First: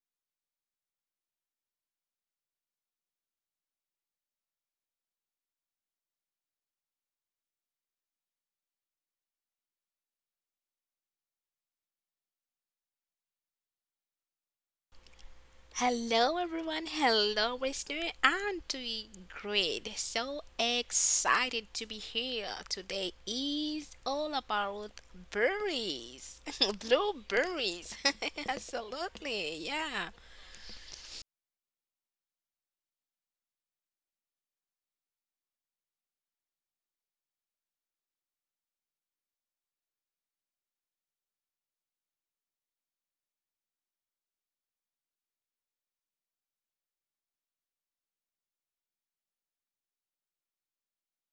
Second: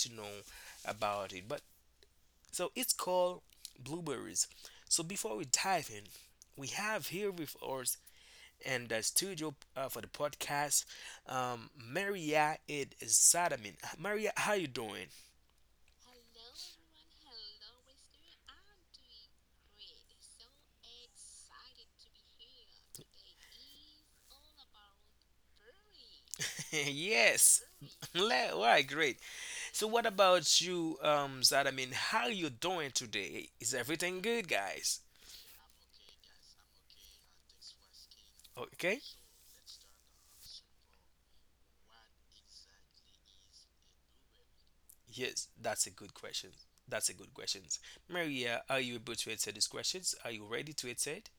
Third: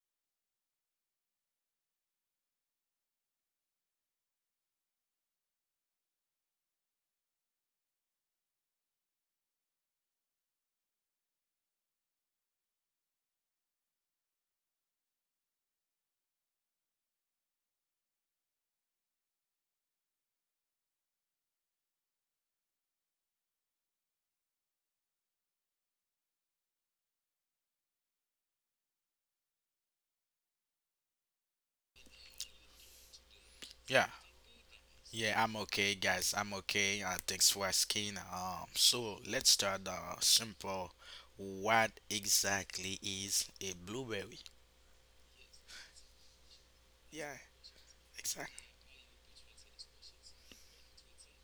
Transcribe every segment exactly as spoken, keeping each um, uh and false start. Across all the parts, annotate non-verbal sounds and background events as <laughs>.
to know about it. But so it's called blueberries. So before we dive in, we have here with us in the studio uh, for the podcast, um, Maria Ed Sadamin. Maria, how you doing? Hello, everyone. Hello, listener. I'm doing great. So excited to be here. Today is all about berries, <laughs> <laughs> Yes. blueberries. <laughs> <laughs> Le- why great. Absolutely, So what yeah. about you, um, Zad? I mean, how you doing today? Is Yeah, everything good, guys? yeah, I'm okay, guys. I'm okay. Uh, thanks for asking. Um, Okay. So let's start uh, simple. What exactly is a blueberry? Yes, that's a good question. That's a Yeah, good question. exactly, Maria, are you able to answer these questions? Are you ready to answer it?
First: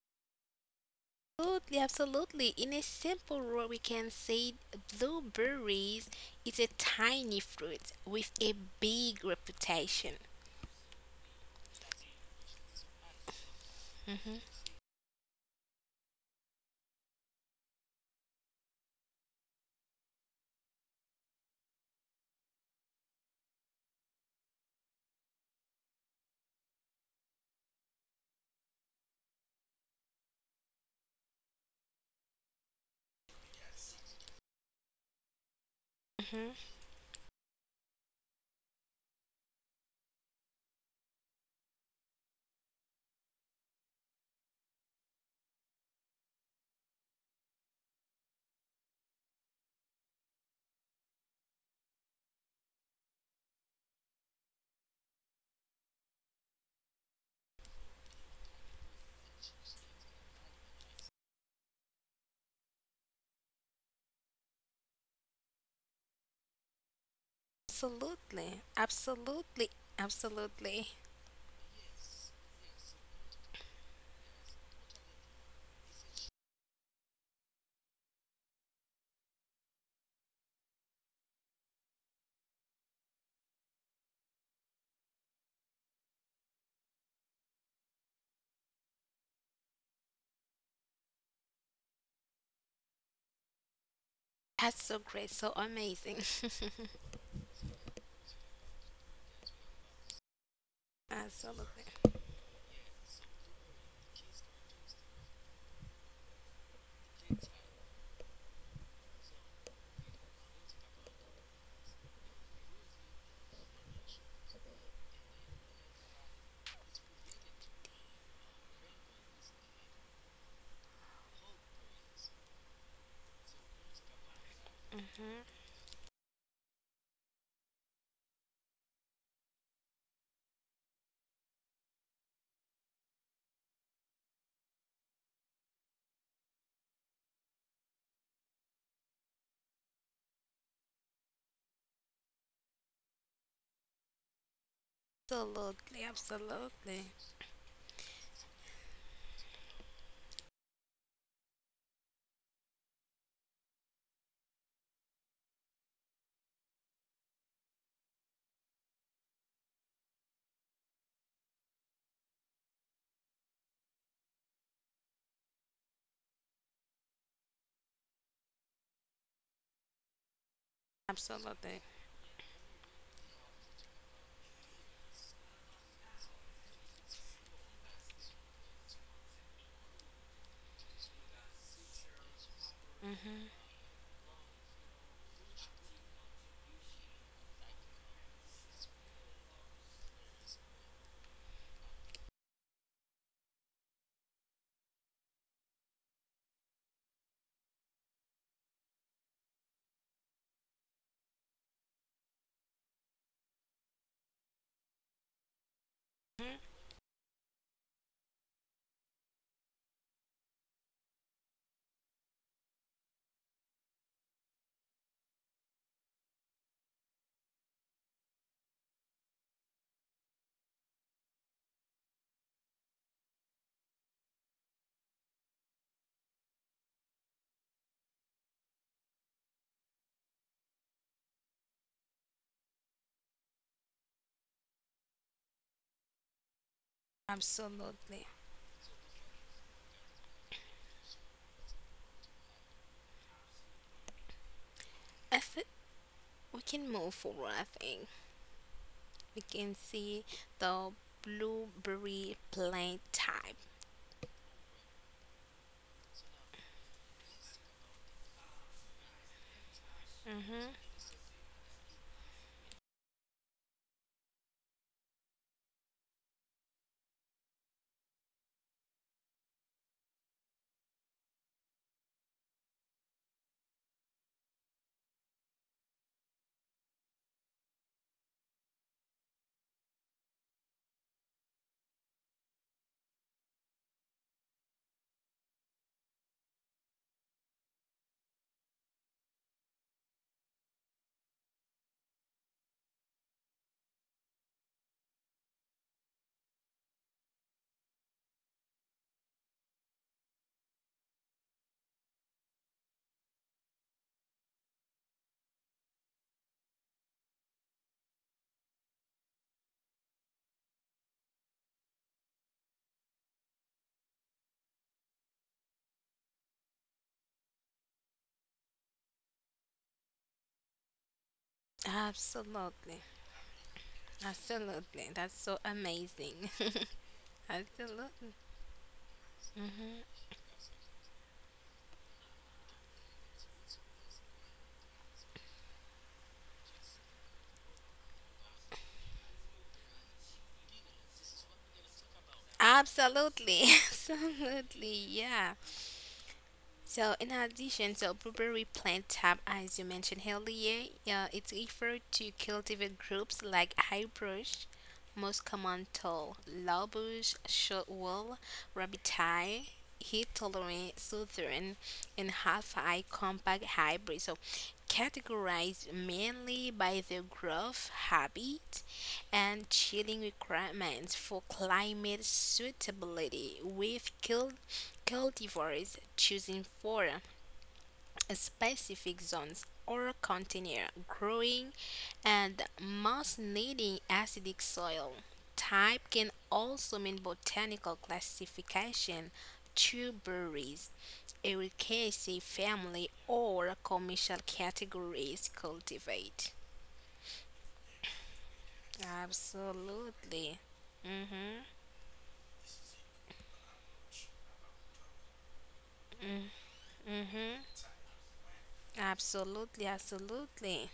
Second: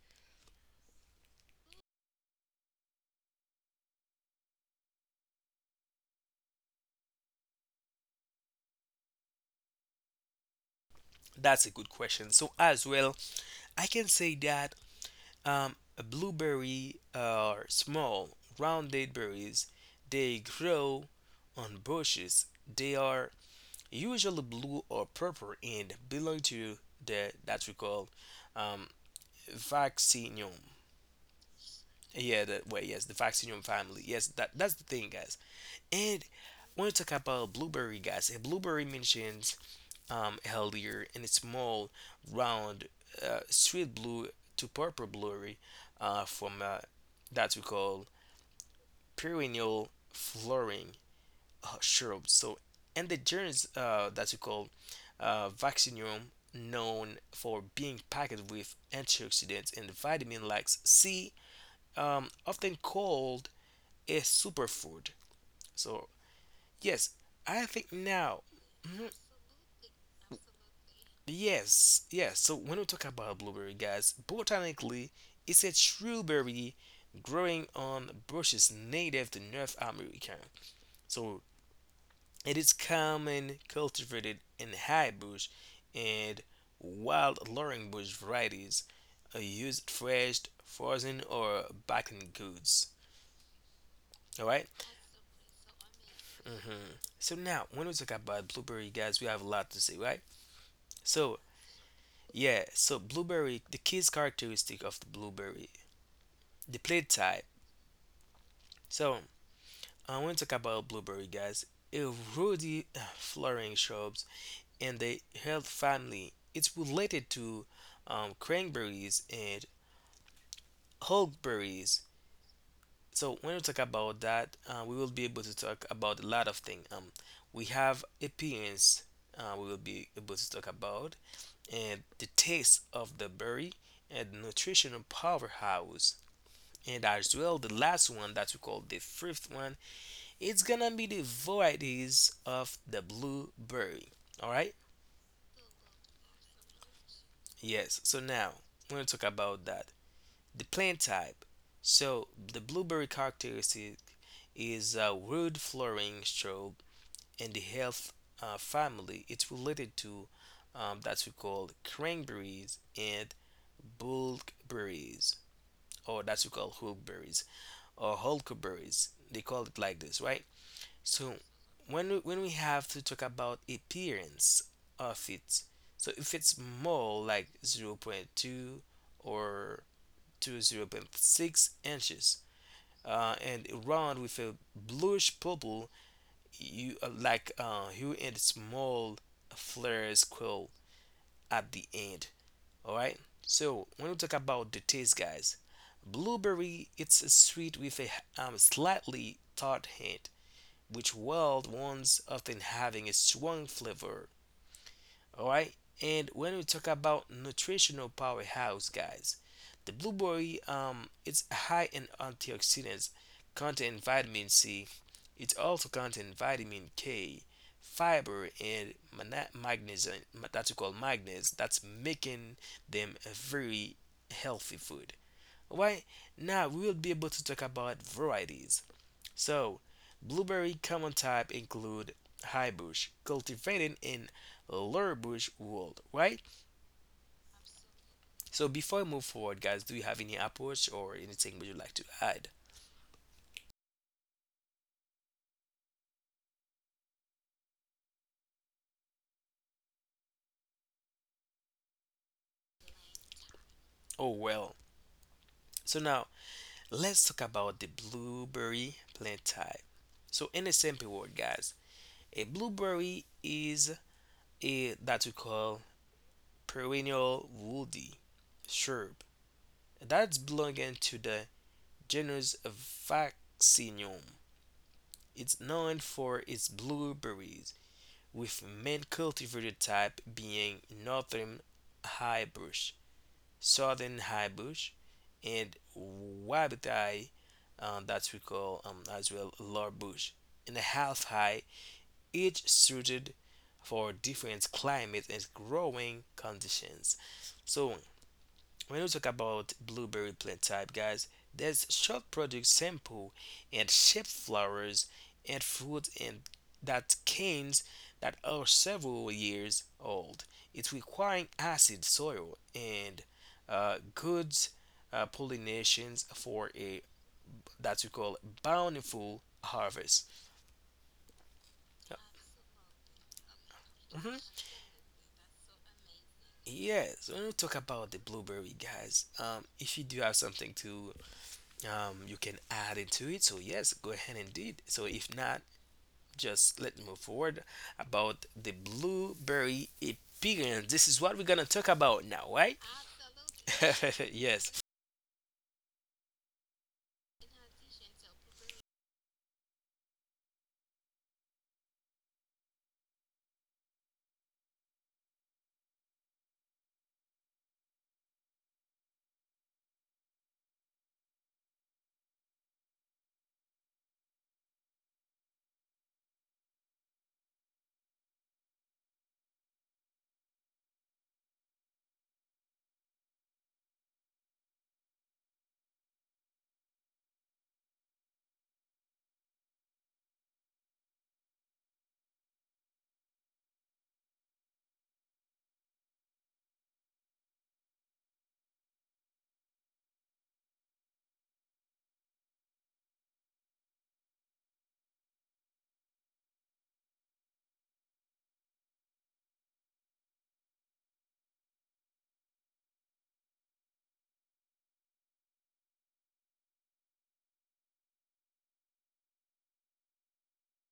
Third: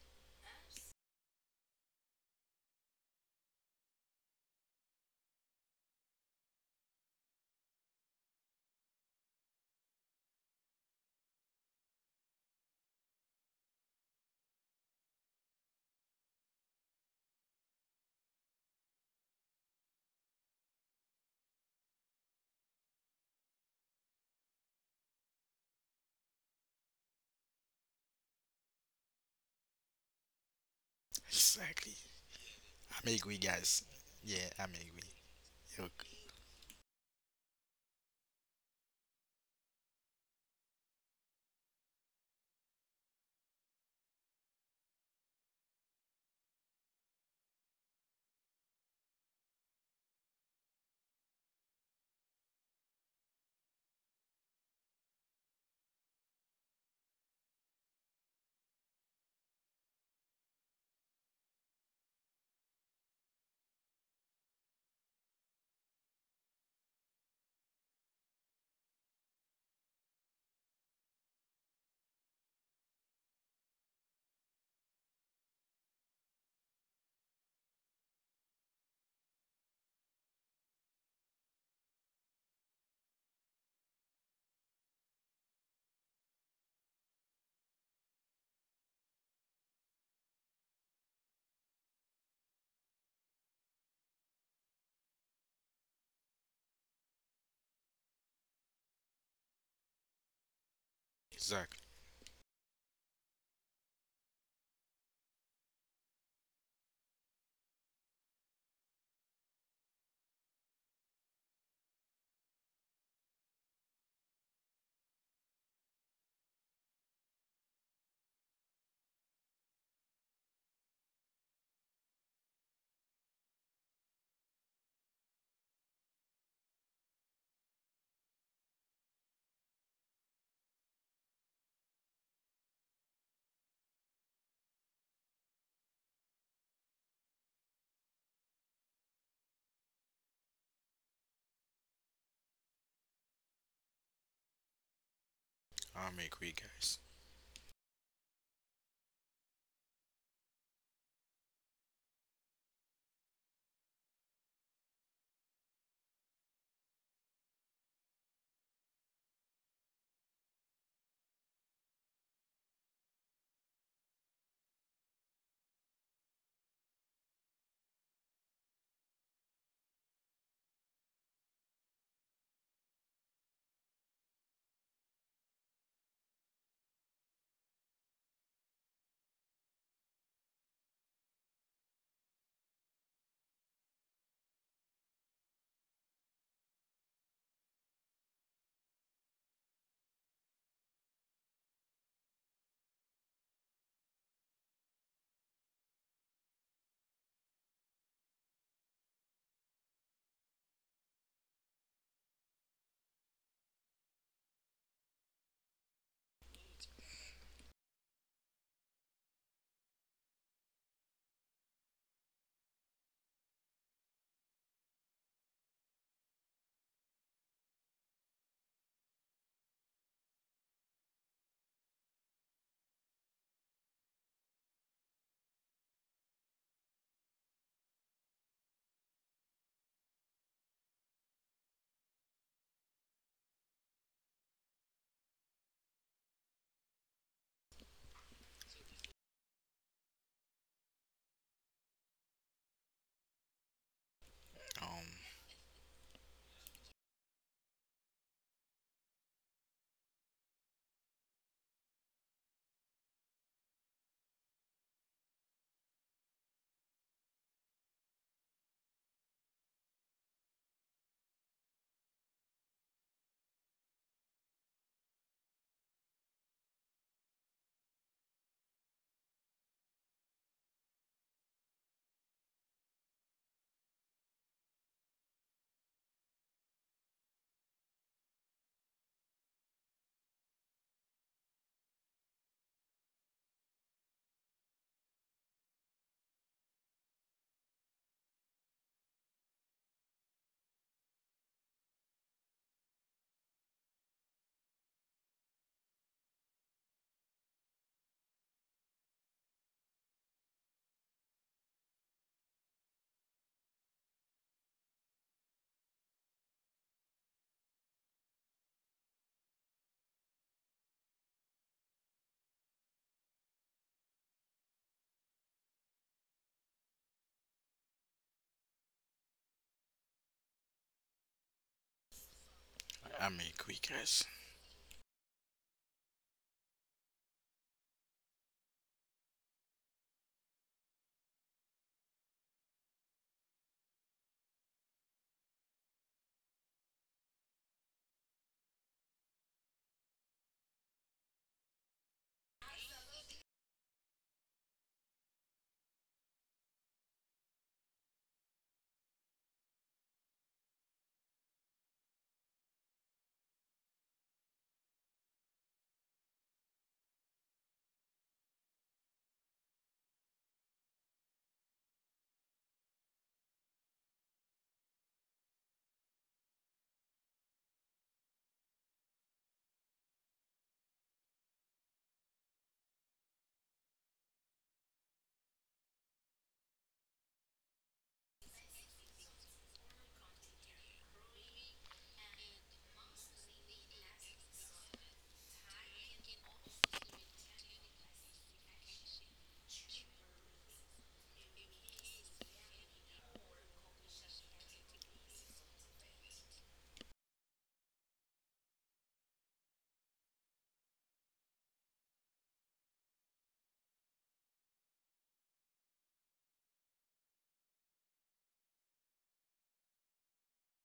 Absolutely, absolutely. In a simple word, we can say blueberries is a tiny fruit with a big reputation. That's a good question. So as well, I can say that um, a blueberry are small, rounded berries. They grow on bushes. They are usually blue or purple and belong to the that we call um, Vaccinium. exactly. Yeah, that way. Yes, the I'm agree, Vaccinium guys. family. Yes, that Yeah, that's I'm the thing, agree. guys. Okay. And Mhm. when we talk about blueberry, guys, a blueberry mentions um, healthier and it's small, round, uh, sweet blue to purple blueberry uh, from uh, that we call perennial flowering uh, shrub. So, and the genus uh, that we call uh, Vaccinium, known for being packed with antioxidants and vitamin like C um, often called a superfood. So, yes, I think now, Absolutely, absolutely, absolutely. yes, yes. So, when we talk about blueberry, guys, botanically, it's a true berry growing on bushes native to North America. So, it is common cultivated in high bush and wild laurel bush varieties, are used fresh, frozen, or baking goods. All right. That's so great, so amazing. <laughs> Mm-hmm. So now, when we talk about blueberry, guys, we have a lot to say, right? So Exactly, Absolutely. yeah, so blueberry, the key characteristic of the blueberry, the plate type. So I want to talk about blueberry, guys. A ruddy uh, flowering shrubs in the health family. It's related to um, cranberries and huckleberries. So when we talk about that, uh, we will be able to talk about a lot of things. Um, we have appearance. Uh, we will be able to talk about and the taste of the berry and the nutritional powerhouse. And as well, the last one that we call the fifth one, it's gonna be the varieties of the blueberry. All right, Absolutely, I'm agree, guys. absolutely. yes. So now we're gonna talk about that the plant type. So the blueberry characteristic is a wood flowering shrub in the health uh, family. It's related to um, that we call cranberries and bulkberries, or that's we call huckberries or huckleberries. They call it like this, right? So Absolutely. when we, when we have to talk about appearance of it, so if it's more like zero point zero point two or to zero point zero point six inches uh, Hmm. and round with a bluish purple, you uh, like uh, hue and small flares curl at the end. All right. So when we talk about the taste, guys, blueberry it's a sweet with a um, slightly tart hint, which wild ones often having a strong flavor. All right. And when we talk about nutritional powerhouse, guys, the blueberry um it's high in antioxidants, contain vitamin C. It also contains vitamin K, fiber, and mana- magnesium. ma- That's called magnesium. That's making them a very healthy food. All right. Now we will be able to talk about varieties. So, blueberry common type include high bush, cultivated in lower bush world, right? Absolutely. So before I move forward, guys, do you have any approach or anything would you like to add? Um, I think we can move forward, I think. We can see the blueberry plant type. Oh well. So now let's talk about the blueberry plant type. So in a Hmm. simple word, guys, a blueberry is a that we call perennial woody shrub that's belonging to the genus Vaccinium. It's known for its blueberries, with main cultivated type being Northern Highbush, Southern Highbush, and Wabatai, uh, that we call um, as well Lower Bush, and a Half High, each suited for different climates and growing conditions. So when we talk about blueberry plant type, guys, there's short product sample and shaped flowers and fruit and that canes that are several years old. It's requiring acid soil and uh, good uh, pollinations for a that we call bountiful harvest. Uh, Absolutely. I'm agree, guys. mhm. Absolutely. That's so amazing. <laughs> Yes, when we talk about the Absolutely. blueberry, guys, um, if you do have something to um, you can add into it. So yes, go ahead and do it. So if not, just let's move forward about the blueberry experience. This is what we're gonna talk about now, right? Absolutely. <laughs> <laughs> Yes. Absolutely. Yeah. So, in addition, so blueberry plant tab, as you mentioned earlier, yeah, it's referred to cultivar groups like highbush, most common tall, lowbush, shortwall, rabbiteye, heat-tolerant, southern, and half high compact hybrid. So, categorized mainly by their growth habit and chilling requirements for climate suitability with cultivars choosing for specific zones or container growing and most needing acidic soil. Type can also mean botanical classification to Ericaceae family, or commercial categories cultivate. Absolutely. Mm-hmm. Mm-hmm. Absolutely, absolutely.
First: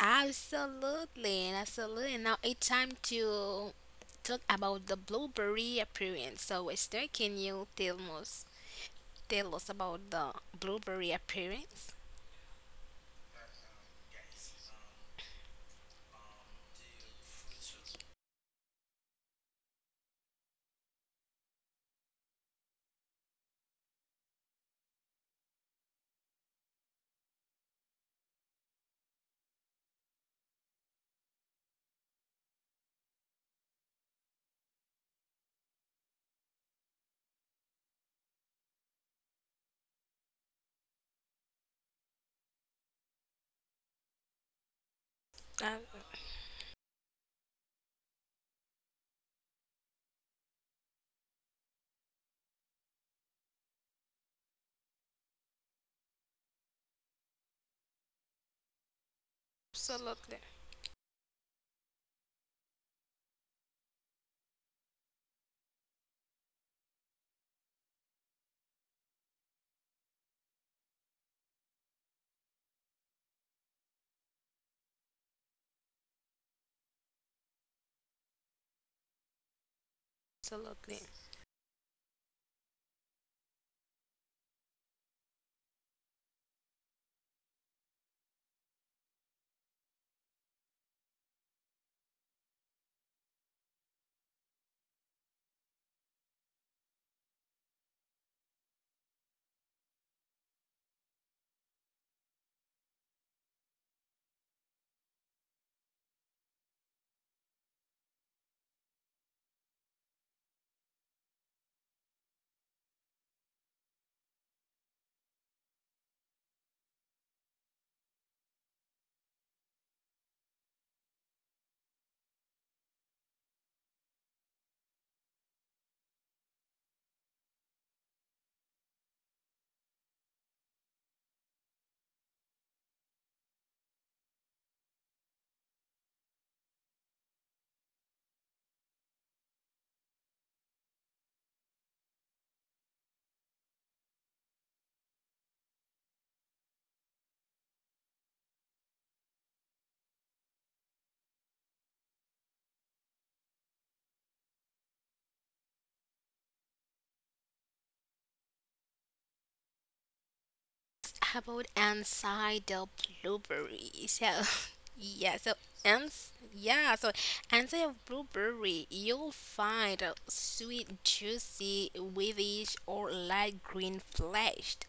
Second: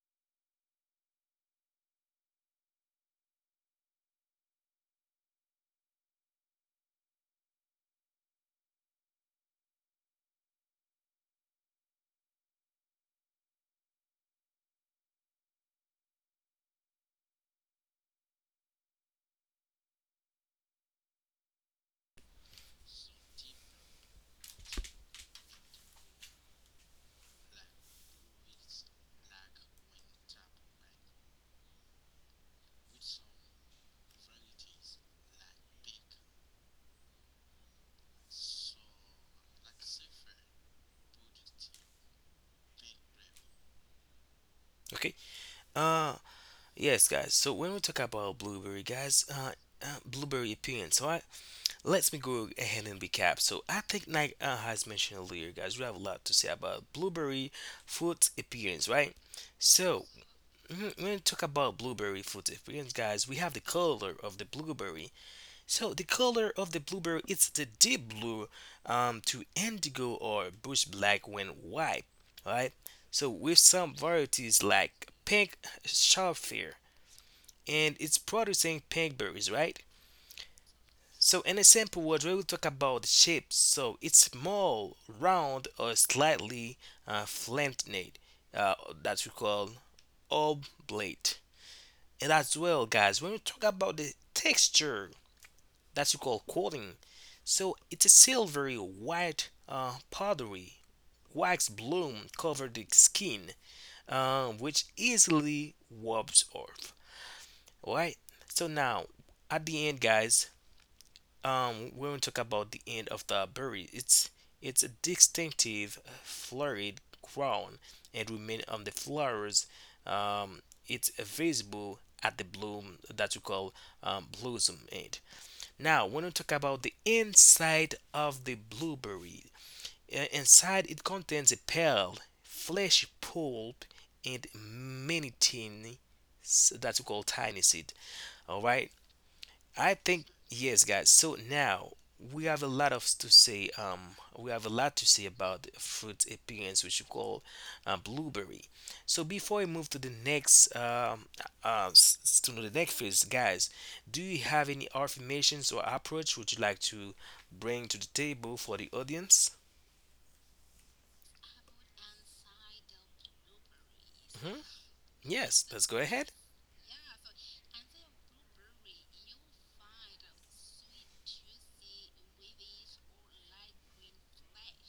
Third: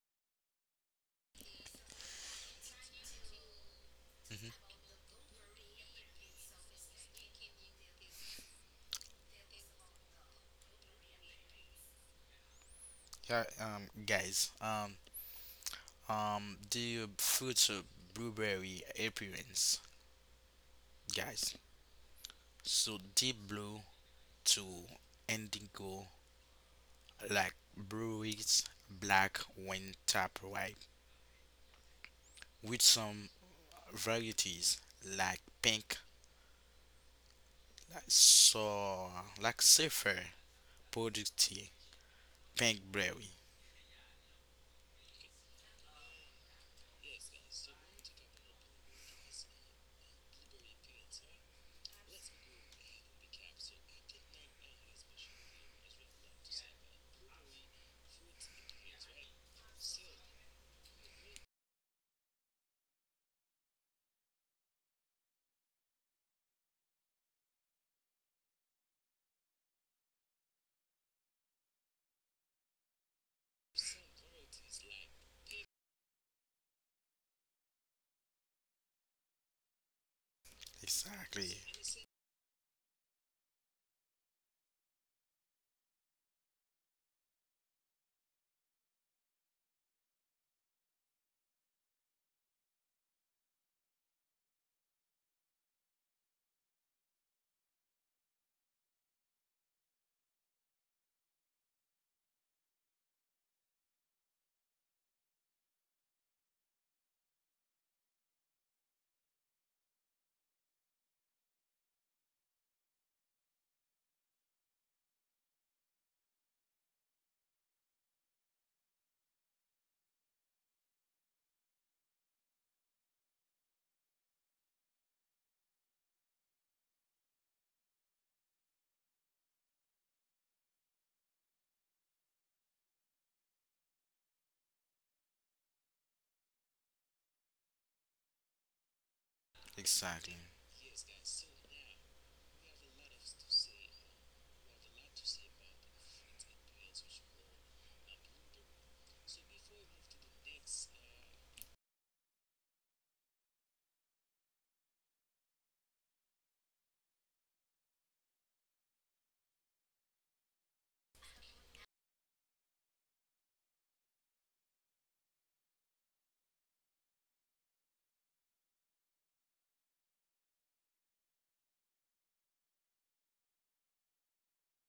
Absolutely, absolutely. Now it's time to talk Hmm. about the blueberry appearance. So, Esther, can you tell us tell us about the blueberry appearance? Yeah, um, guys. Um, um, the fruits of blueberry appearance, guys. So deep blue to indigo like breweries black wine tap white, with some varieties like pink like so like safer producty pink berry. Okay. Uh, Uh, yes, guys. So when we talk about blueberry, guys, uh, uh, blueberry appearance. So I let me go ahead and recap. So I think like uh, has mentioned earlier, guys. We have a lot to say about blueberry fruit appearance, right? So Absolutely, Mhm, when we talk about blueberry food experience, guys, we have the color of the blueberry. So the color of the blueberry it's the deep blue um, to indigo or bush black when ripe, right? So with some varieties like pink sapphire, and it's producing pink berries, right? absolutely. So in Exactly. a simple word, we will talk about the shape. So it's small, round, or slightly uh, flattened, uh, that we call oblate. And as well, guys, when we talk about the texture that you call coating, so it's a silvery white uh, powdery wax bloom covered the skin, um, which easily warps off. Alright, so now at the end, guys, um when we will talk about the end of the berry, it's it's a distinctive uh, florid crown and remain on the flowers, um it's visible at the bloom that we call um, blossom end. Now when we talk about the inside of the blueberry, uh, inside it contains a pale fleshy pulp and many tiny s- that we call tiny seed. All right. I think Exactly. yes, guys. So now we have a lot of to say. Um, we have a lot to say about the fruit appearance, which you call uh, blueberry. So before I move to the next, um, uh, s- s- to the next phase, guys, do you have any affirmations or approach would you like to bring to the table for the audience? How about inside the blueberry? So, Hmm. <laughs> yeah, so Yes, let's go ins ahead. yeah, so inside of blueberry, you'll find a sweet, juicy, whitish or light green fleshed,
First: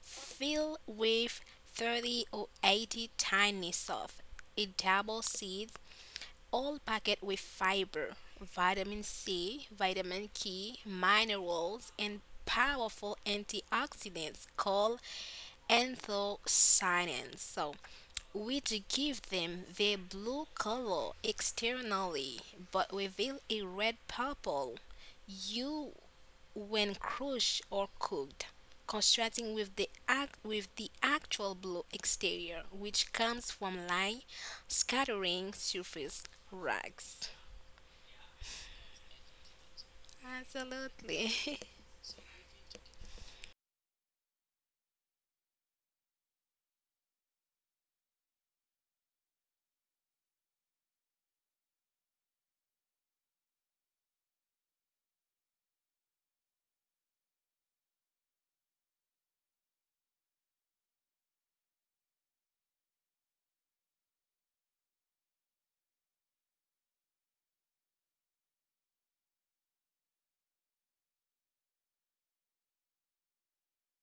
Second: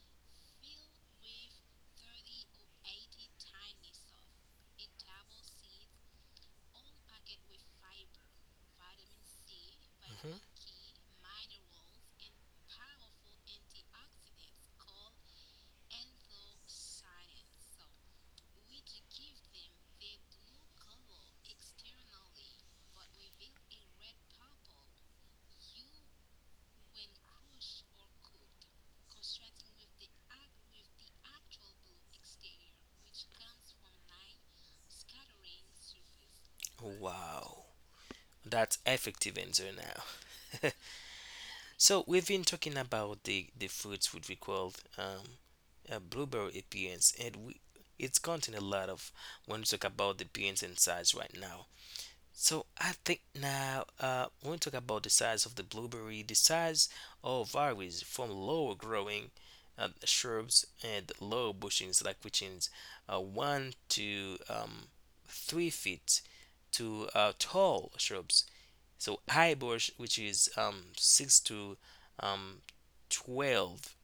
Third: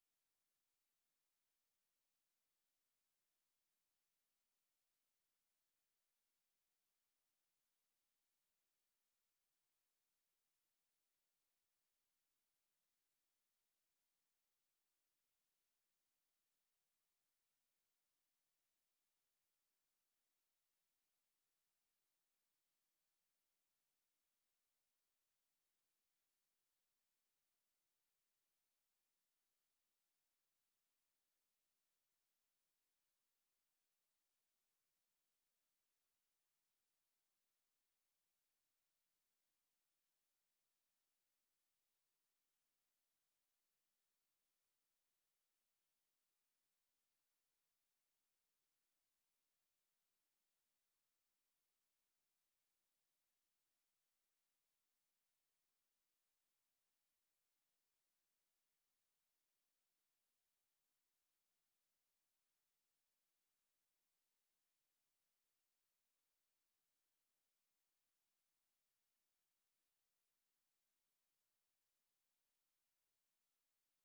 fill with thirty or eighty tiny soft, a double seed, all packed with fiber, vitamin C, vitamin Hmm. K, minerals, and powerful antioxidants called anthocyanins. So, which give them the blue color externally but reveal a red purple hue when crushed or cooked, contrasting with the act with the actual blue exterior which comes from light scattering surface rags. Wow, that's effective answer now. <laughs> Absolutely. <laughs> So we've been talking about the the fruits which we called um, a blueberry appearance, and we it's contain a lot of when we talk about the appearance and size right now. So I think now uh, when we talk about the size of the blueberry, the size all varies from lower growing uh, shrubs and low bushings like within uh, one to um, three feet to uh, tall shrubs so eyeballs, which is um, six to um, twelve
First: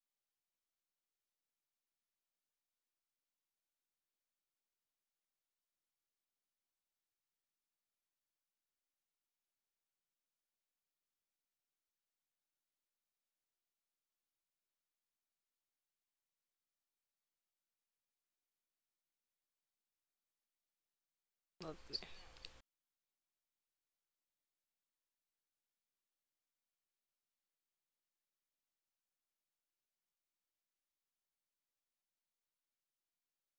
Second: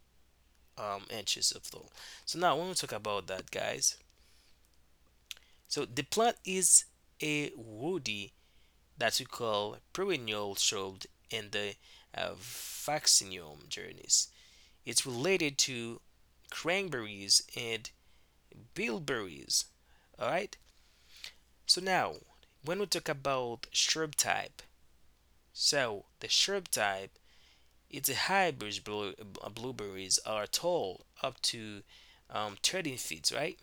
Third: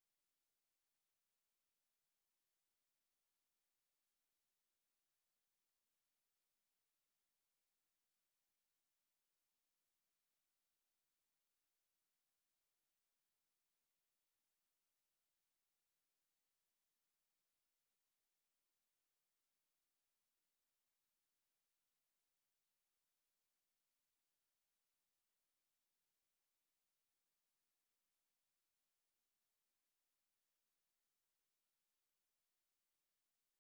um, inches of tall. So now when we talk about that, guys, so the plant is a woody that we call perennial shrub in the uh, vaccinium genus. It's related to cranberries and bilberries. All right. So now when we talk about shrub type, so the shrub type. Its hybrid blue, uh, blueberries are tall, up to um, thirteen feet, right?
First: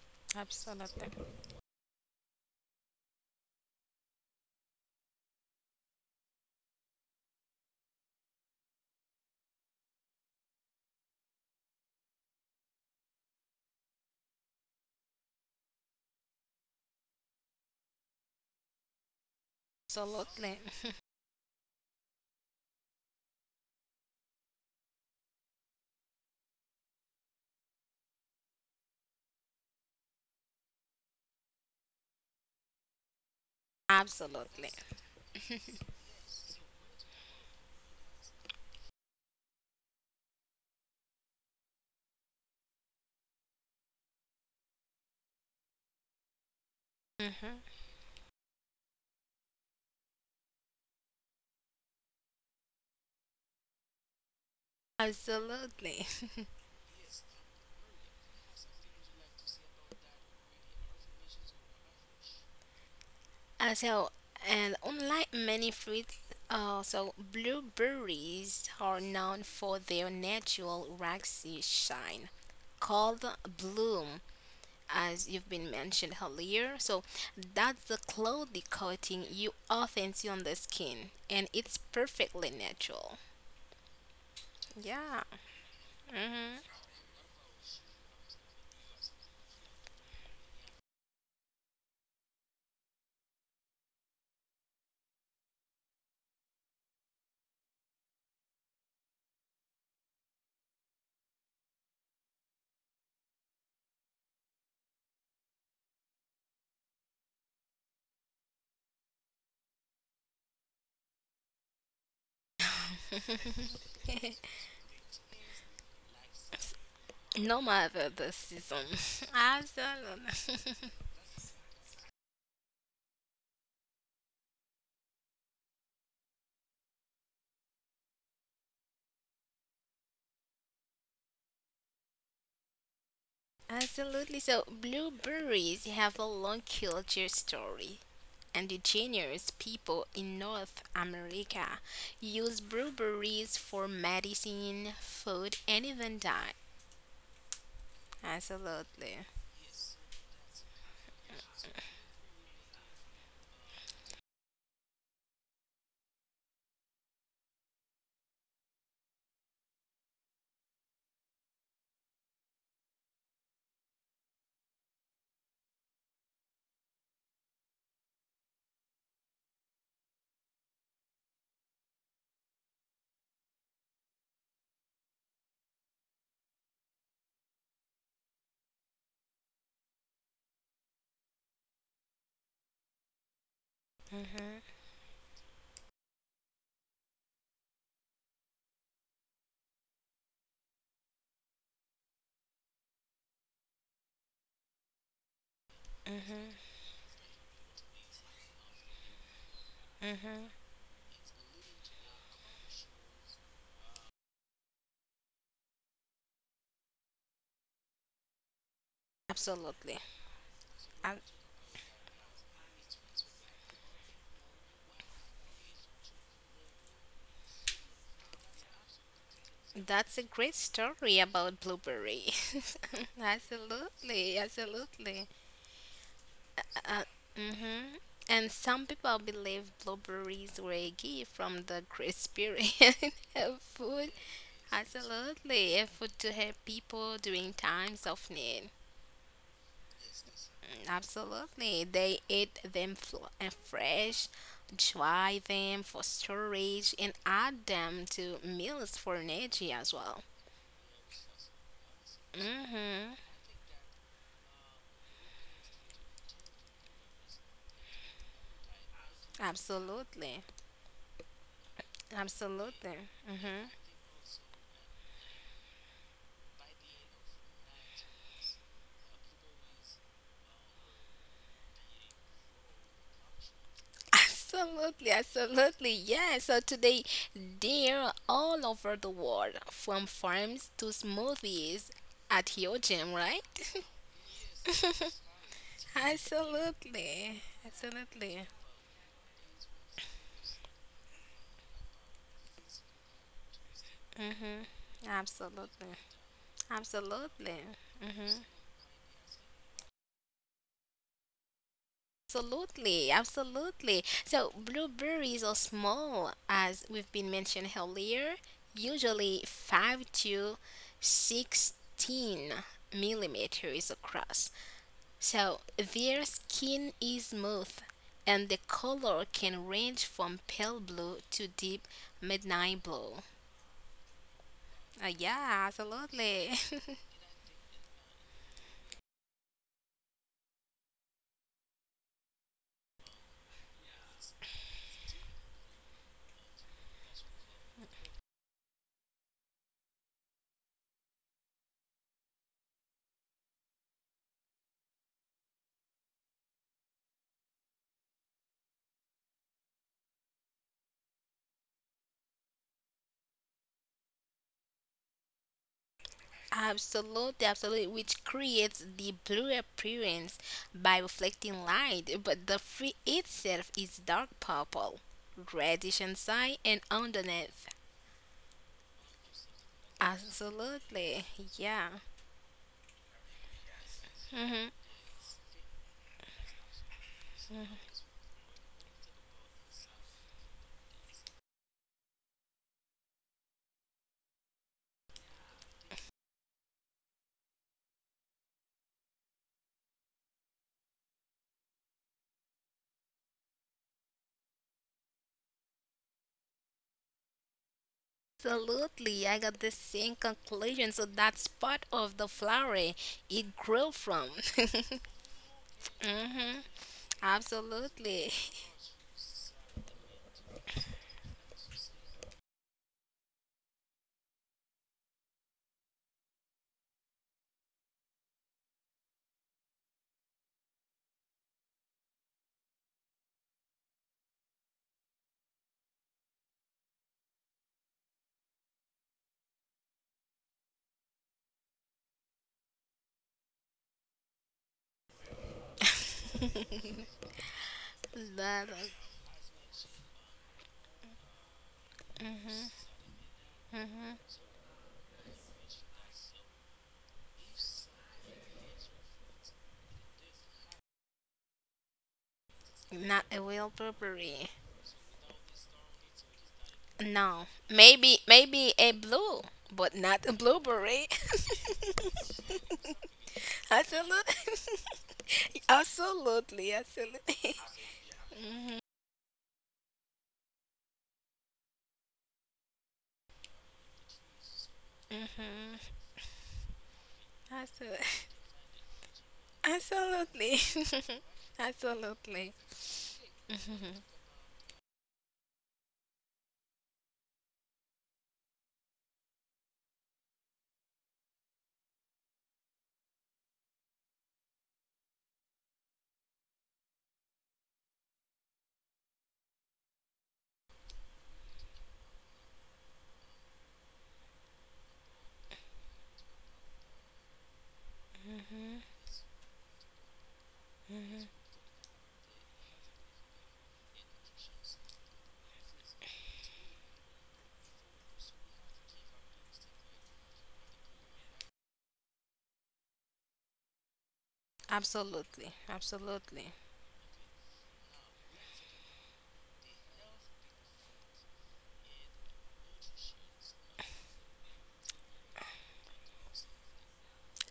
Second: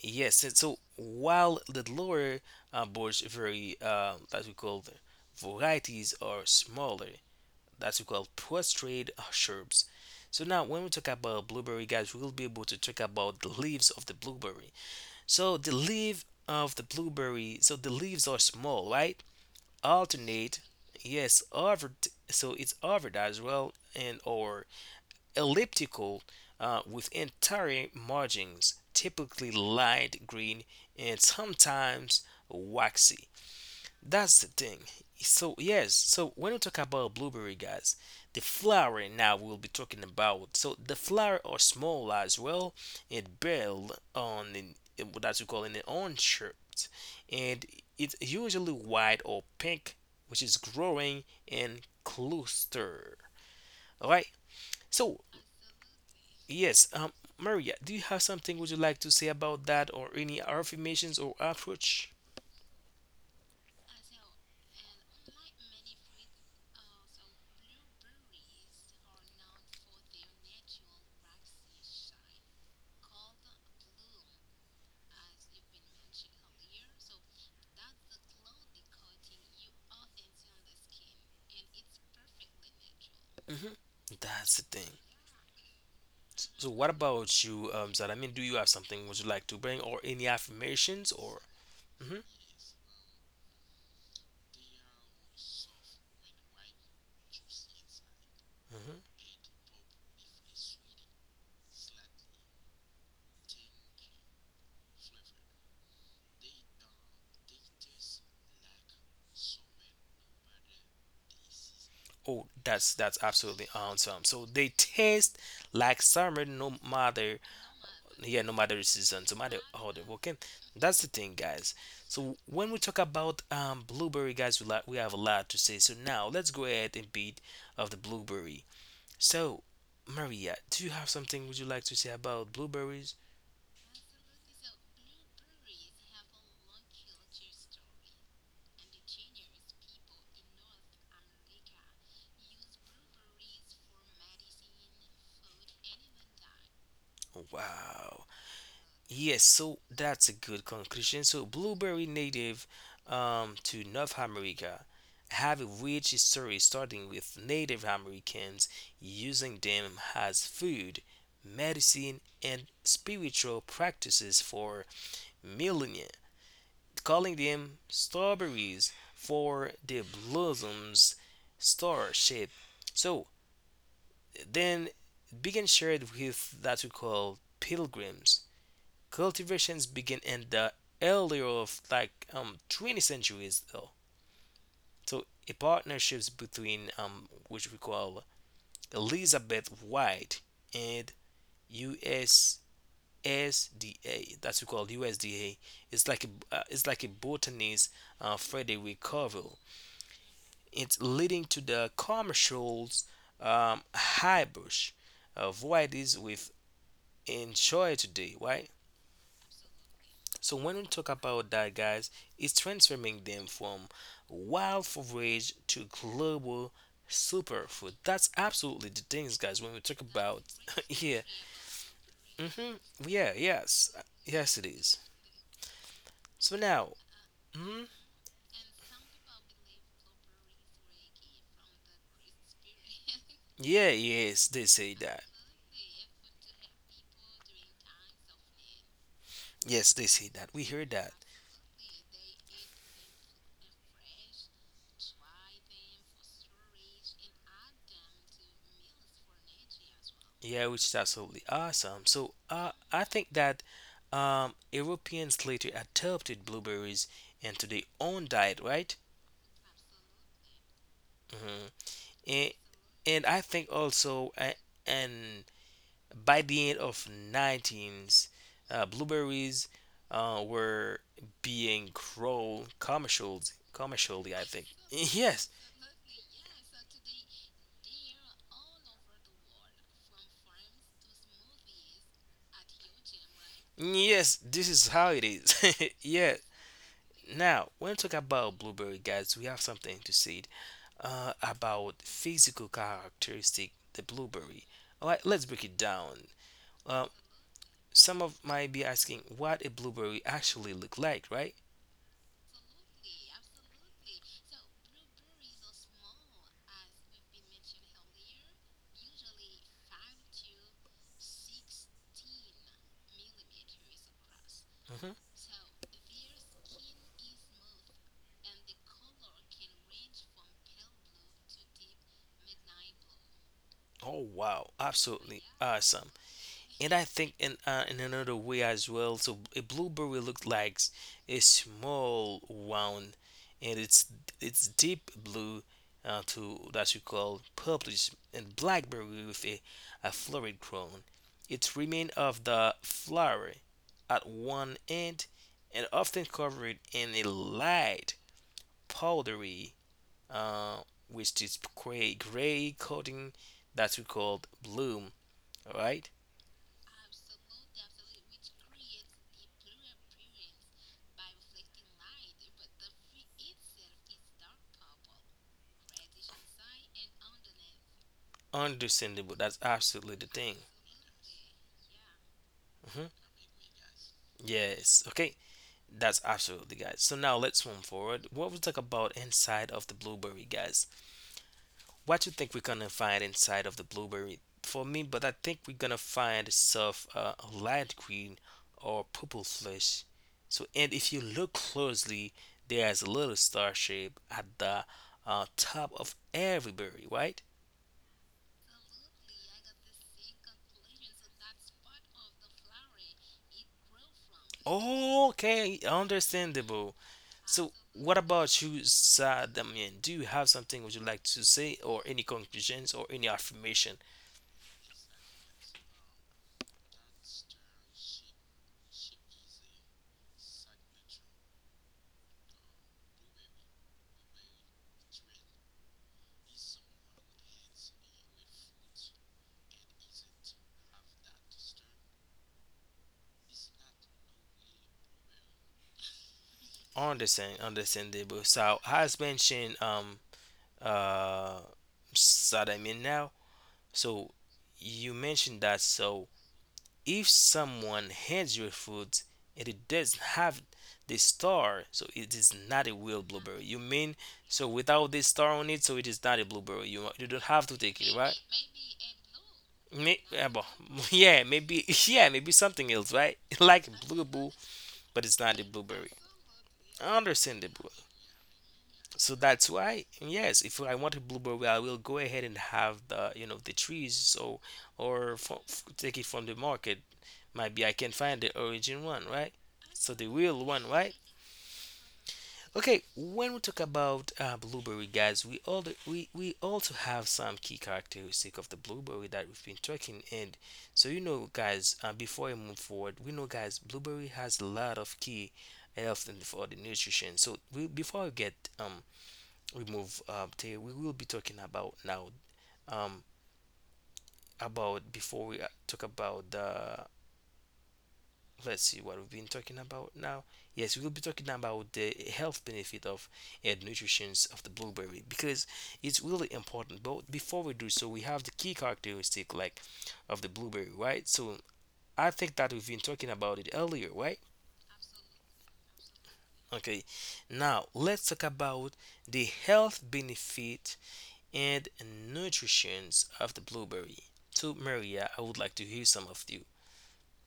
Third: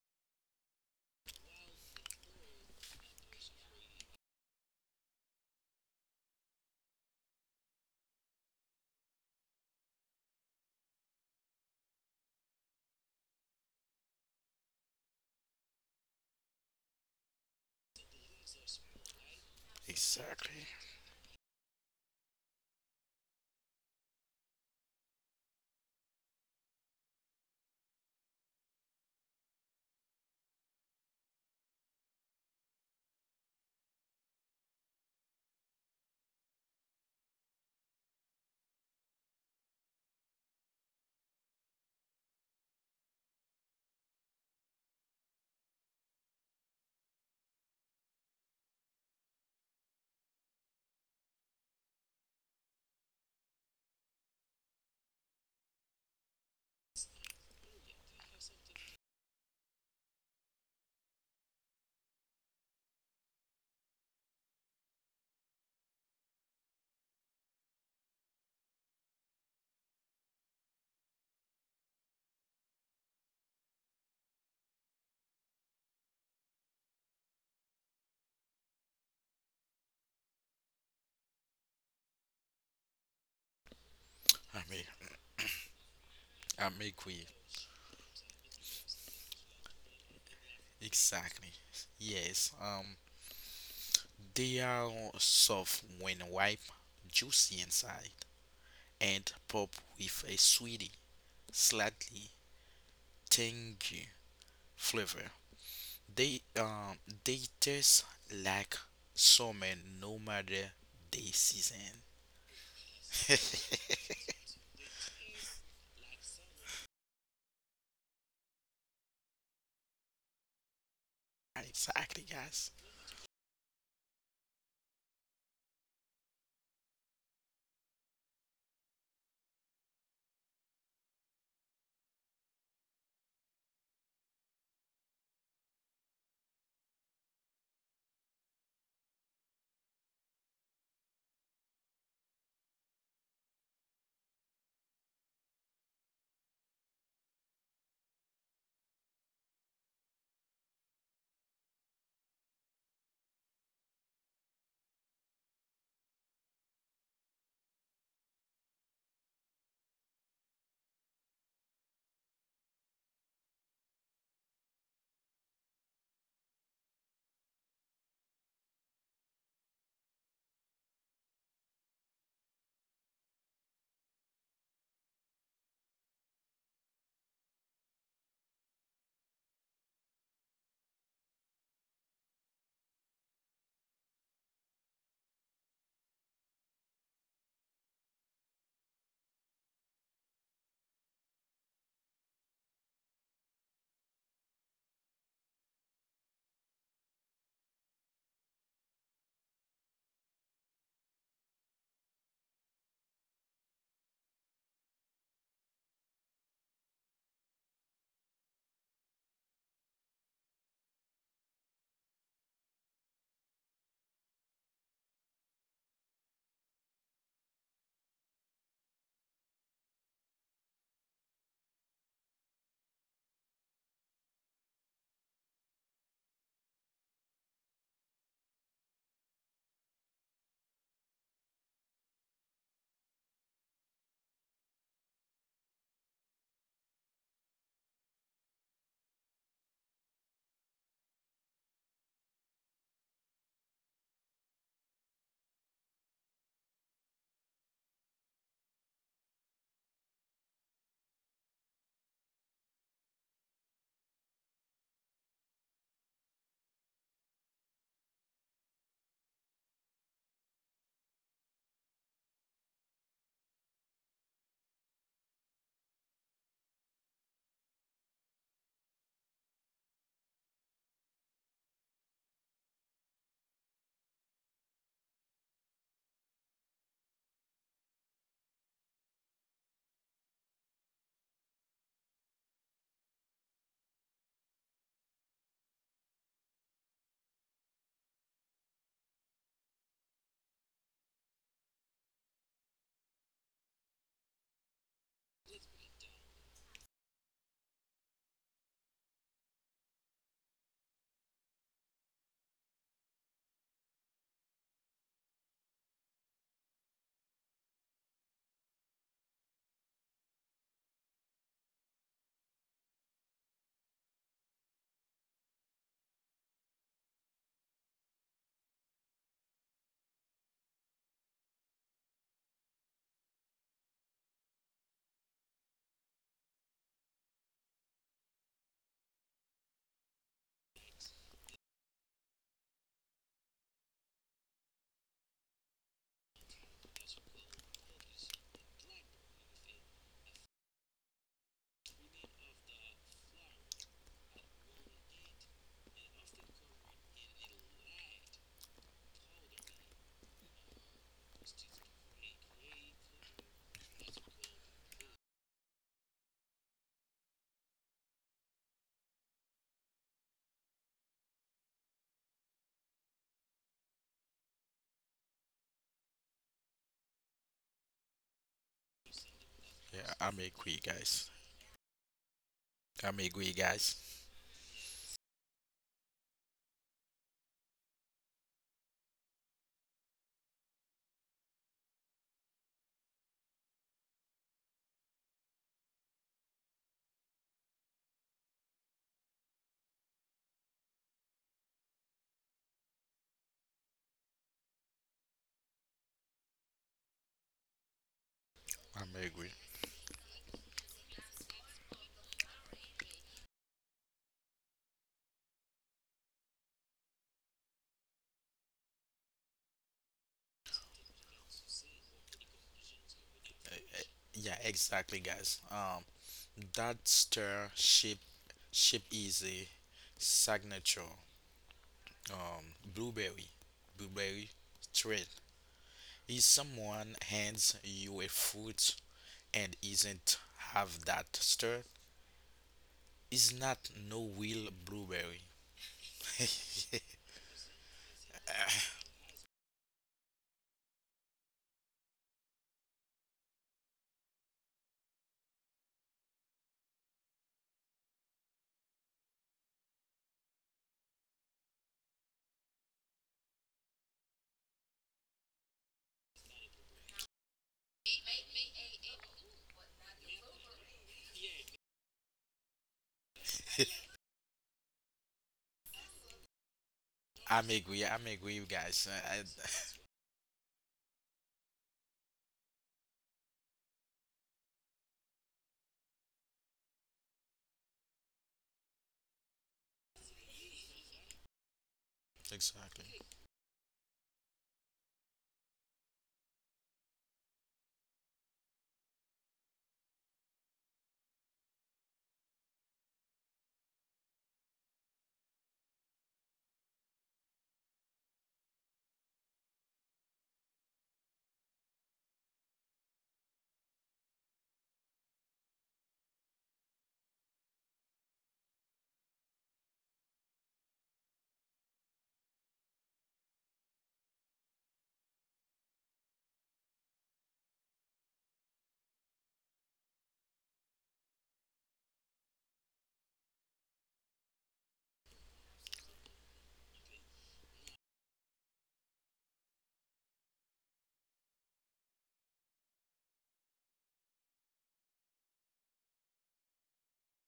Yes, and so Absolutely. while the lower uh, bush very uh, that we call the varieties are smaller, that we call prostrate shrubs. So now when we talk about blueberry, guys, we will be able to talk about the leaves of the blueberry. So the leaf of the blueberry, so the leaves are small, right? Absolutely. Exactly. Alternate, yes, overt, so it's overt as well, and or elliptical uh, with entire margins, typically light green and sometimes waxy. <laughs> That's the Absolutely. thing. So, yes, so when we talk about blueberry, guys, the flower now we'll be talking about. So, the flower are small as well and build on the, what that's we call in the orange shaped, Mhm. and it's usually white or pink, which is growing in cluster. All right, so Absolutely. yes, um, Maria, do you have something would you like to say about that or any affirmations or approach? Uh, so, and unlike many fruits, uh, so blueberries are known for their natural waxy shine, called bloom, as you've been mentioned earlier. So, that's the cloudy coating you often see on the skin, and it's perfectly natural. Hmm. That's I the mean thing. Yeah, So I what make with about you, um, Zara? I mean, do you have something would you like to bring or any affirmations or? exactly. Hmm. Yes. Um they are soft when ripe, juicy inside, Hmm. and pop with a sweety, slightly tangy flavor. They um they just like summer no matter the season. Oh, that's that's absolutely <laughs> awesome. <laughs> So they taste like summer, no matter, no matter the yeah, no matter season. the season, <laughs> no matter how they working. Absolutely. That's the <laughs> thing, guys. Exactly, So guys. when we talk about um blueberry, guys, we like we have a lot to say. So now let's go ahead and beat of the blueberry. So, Maria, do you have something would you like to say about blueberries? Absolutely. So blueberries have a long culture story. Indigenous people in North America use blueberries for medicine, food, and even diet. Wow. Absolutely. Yes, so that's a good conclusion. So, blueberry native um, to North America have a rich history starting with Native Americans using them as food, medicine, and spiritual practices for millennia, calling them strawberries for their blossoms star shape. So, then began shared with that we call pilgrims. Cultivations began in the earlier of like um twenty centuries though. So a partnerships between um which we call Elizabeth White and U S S D A. That's we call U S D A. It's like Hmm. a uh, it's like a botanist uh, Frederick Covell. Hmm. It's leading to the commercials um, hybrid uh, varieties with enjoy today, right? Absolutely. So when we talk Uh, about that, guys, it's transforming them from wild forage to global superfood. That's absolutely the things, guys. When we talk that's a about great <laughs> story yeah, about blueberry. hmm <laughs> yeah, yes, Absolutely. yes, it is. Absolutely. So now, Uh, hmm hmm And some people believe blueberries were a gift from the Great Spirit <laughs> of yeah, food. yes, they say that. Absolutely. A food to help people during times of need. Yes, they say that. We heard that. Absolutely. They eat them fl- uh, fresh, dry them for storage, and add them to meals for energy as well. Yeah, which is absolutely awesome. So uh, I think Mm-hmm. that um, Europeans later adopted blueberries into their own diet, right? Absolutely. Mm-hmm. and, Absolutely. and I Mm-hmm. think also uh, and by the end of nineteens uh, blueberries uh, were being grown commercials <laughs> commercially, I think. Absolutely. Yes, Absolutely. Yeah. So today, they're all over the world, from farms to smoothies at your gym, right? <laughs> yes, this is how it is. <laughs> Yeah, Absolutely. now when we talk Absolutely. about blueberry, guys, we have something to say uh, about physical characteristic the blueberry. Mm-hmm. All right, let's break it Absolutely. down. uh, Absolutely. some of Hmm. might be asking what a blueberry actually look like, right? Absolutely, absolutely. So blueberries are small, as we've been mentioned earlier, usually five to sixteen millimeters across. Mm-hmm. So their skin is smooth and the color can range from pale blue to deep midnight blue. Oh wow, Uh, absolutely Yeah, awesome. absolutely. <laughs> And I think in uh, in another way as well. So a blueberry looks like s- a small round, and it's it's deep blue, uh, to that you call purplish, and blackberry with a, a florid crown. It remains of the flower at one end, and often covered in a light powdery, uh, which is gray gray coating that we call bloom, all right, Absolutely, absolutely, which creates the blue appearance by reflecting light, but the fruit itself is dark purple, reddish inside and underneath. understandable. That's Yeah, absolutely the I'm thing. agree, guys. Absolutely, yeah. Hmm. I'm agree, guys. Hmm. Yes. Okay. That's absolutely, guys. So now let's move forward. What we talk about inside of the blueberry, guys? What you think we're gonna find inside of the blueberry? For me, but I think we're gonna find stuff uh, light green or purple flesh. So, and if you look closely, there's a little star shape at the uh, top of every berry, right? I'm Absolutely, I agree. got the same conclusion. So that's part of the flower it grew from. <laughs> Okay, Hmm. understandable. So, what Absolutely, about you, Saad? Do you have something would you like to say, or any conclusions, or any affirmation? Yeah, exactly, guys. Um that stir ship ship is a signature um blueberry blueberry straight. If someone hands you a fruit and isn't have that stir, it's not no will blueberry. Understand, <laughs> understandable. but So, as mentioned, um, uh, Saad, now. So, you mentioned that. So, if someone hands you food and it doesn't have the star, so it is not a real not a blueberry. real You mean purple. so without the star on it, so it is not a blueberry. You you don't No, have to take it, maybe right? maybe a blue, but May- not a yeah, but- <laughs> blueberry. yeah, maybe <laughs> yeah, maybe something else, right? <laughs> <laughs> Like <laughs> blue, Absolutely, but it's not a blueberry. absolutely, absolutely. I'm Understandable. agree. I'm agree, you guys. I, So I, that's <laughs> why, yes, if I want a blueberry, I will go ahead and have the you know the trees, so or f- f- Mhm. take it from the market. Maybe I Absol- can find the origin one, right? <laughs> So the absolutely. real one, right? <laughs> Absolutely. Okay, exactly. when we talk Mhm. about uh, blueberry, guys, we all we, we also have some key characteristic of the blueberry that we've been talking. And so you know, guys, uh, before I move forward, we know, guys, blueberry has a lot of key health and for the nutrition. So we, before we get um we move uh, to we will be talking about now um about before we uh, talk about the let's see what we've been talking about now. Yes, we will be talking about the health benefit of and nutritions of the blueberry because it's really important. But before we do so, we have the key characteristic like of the blueberry, right? So I think that we've been talking about it earlier, right? Absolutely, absolutely, Okay, now let's talk about the health benefit and nutritions of the blueberry. So Maria, I would like to hear some of you.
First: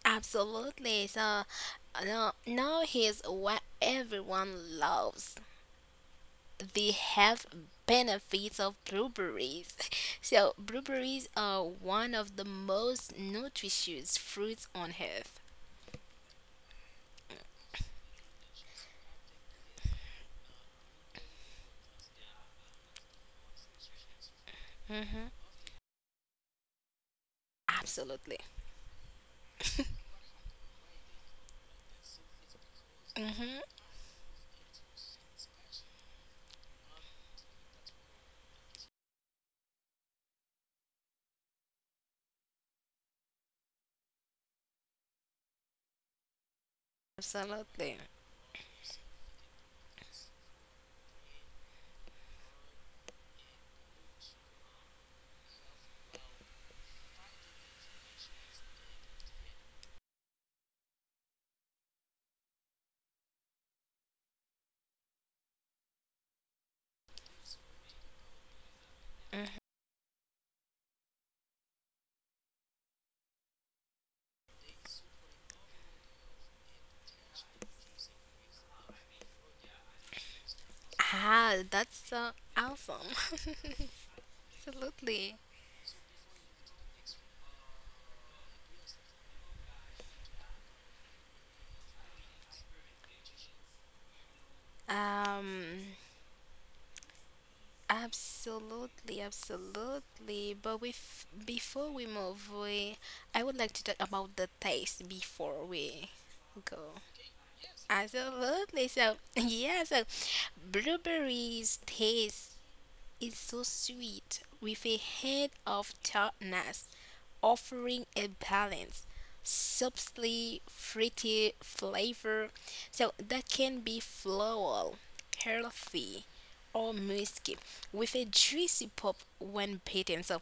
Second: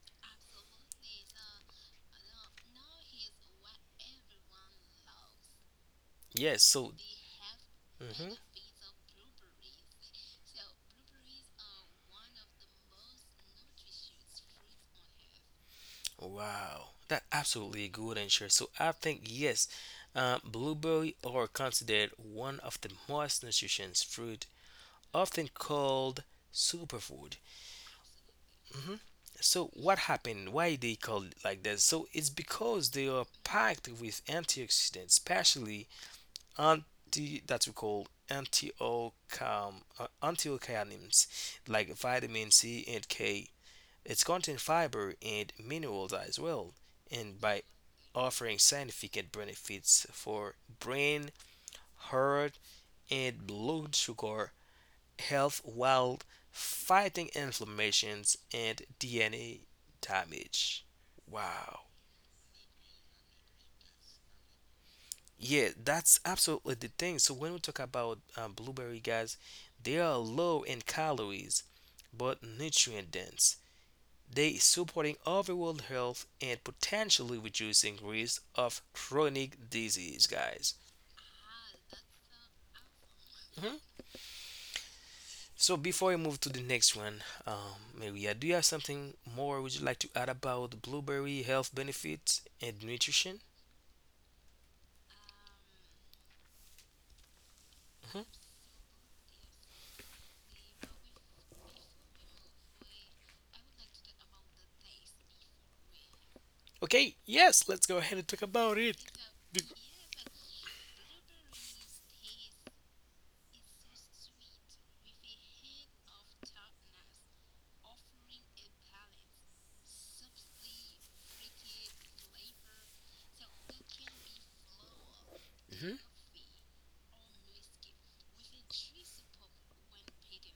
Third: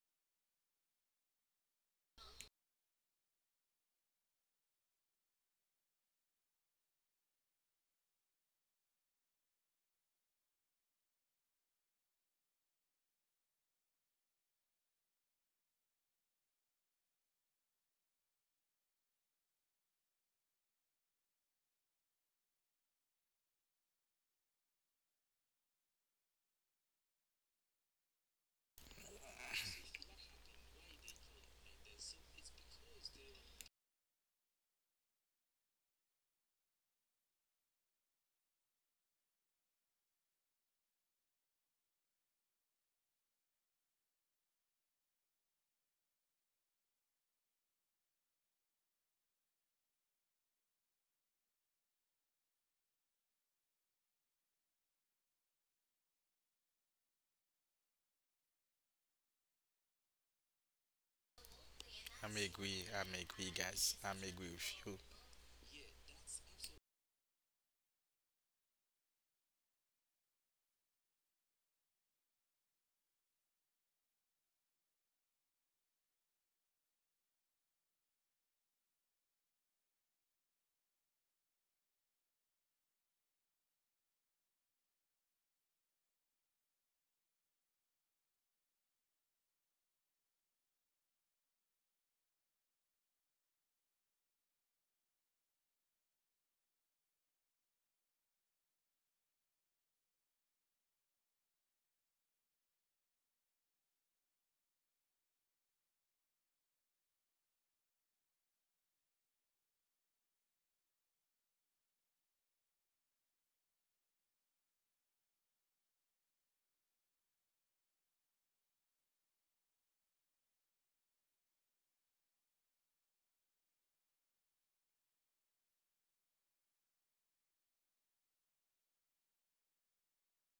absolutely. So, uh, no, now here's what everyone loves: Yes, the so. health Mhm. benefits of blueberries. <laughs> So, blueberries are one of the most nutritious fruits on earth. Wow, that absolutely good answer. So I think yes, uh, blueberry are considered one of the most nutritious fruit, often called superfood. Absolutely. Hmm. So what happened? Why they called it like that? So it's because they are Hmm. packed with antioxidants, especially anti that we call antioxidants, uh, antioxidants like vitamin C and K. It's contain fiber and minerals as well, and by Absolutely. offering significant benefits for brain, heart, and blood sugar health while fighting inflammations and D N A damage. Wow. I'm agree. I'm agree, guys. I'm agree with you. Yeah, that's absolutely the thing. So when we talk about um, blueberry, guys, Mm. they are low in calories but nutrient dense. They is supporting overall health and potentially reducing risk of chronic disease, guys. Ah, that's so awesome. Mhm. <laughs> Absolutely. So before we move to the next one, um, maria, do you have something more would you like to add about blueberry health benefits and nutrition? Um, Mhm. Absolutely, absolutely. But we f- before we move, we I would like to talk about the taste before we go. Okay, yes, let's go ahead and talk about Absolutely. it. So, <laughs> Be- yeah, so blueberries taste is so sweet, with a hint of tartness, offering a balance, subtly fruity flavor, so that can be floral, Mhm. earthy, or musky, with a juicy pop when bitten. So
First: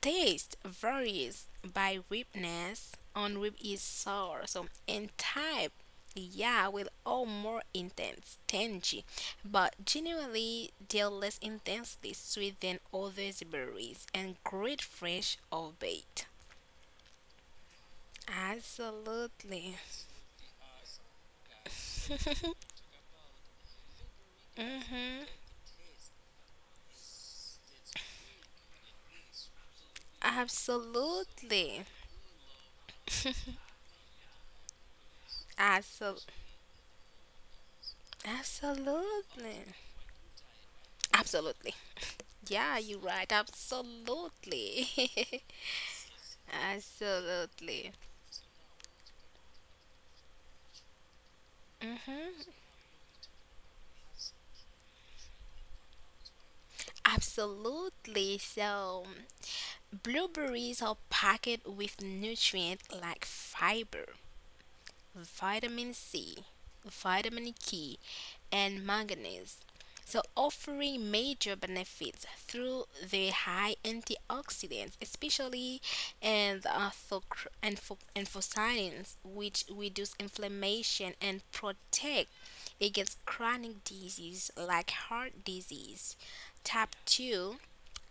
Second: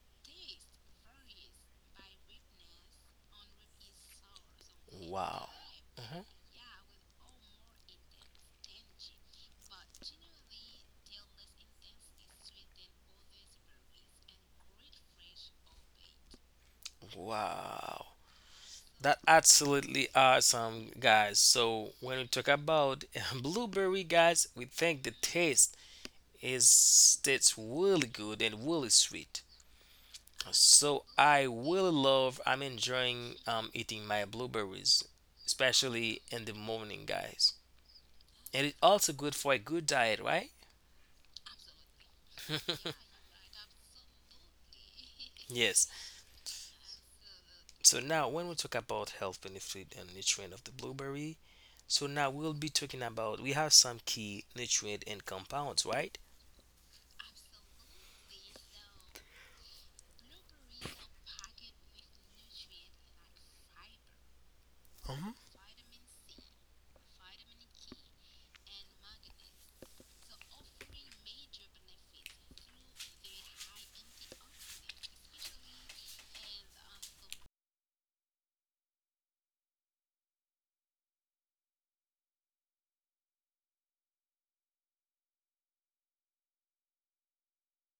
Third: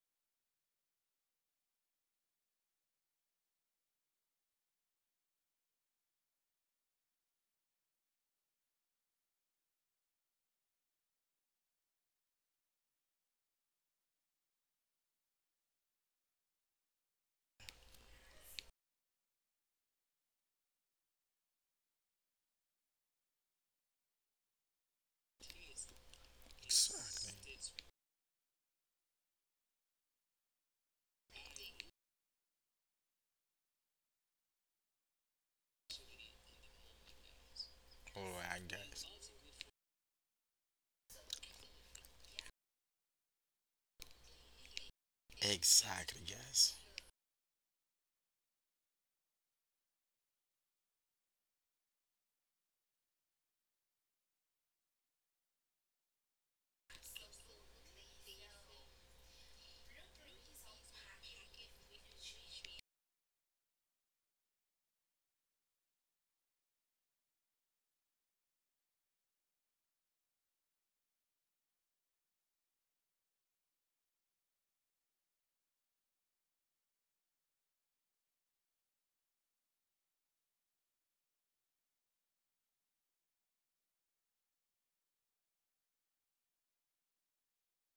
taste varies by ripeness. On rib is sour, so and Wow. type, Mhm. yeah, will all more intense, tangy, but generally they're less intensely sweet than other berries and great fresh or baked. Wow. That Absolutely. absolutely awesome, guys. So when we <laughs> talk about <laughs> blueberry, guys, we think the Hmm. taste is Exactly. it's really good and really sweet. So I Absolutely. really love. I'm enjoying um, eating my blueberries, Absol- especially in the morning, guys. All right, And it's guys. also good for a absolutely. good diet, right? Absolutely. <laughs> Yeah, you're <laughs> right. Absolutely. Yes. Exactly, <laughs> guys. Absolutely. So now when we talk about health benefit and nutrient of the blueberry, so now Hmm. we'll be talking about we have some key nutrient and compounds, right? Absolutely. So, blueberries are packed with nutrients like fiber, vitamin C, vitamin K, and manganese. So, offering major benefits through their high antioxidants, especially and uh, for, and for, and for science, which reduce inflammation and protect against chronic disease like heart disease, type two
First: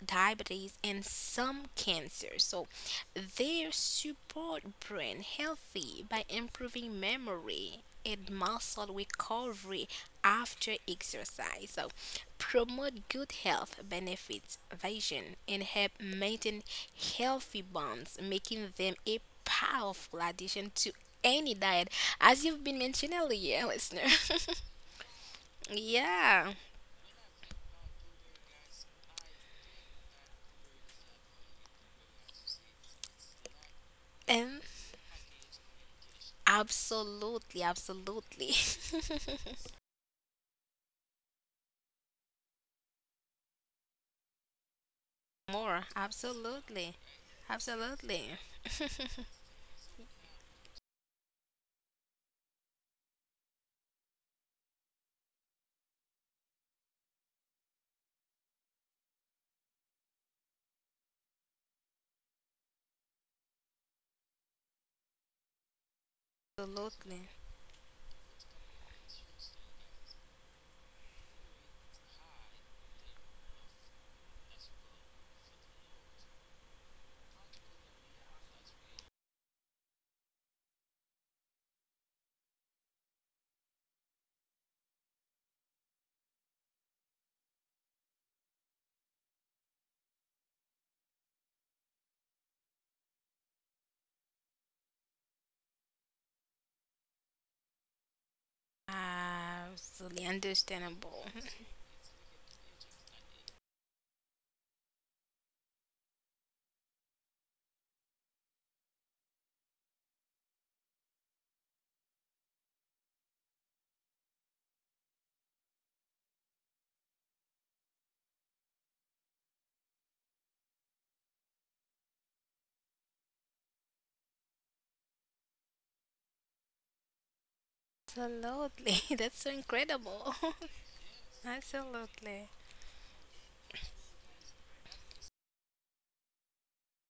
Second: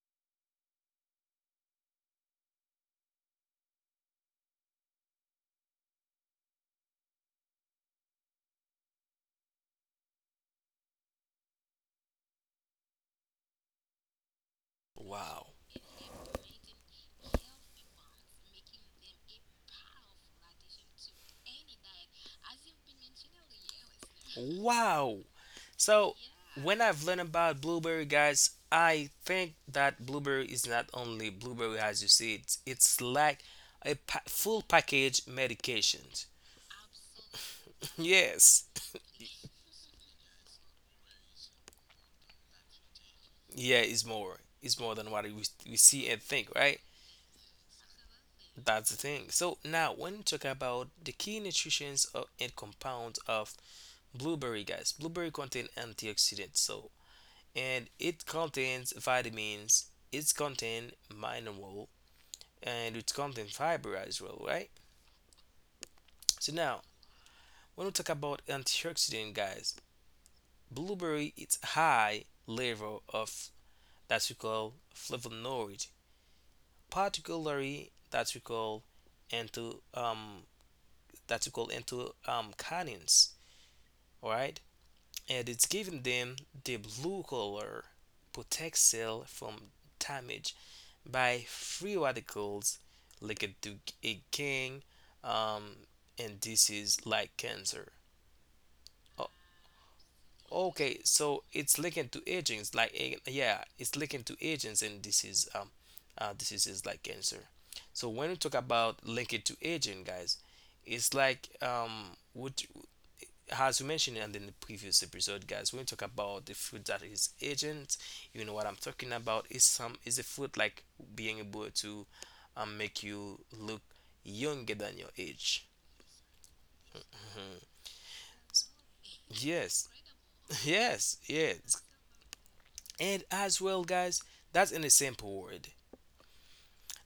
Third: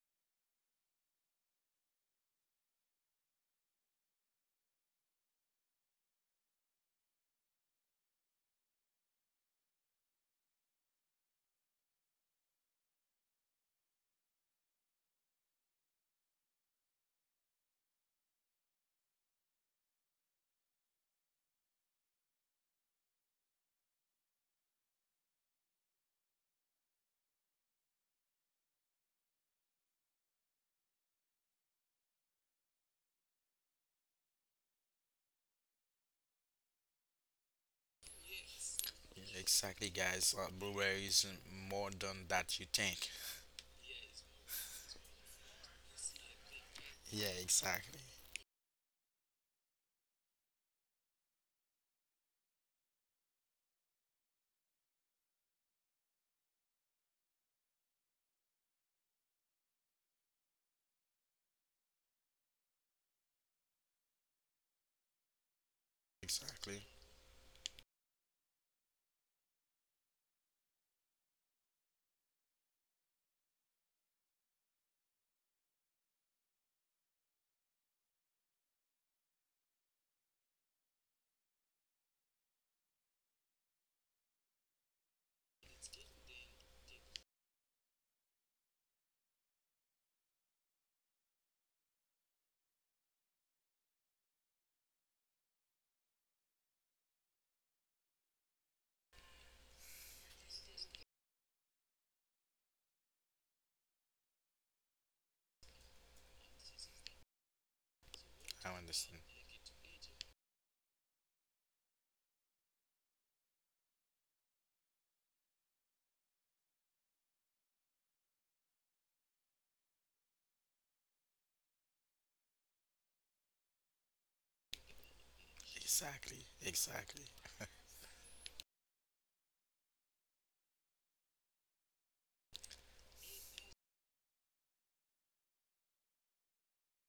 diabetes, and some cancers. So they support brain healthy by improving memory and muscle recovery after exercise. So promote good health benefits, vision, Wow. and help maintain healthy bonds, making them a powerful addition to any diet, as you've been mentioning earlier, listener. Wow. <laughs> So Yeah. when I've learned about blueberry, guys, I think that blueberry is not only blueberry as you see it. It's like a pa- full And package medications. absolutely, <laughs> absolutely. Yes. <laughs> Yeah, exactly, guys. Uh, blueberry is more than that you think. Yeah, it's more. It's more than what we, we More. see and think, right? Absolutely. Yeah, exactly. Absolutely. That's the <laughs> thing. So now, when we talk about the key nutrients of, and compounds of blueberry, guys, blueberry contain antioxidants, so and it contains vitamins, it's contain mineral, and it contain fiber as well, right? So now, Exactly. Absolutely. when we talk about antioxidant, guys, blueberry it's high level of that we call flavonoid, particularly that we call into um that we call into um canins, all right? And it's giving them the blue color protect cell from damage by free radicals linked to a gang um, and this is like cancer. O- Absolutely okay, understandable. so it's linked to agents like a- yeah, it's linked to agents and this is um uh, this is is like cancer. So when we talk I about understand. linked to agent, guys, it's like um what as we mentioned in the previous episode, guys, when we talk about the fruit that is agent, you know what I'm talking about is some is a fruit like being able to um, make you look younger than your age. Exactly. Exactly. <laughs> Absolutely. <laughs> That's so Yes, incredible. <laughs> yes, <laughs> yes. Absolutely. And as well, guys, that's in a simple word.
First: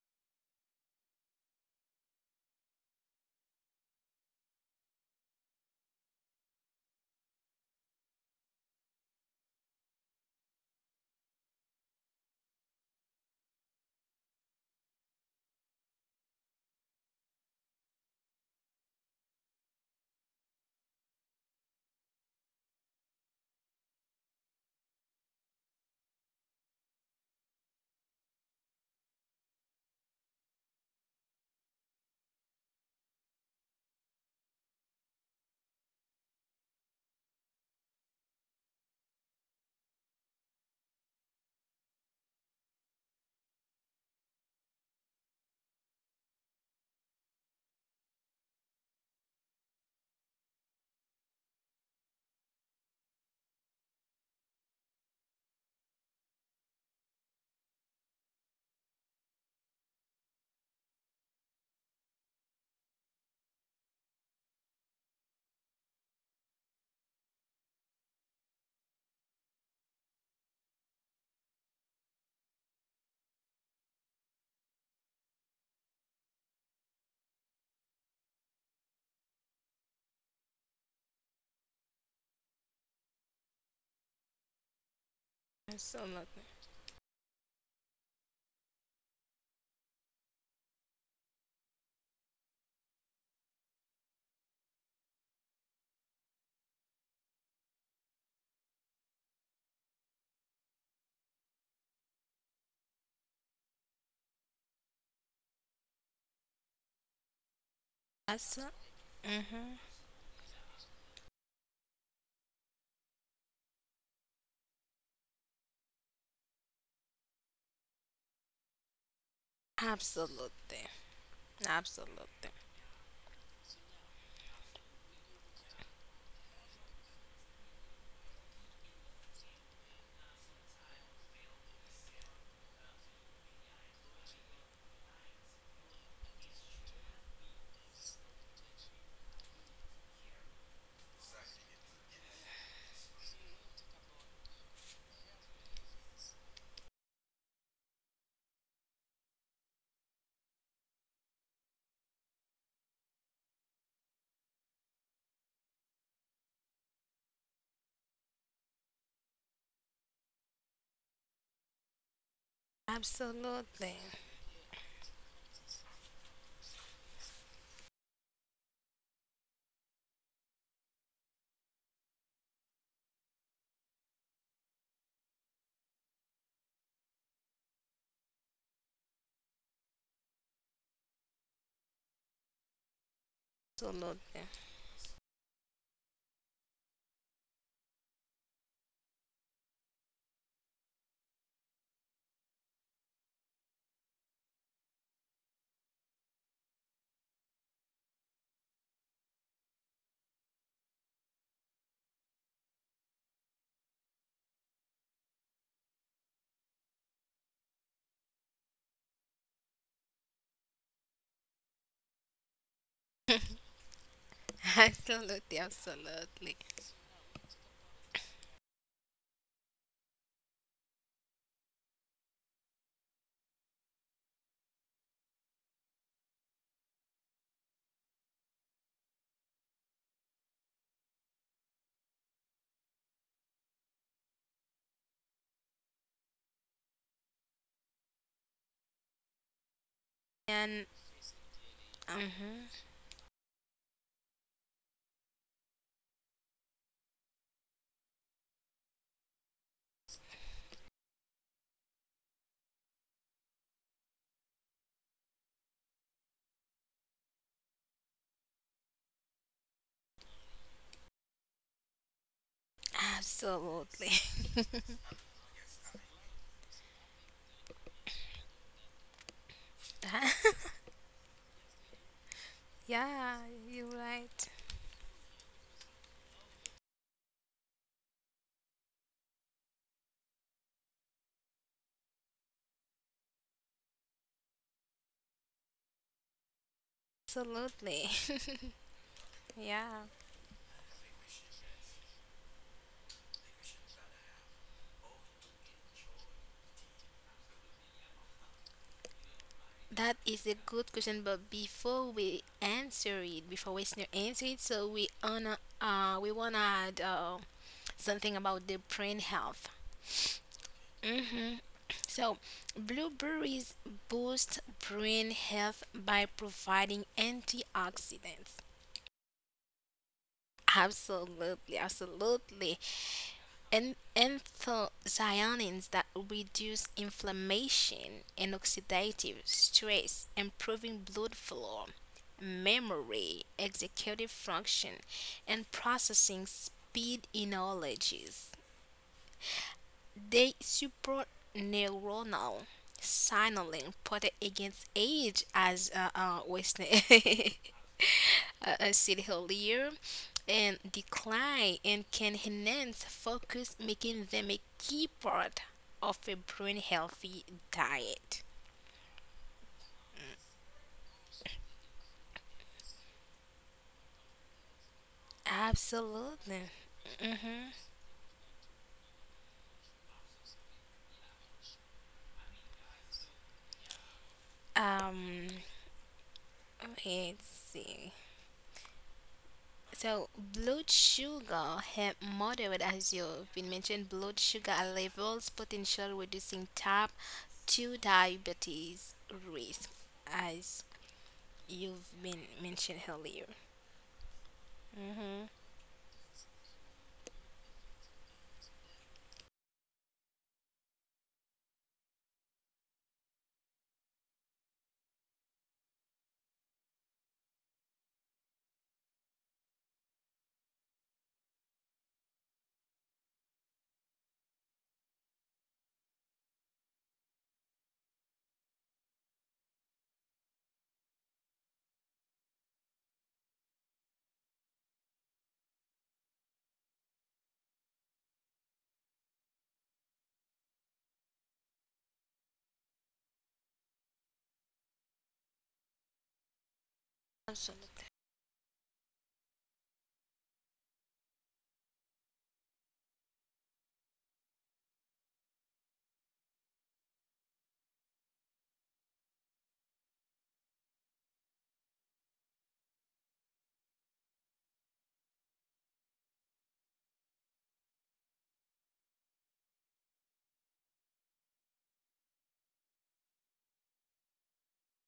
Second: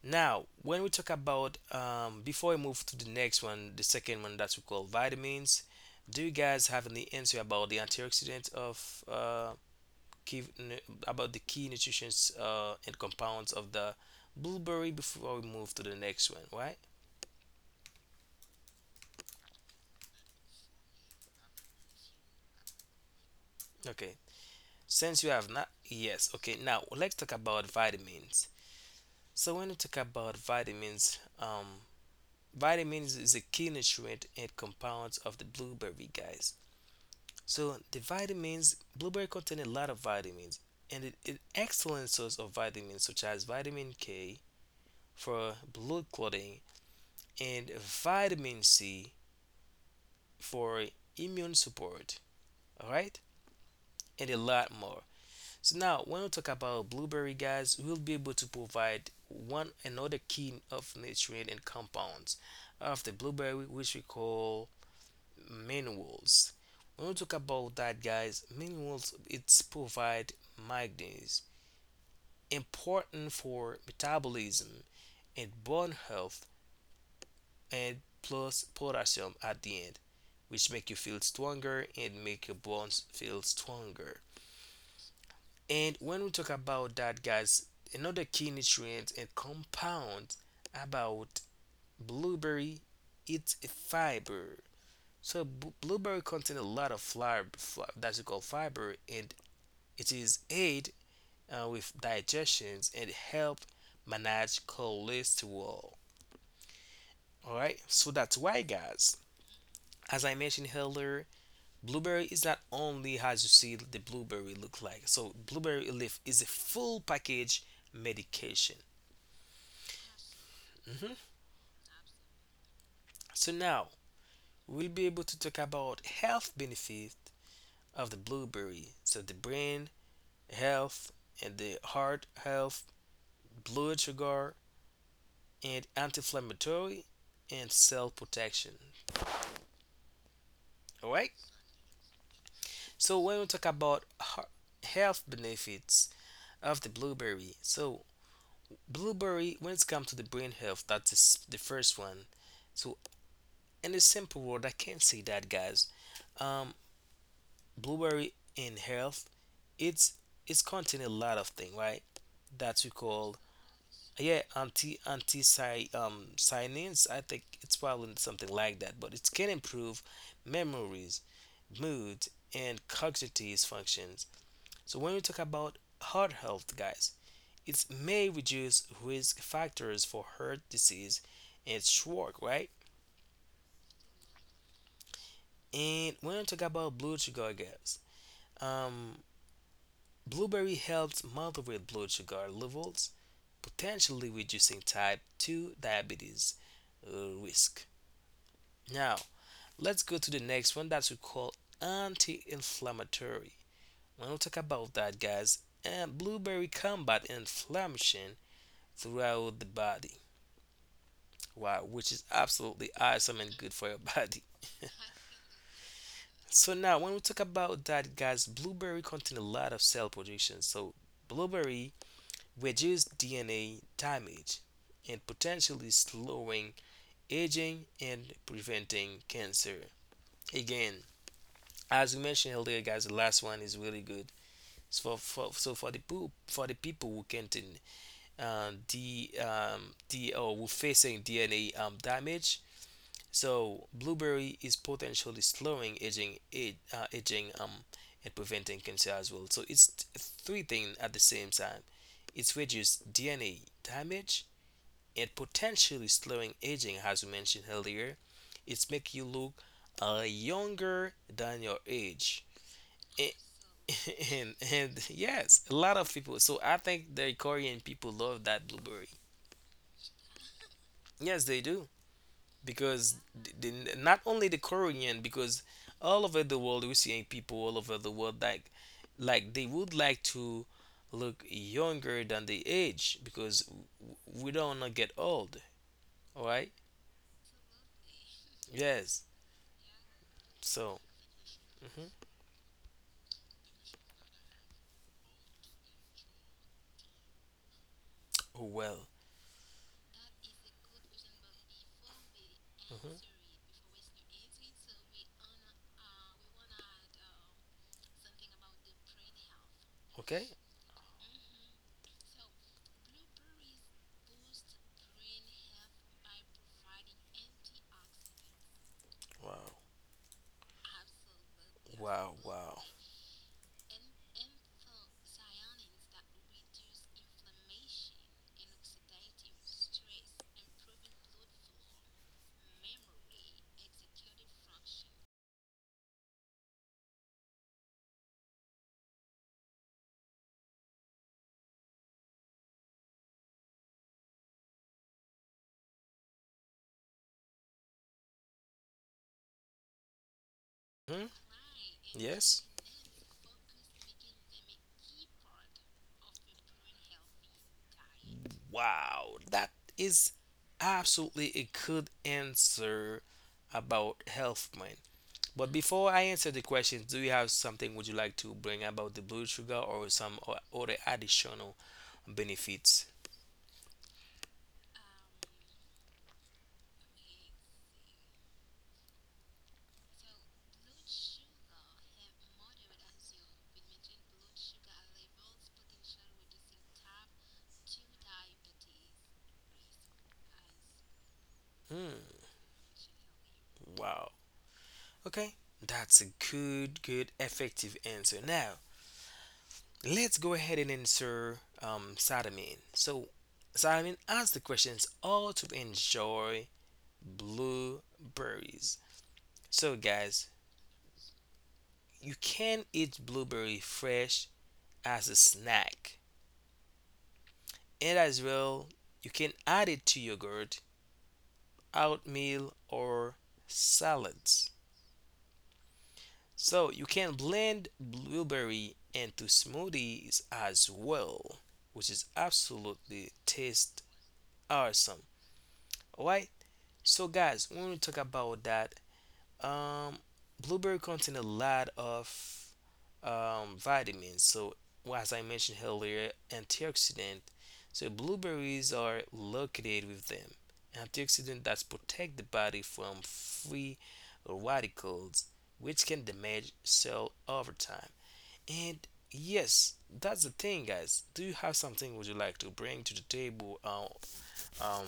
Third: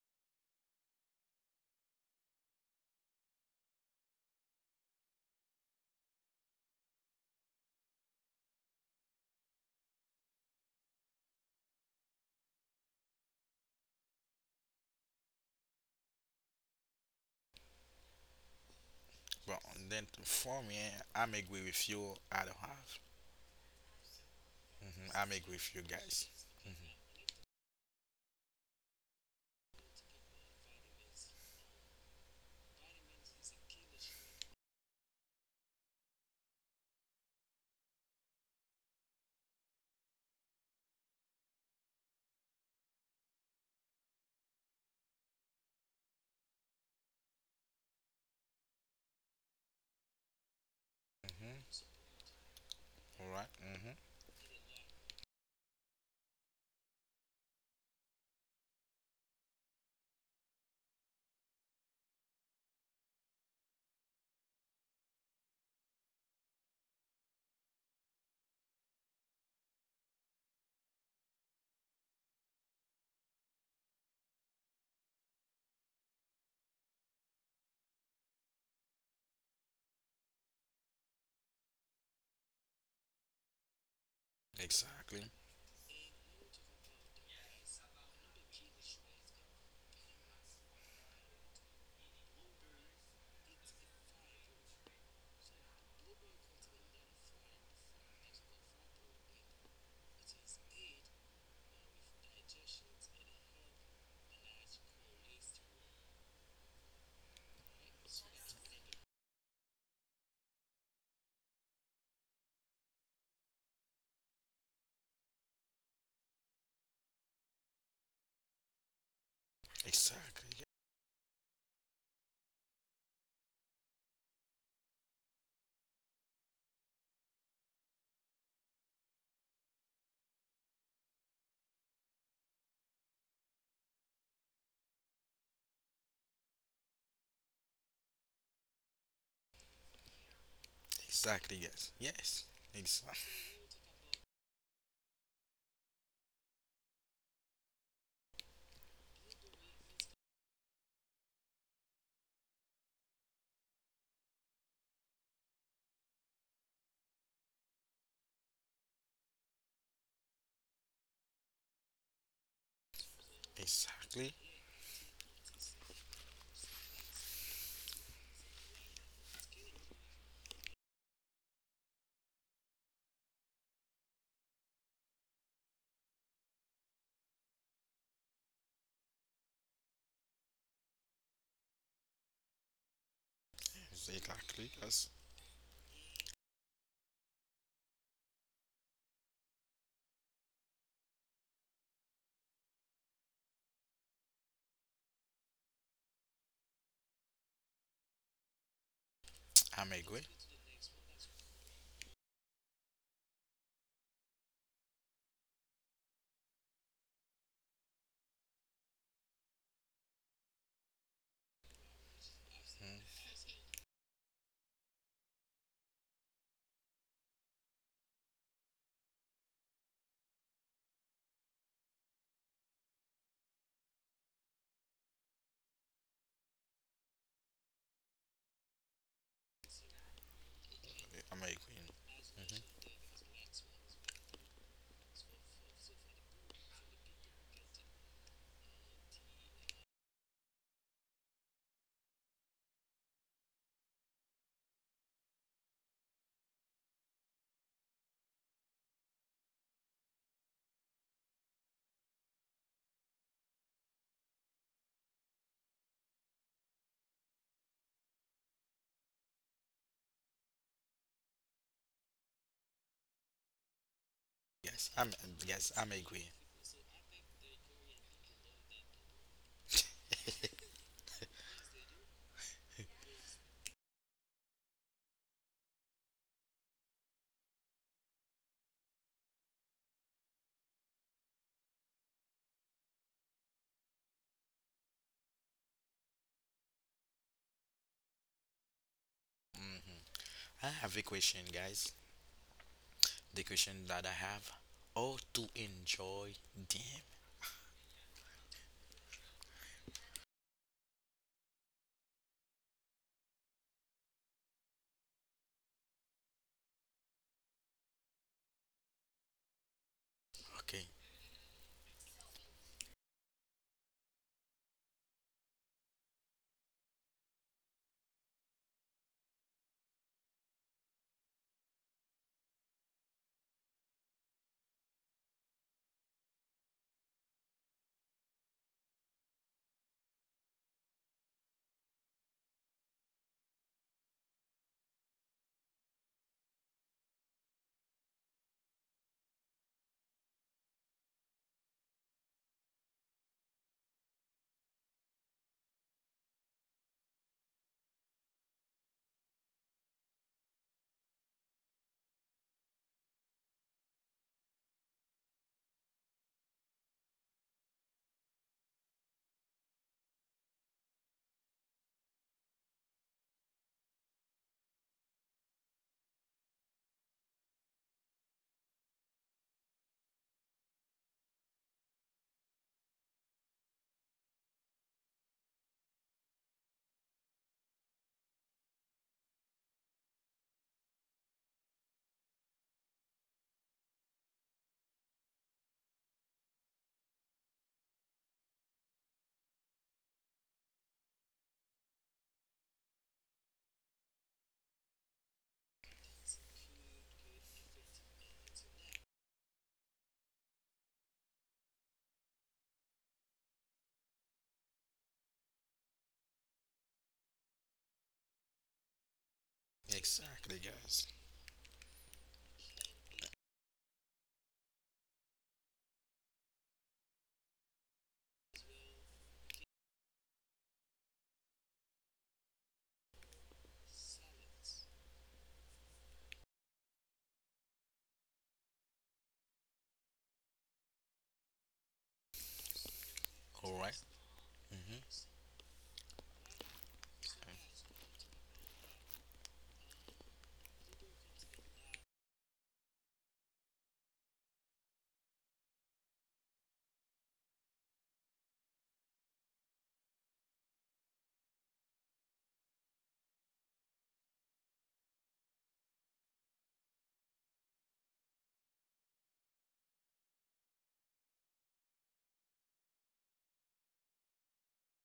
Now, when we talk about um, before we move to the next one, the second one that we call vitamins, do you guys have any answer about the antioxidant of uh, key nu- about the key nutrients uh, and compounds of the blueberry before we move to the next one, right? But then for me, I'm agree with you. I don't have. Okay. Hmm. Since you I'm have agree not, with you, guys. yes. Okay. Now let's talk about vitamins. So when we talk about vitamins, um, vitamins is a key nutrient and compounds of the blueberry, guys. So the vitamins, blueberry contain a lot of vitamins and it is excellent source of vitamins such as vitamin K for blood clotting and vitamin C for immune Mm-hmm. support, all right, All right. Mm-hmm. and a lot more. So now, when we talk about blueberry, guys, we'll be able to provide one another key of nutrient and compounds of the blueberry, which we call minerals. When we talk about that, guys, minerals it's provide magnesium, important for metabolism and bone health, and plus potassium at the end, which make you feel stronger and make your bones feel stronger. Exactly. And when we Absolutely. talk about that, guys, another key nutrient and compound about blueberry it's a fiber. So b- blueberry contains a lot of fiber that's called fiber, and it is aid uh, with digestions and help manage cholesterol. All right, so that's why, Absolutely. guys. Hmm. As I mentioned earlier, blueberry is not only as you see the blueberry look like. So blueberry leaf is a full package medication. Exactly. ye- Absolutely. Absolutely. Absolutely. So now we'll be able to talk about health benefits of the blueberry. So the brain health and the heart health, blood sugar and anti-inflammatory and cell protection. All right. Exactly. Yes. Yes. So Exactly. when we talk about har- health benefits of the blueberry, so blueberry when it comes to the brain health, that's the s- the first one. So in a simple word, I can say that, guys. Um, Blueberry in health, it's it's contain a lot of thing, right? That we call Absolutely. Exactly. yeah anti anti si, um cyanins. I think it's probably something like that, but it can improve memories, mood, and cognitive functions. So when we talk about heart health, guys, it may reduce risk factors for heart disease and stroke, right? Yes. Exactly. Yes. And when we talk about blood sugar, guys, um, blueberry helps moderate blood sugar levels, potentially reducing type two diabetes uh, risk. Now, I'm let's go to agree. the next one that we call anti inflammatory. When we talk about that, guys, and blueberry combat inflammation throughout the body. Wow, which is absolutely Mm, awesome and good for your <laughs> body. <laughs> Absolutely. Absolutely. So now, when we talk about that, guys, blueberry contain a lot of cell protection. So blueberry reduce D N A damage, and potentially slowing aging and preventing cancer. Again, I'm agree. as we mentioned earlier, Mm-hmm. guys, the last one is really good. So for, for so for the for the people who can't uh, the um the or who And, facing D N A um damage, mhm. so blueberry is potentially slowing aging age, uh, aging um and preventing cancer as well. So it's three things at the same time. It's reduced D N A damage, and potentially slowing aging, as we mentioned earlier. It's make you look uh, younger than your age. A- Absolutely. <laughs> And, Yes. and I'm. yes, Yes. a I'm lot of agree. people. So I think the Korean people love that blueberry. <laughs> Yes, they do because Yeah, th- you're the, not only right. the Korean, because all over the world we're seeing people all over the world like like they would like to look younger than the age because w- we don't want to get old. All right. Absolutely. Yes. <laughs> Yeah. Mm-hmm. I have So. a question, guys. The question that I have: how to enjoy them? Oh, well. That is a good question, but before we Mhm. answer it, before we sn- answer it, so we wanna uh we wanna add uh, something about the brain health. Okay. Okay. Mm-hmm. So, blueberries boost brain health by providing antioxidants. Wow. Absolutely, Wow. absolutely. Wow. And anthocyanins that reduce inflammation and oxidative stress, improving blood flow, memory, executive function, and processing speed in allergies. They support neuronal signaling, protect against age as uh, uh, Western. <laughs> uh, I said earlier, and Mhm. decline and can Yes. enhance focus, making them a key part of a brain healthy diet. Wow. That is absolutely a good answer about health man. But before I answer the Absolutely. question, do you have Hmm. something would you like to bring about the blood sugar or some o- other additional benefits? Um, let's see. So, blood sugar have moderate, as you've been mentioned, blood sugar levels potential reducing type two diabetes risk, as you've Hmm. been mentioned earlier. Wow. Okay. That's a good, good, effective answer. Now, let's go ahead and answer um, Sadamin. So, Sadamin asked the questions all to enjoy blueberries. So, guys, Exactly, guys. you can eat blueberry fresh as a snack, and as well, you can add it to yogurt, oatmeal, or salads. So, you can blend blueberry into smoothies as well, which is absolutely All right. taste Mm-hmm. awesome. Why? So guys, when we talk about that, um, blueberry contain a lot of um, vitamins. So well, as I mentioned earlier, antioxidant. So blueberries are located with them. Antioxidant that protect the body from free radicals, which can damage cell over time. And yes, that's the thing, guys. Do you have something would you like to bring to the table? Uh, um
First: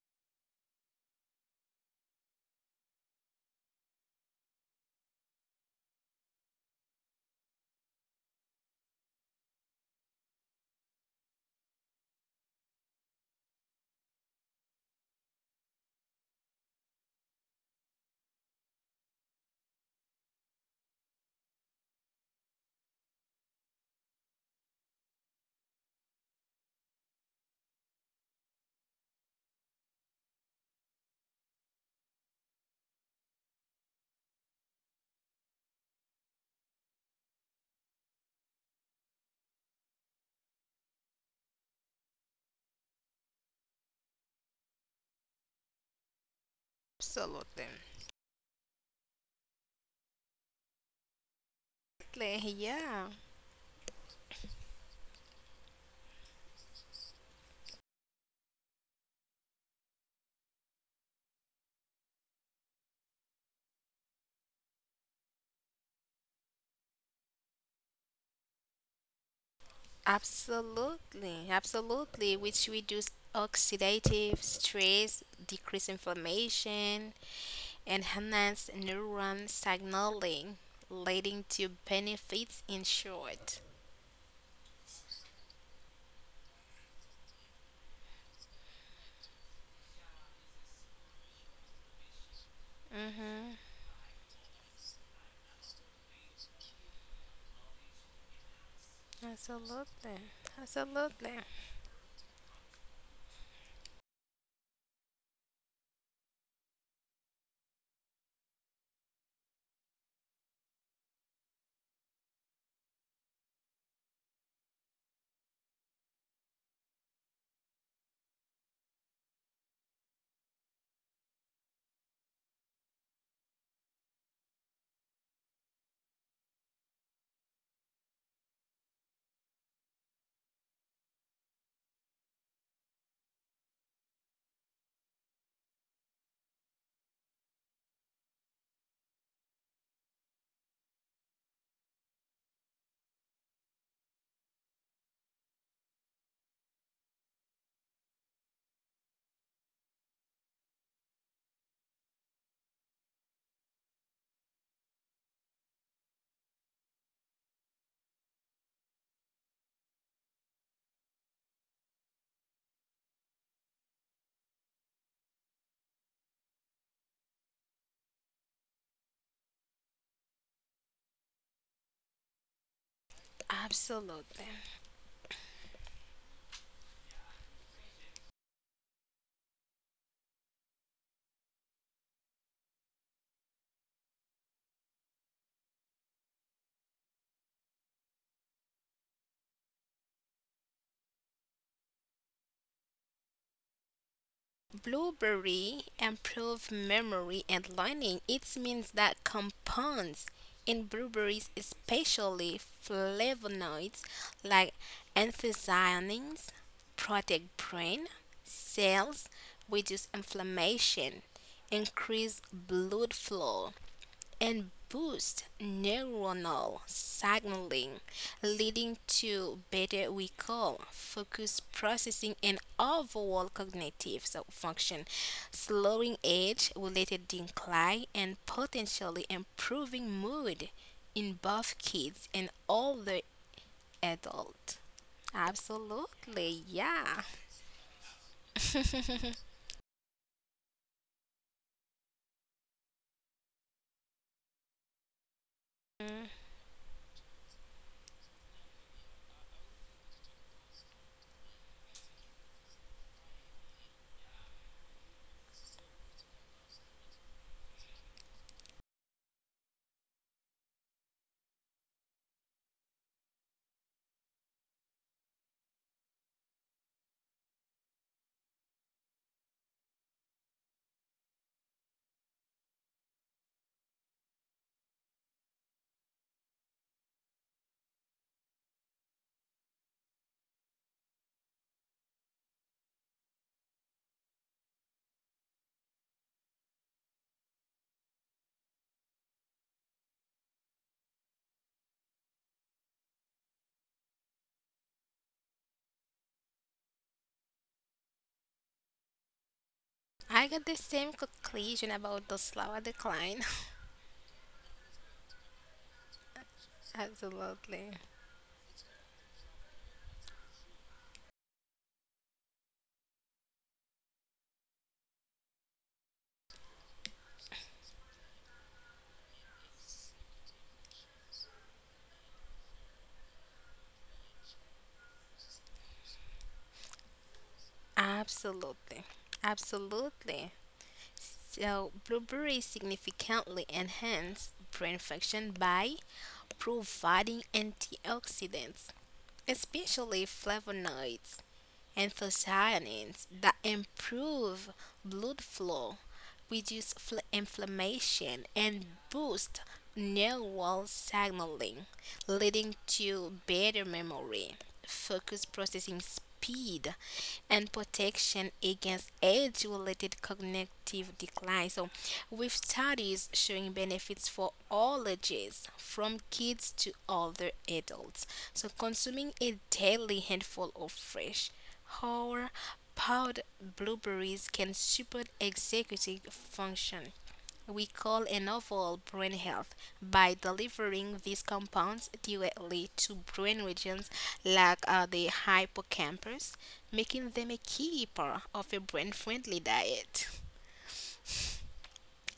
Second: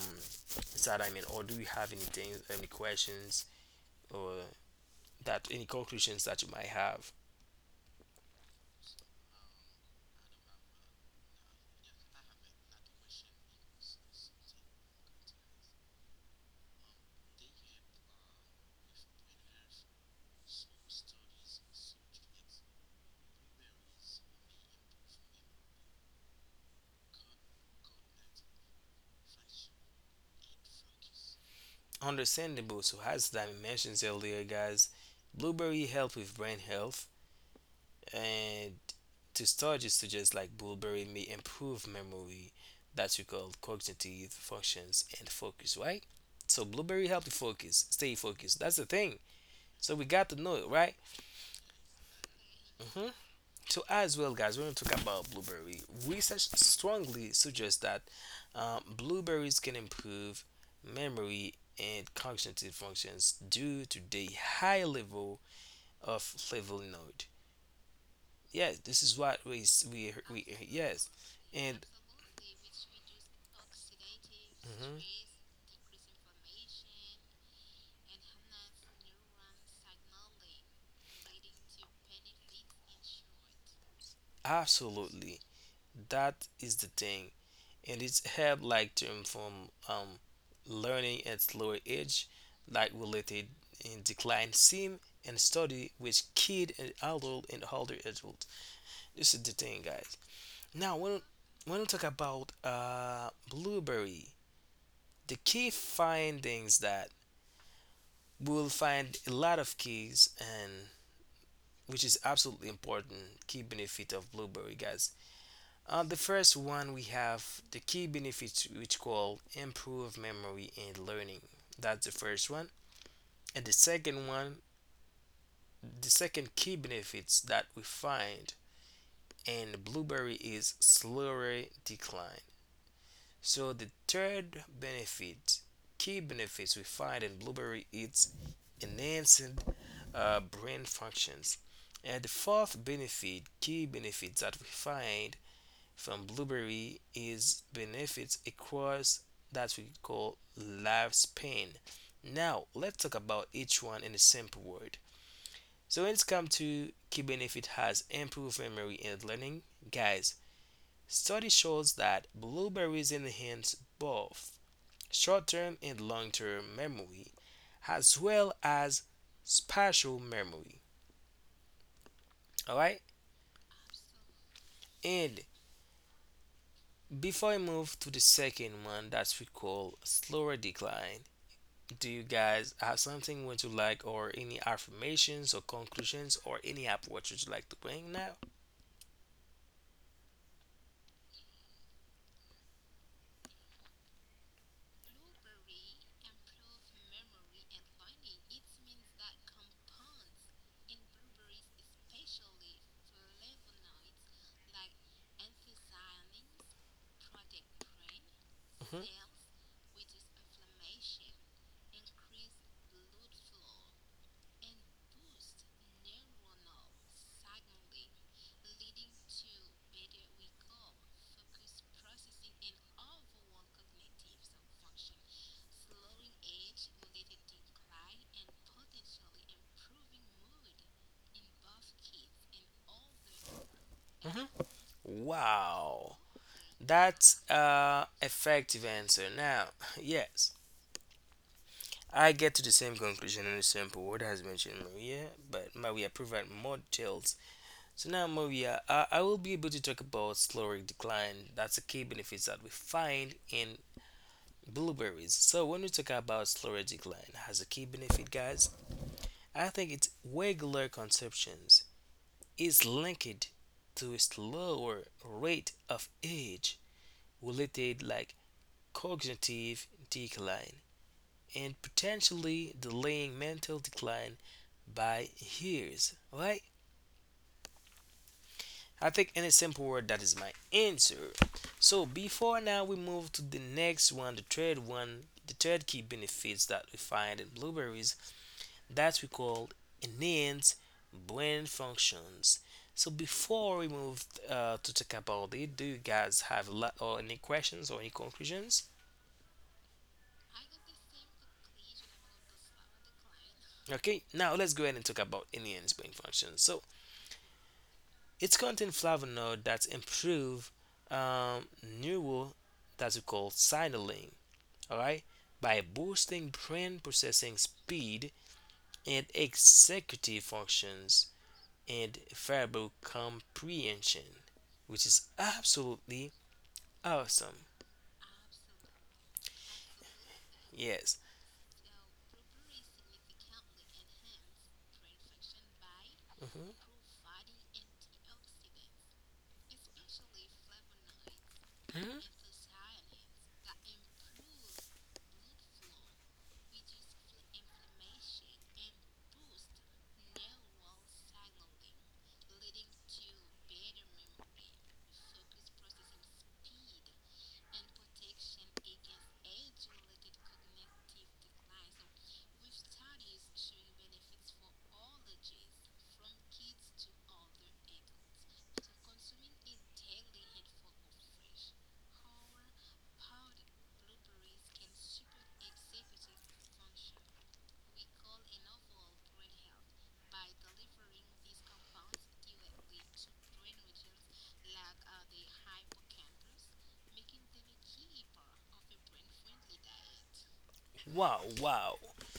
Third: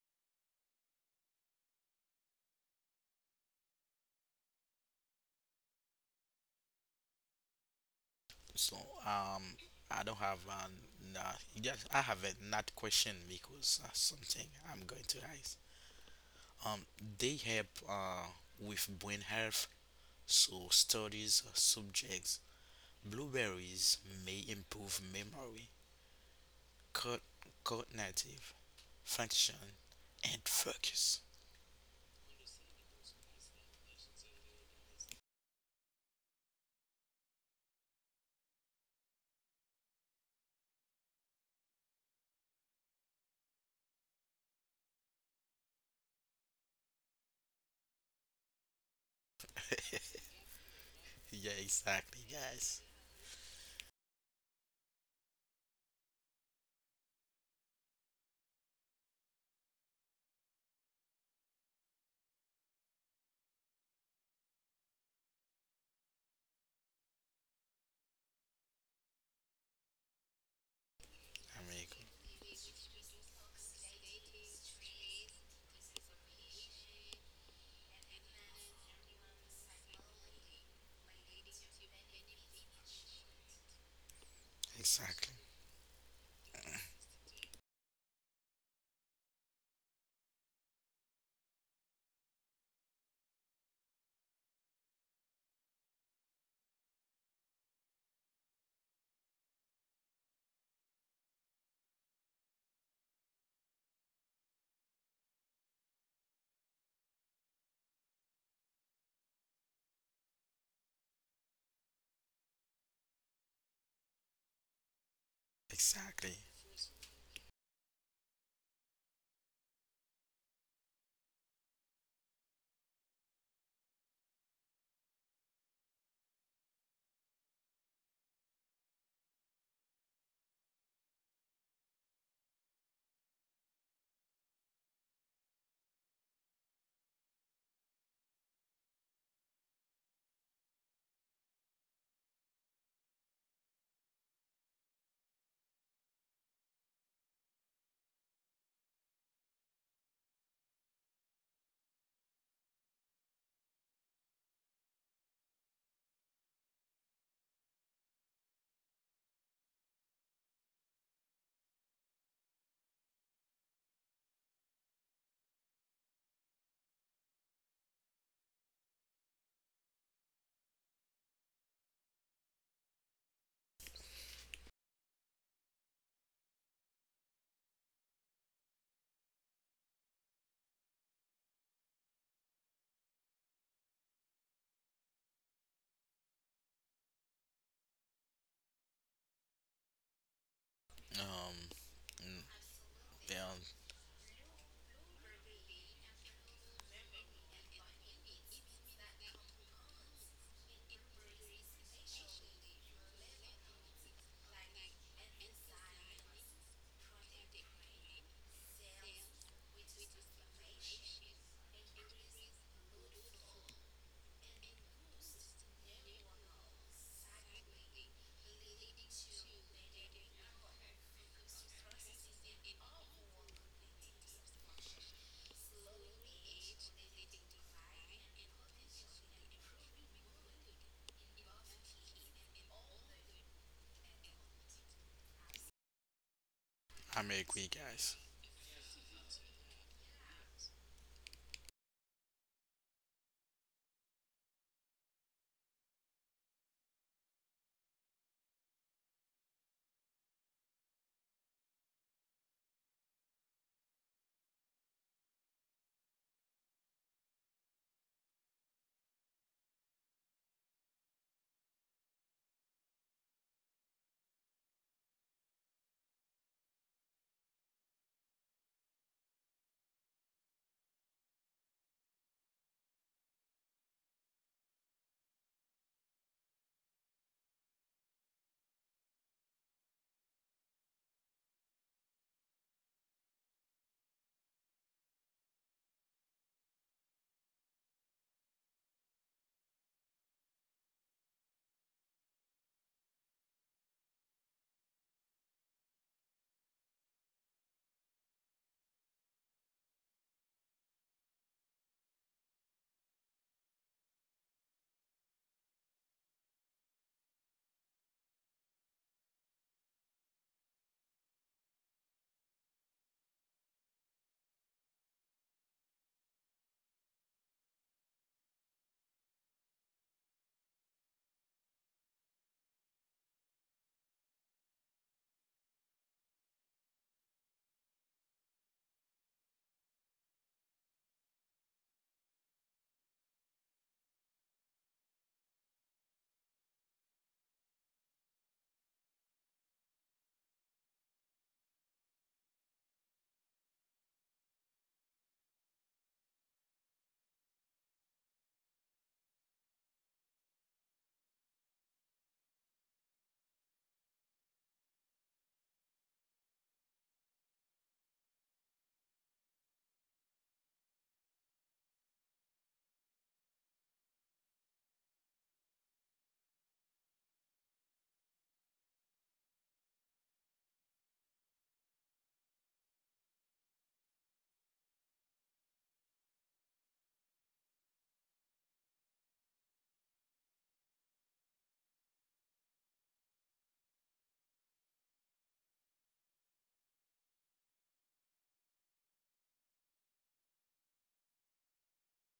is that I mean or do you have anything any questions or that any conclusions that you might have So, um, I don't have an. Uh, yes, I have a not question because uh, something I'm going to ask. Um, they help uh, with brain health, so studies subjects blueberries may improve memory, co- cognitive function, and focus. understandable so as that I mentioned earlier guys blueberry help with brain health and to start just suggest like blueberry may improve memory that you call cognitive functions and focus right so blueberry help you Absolutely. focus stay focused that's the thing so we got to know it right Yeah, exactly, Exactly, guys. yeah. hmm. So as well, guys, when we talk about blueberry, research strongly suggests that um, blueberries can improve memory and cognitive functions due to the high level of flavonoid. Yes, this is what we s- we we yes, Absolutely, and America. absolutely. Which reduce oxidative mhm, stress, decrease inflammation, and enhance neuron signaling, leading to benefits in short. Exactly. absolutely that is the thing. And it's helped like to inform um, learning at lower age like related Mm-hmm. in decline seem and study with kid and adult and older adult this is the thing guys Absolutely. now when Absolutely. when we talk about uh, blueberry the key findings that we will find a lot of keys and which is absolutely important key benefit of blueberry guys. Uh, the Exactly. first one we have the key benefits which call improve memory and learning. That's the first one. And the second one, the second key benefits that we find in blueberry is slower decline. So the third benefit, key benefits we find in blueberry is enhancing uh, brain functions. And the fourth benefit, key benefits that we find from blueberry is benefits across that we call lifespan. Now let's talk about each one in a simple word. So when it's come to key benefit has improved memory and learning, guys. Study shows that blueberries enhance both short-term and long-term memory, as well as spatial memory. All right, Absolutely. and before I move to the second one that we call slower decline, do you guys have something would you like, or any affirmations or conclusions, or any app what you'd like to bring now? Um, mm, yeah, Blueberry improve memory and learning. It means that compounds in blueberries, especially flavonoids like anthocyanins, protect brain Hmm. cells, reduce inflammation, increase blood flow, and boost neuronal signaling, leading to better recall, focus processing, and overall cognitive so function, slowing age related decline, and potentially improving mood in both kids and older Hmm. adults. Wow, Absolutely, yeah. I'm that's agree, uh guys. effective answer. Now, yes, I get to the same conclusion in a simple word as mentioned Maria, but Maria Mm, provide more details. So now, Maria, uh, I will be able to talk about caloric decline. That's the key benefits that we find in blueberries. So when we talk about caloric decline, has a key benefit, guys. I think its regular consumptions is linked to its lower rate of age related like cognitive decline and potentially delaying mental decline by years, right? I think in a simple word that is my answer. So before now we move to the next one, the third one, the third key benefits that we find in blueberries that we call enhance brain functions. So before we move uh, to talk about it, do you guys have a lot or any questions or any conclusions? I got the same conclusion about the slower decline. Okay, now let's go ahead and talk about enhanced brain functions. So <laughs> Absolutely. it's contain flavonoid that improve um, neural that we call signaling. All right, by boosting brain processing speed and executive functions and verbal comprehension, which is absolutely awesome. Absolutely. Absolutely. Yes. So, blueberries significantly enhance brain function by Hmm. providing antioxidants, especially flavonoids and Hmm. anthocyanins, that improve blood flow, reduce fl- inflammation, and boost neural signaling, leading to better memory, focus processing speed, and protection against age related cognitive decline. So, with studies showing benefits for all ages, from kids to older adults. So, consuming a daily handful of fresh, whole, powdered blueberries can support executive function we call an overall brain health by delivering these compounds directly to brain regions like uh, the hippocampus, making them a key part of a brain friendly diet. Wow, wow. <laughs>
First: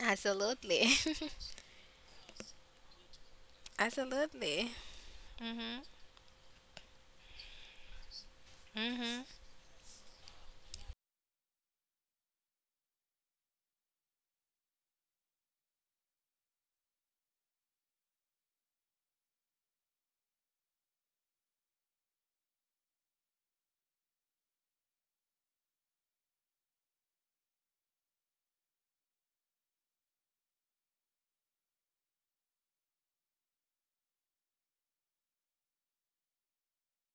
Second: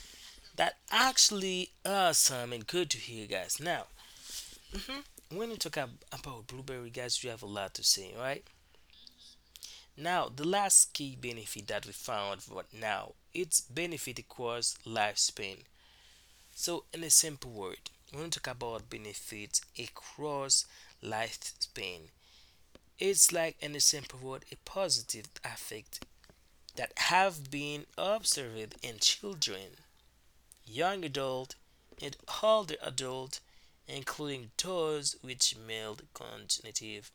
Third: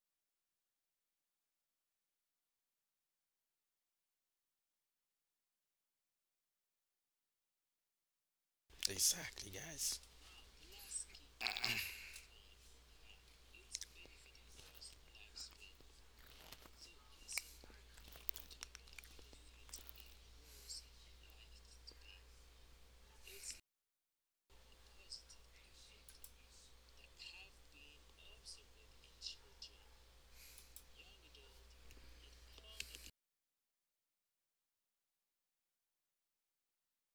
That Absolutely. actually awesome and good to hear, guys. <laughs> Now, Absolutely. mhm, when you talk ab- about blueberry, guys, you have a lot to say, right? Exactly, guys. Now, the last key benefit that we found right now, it's benefit across lifespan. So, in a simple word, when we want to talk about benefits across lifespan, it's like, in a simple word, a positive effect that have been observed in children, young adult, and older adult, including those which mild cognitive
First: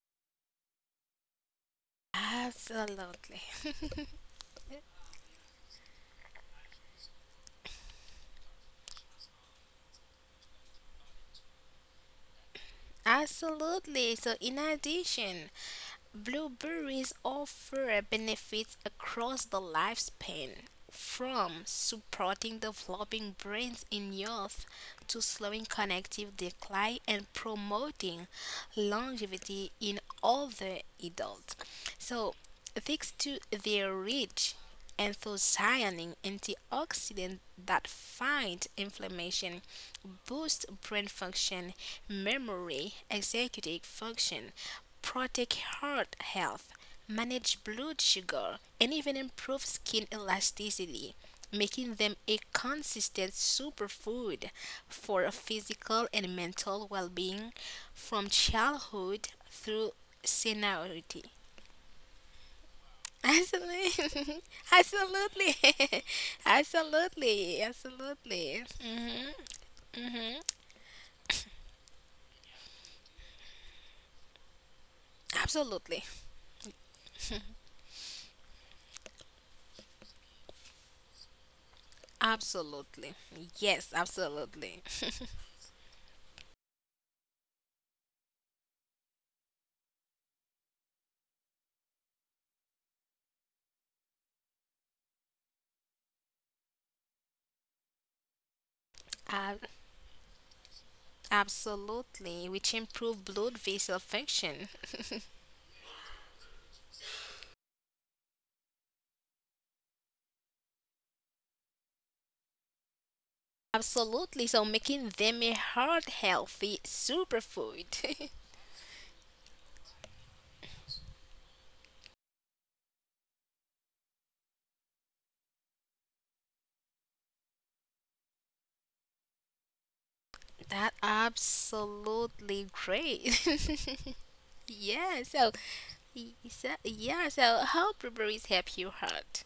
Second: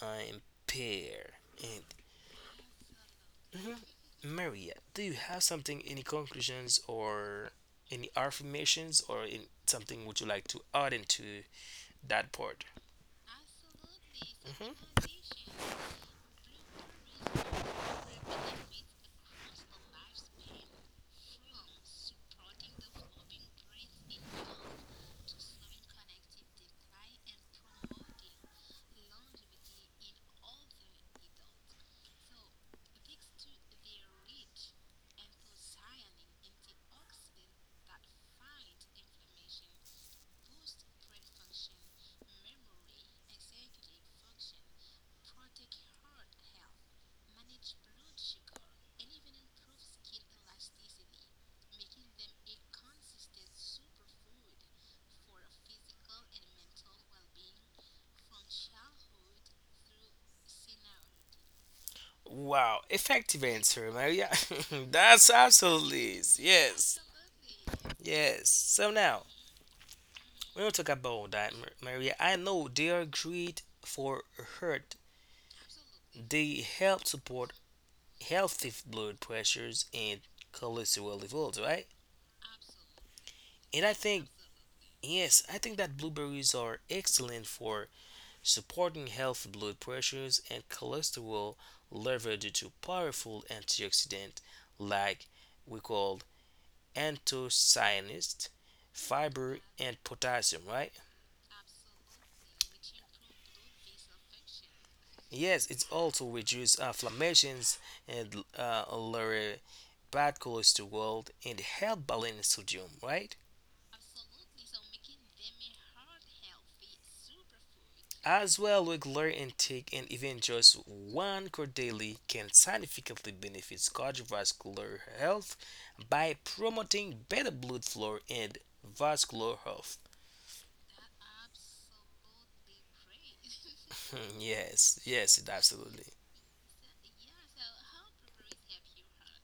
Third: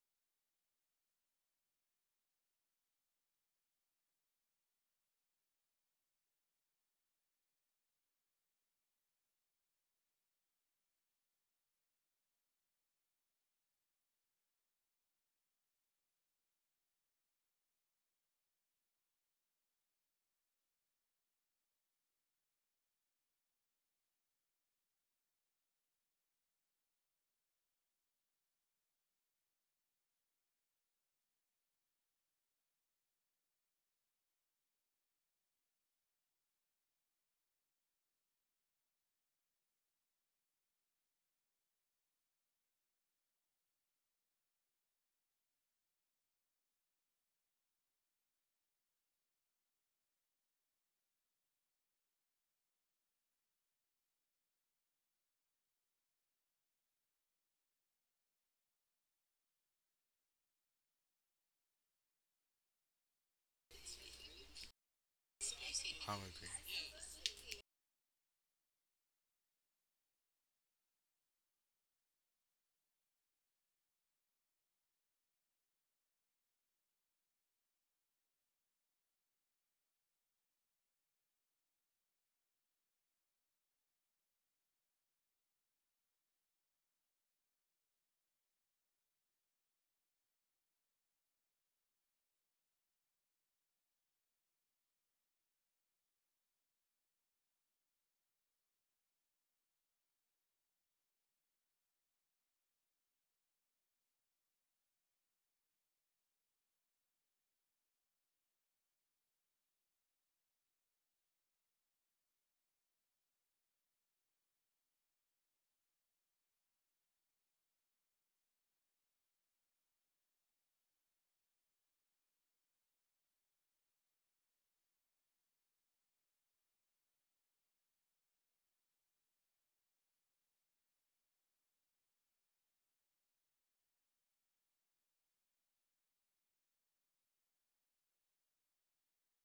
uh, impair. And Absolutely. mhm, <laughs> Maria, do you have something, any conclusions or any affirmations or in something would you like to add into that part? Absolutely. So, in Hmm. addition, blueberries offer benefits across the lifespan, from supporting developing brains in youth to slowing cognitive decline and promoting longevity in older adults. So, thanks to their rich anthocyanin antioxidant that fight inflammation, boost brain function, memory, executive function, protect heart health, manage blood sugar, and even improve skin elasticity, making them a consistent superfood for physical and mental well being from childhood through seniority. Wow, effective answer, Maria. Absolutely, <laughs> <laughs> That's absolutely, <laughs> absolutely I'm is. agree. Yes, absolutely, yes. absolutely. So now Hmm. we will talk about that, Mar- Maria. I know they are great for heart. Absolutely. They help support healthy blood pressures and cholesterol levels, right? Absolutely. And Yes, I think absolutely. yes, I think that blueberries are excellent for supporting healthy blood pressures and cholesterol level due to powerful antioxidant like we call anthocyanins, fiber, Ab- and potassium, right? absolutely, which improve blood vessel function. Yes, it also reduces inflammations and uh, lower bad cholesterol and help balance sodium, right? Absolutely. So making them a heart healthy superfood. As well, regular intake and even just one curd daily can significantly benefit cardiovascular health by promoting better blood flow and vascular health. <laughs> That absolutely great. <laughs> <laughs> Yes, Yeah, yes, so absolutely. y- so yeah, so how blueberries help your heart?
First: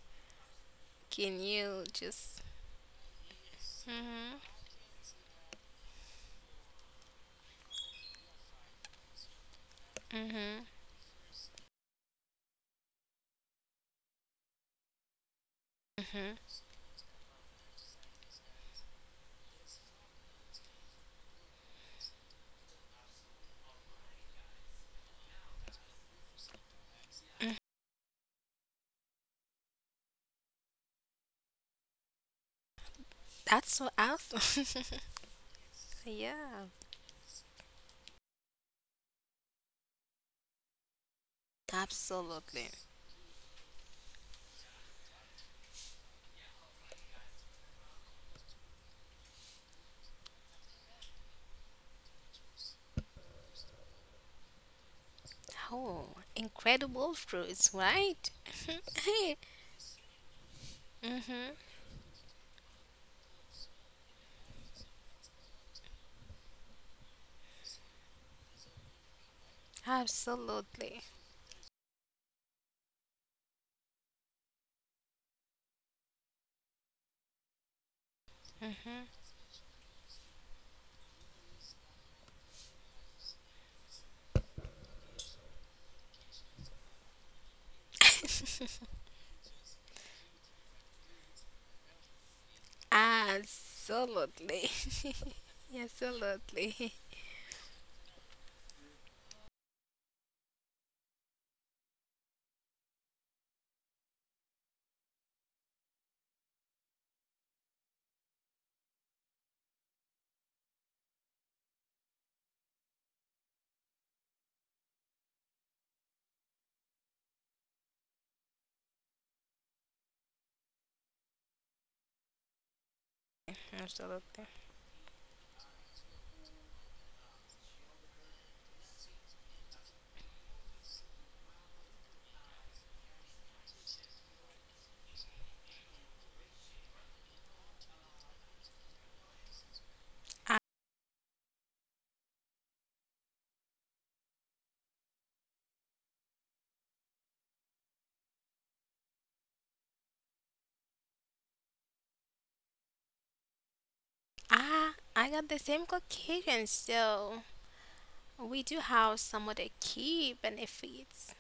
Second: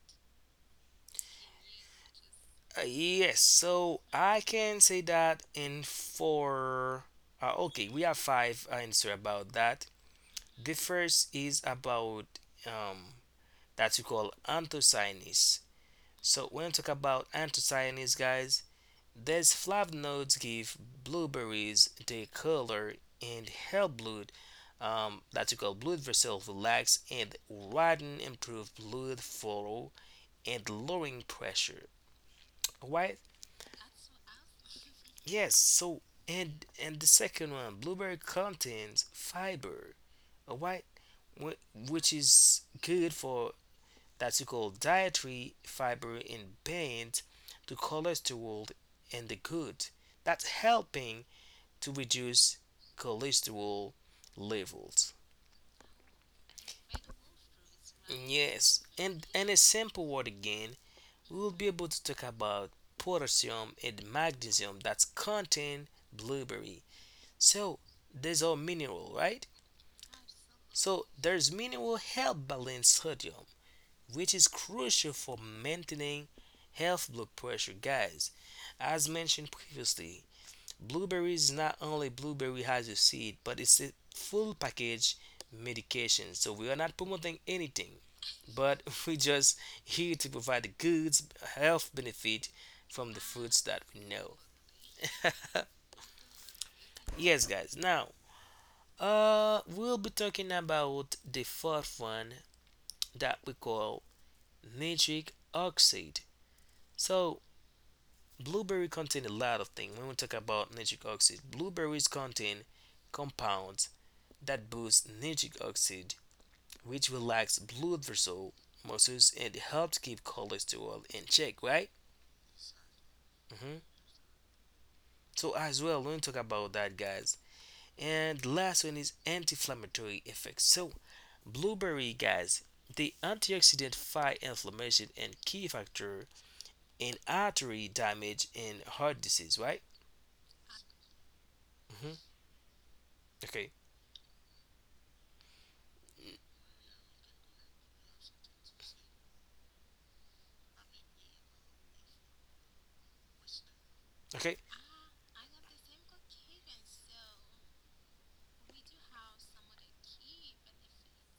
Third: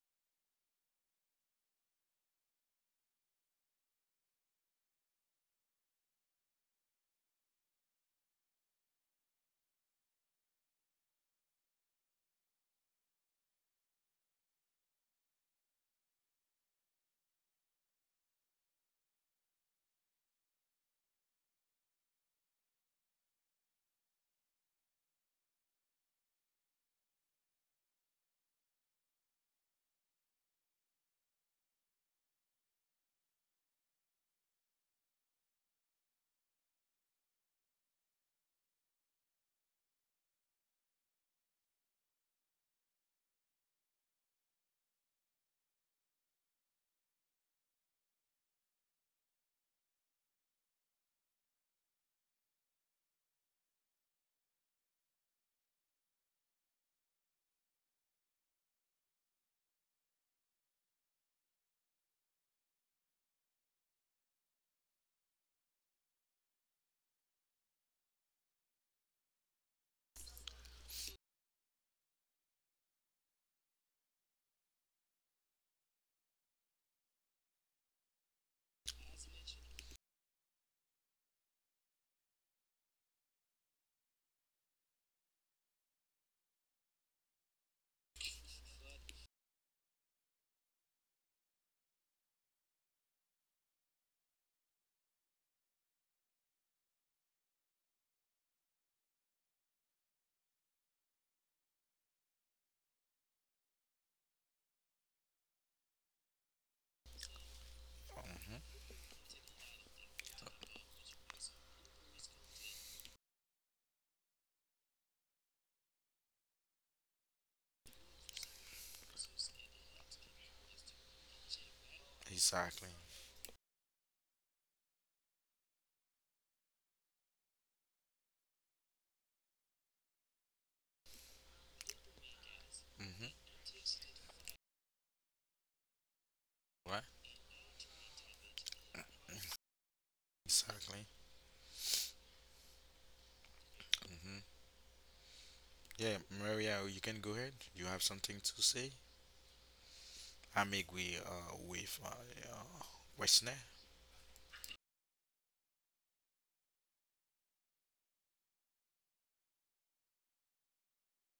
Can you just... Uh, yes, so Mhm. I can say that in four. Uh, okay, we have five answer about that. Mhm. The first is about um that we call anthocyanins. So Mhm. when we talk about anthocyanins, guys, these flavonoids give blueberries the color and help blood um, that we call blood vessel relax and widen improve blood flow and lowering pressure. Why? That's so awesome. Yes, so <laughs> and Yeah. and the second one, blueberry contains fiber, all right, wh- which is Absolutely. good for that's you call dietary fiber in paint, the cholesterol and the good. That's helping to reduce cholesterol levels. Oh, incredible fruits, right? Yes, and <laughs> and a simple word again, we will Mm-hmm. be able to talk about potassium and magnesium that's contain blueberry. So these are mineral, right? Absolutely. So there's minimal help balance sodium, which is crucial for maintaining health blood pressure, guys. Mm-hmm. As mentioned previously, blueberries not only blueberry has a seed, but it's a full package medication. So we are not promoting anything, but <laughs> we just here to provide the goods health benefit from the foods that we know. Absolutely. <laughs> <laughs> Absolutely. Yes, guys. Now, uh, we'll be talking about the fourth one that we call nitric oxide. So Hmm. blueberry contain a lot of things. When we talk about nitric oxide, blueberries contain compounds that boost nitric oxide, which relax blood vessel muscles and helps keep cholesterol in check, right? Exactly. <laughs> Hmm. Absolutely. So as well, when we talk about that, guys. And last one is anti-inflammatory effects. So blueberry, guys, the Hmm. antioxidant fight inflammation and key factor What? in artery damage and heart disease, right? Ah, Exactly. Hmm. Okay. Hmm. Yeah, Mm. Maria, you can go ahead. You have something to say? I'm agree uh, with uh, uh, Westner. Okay. ah, I got the same Caucasian, so we do have some of the key benefits.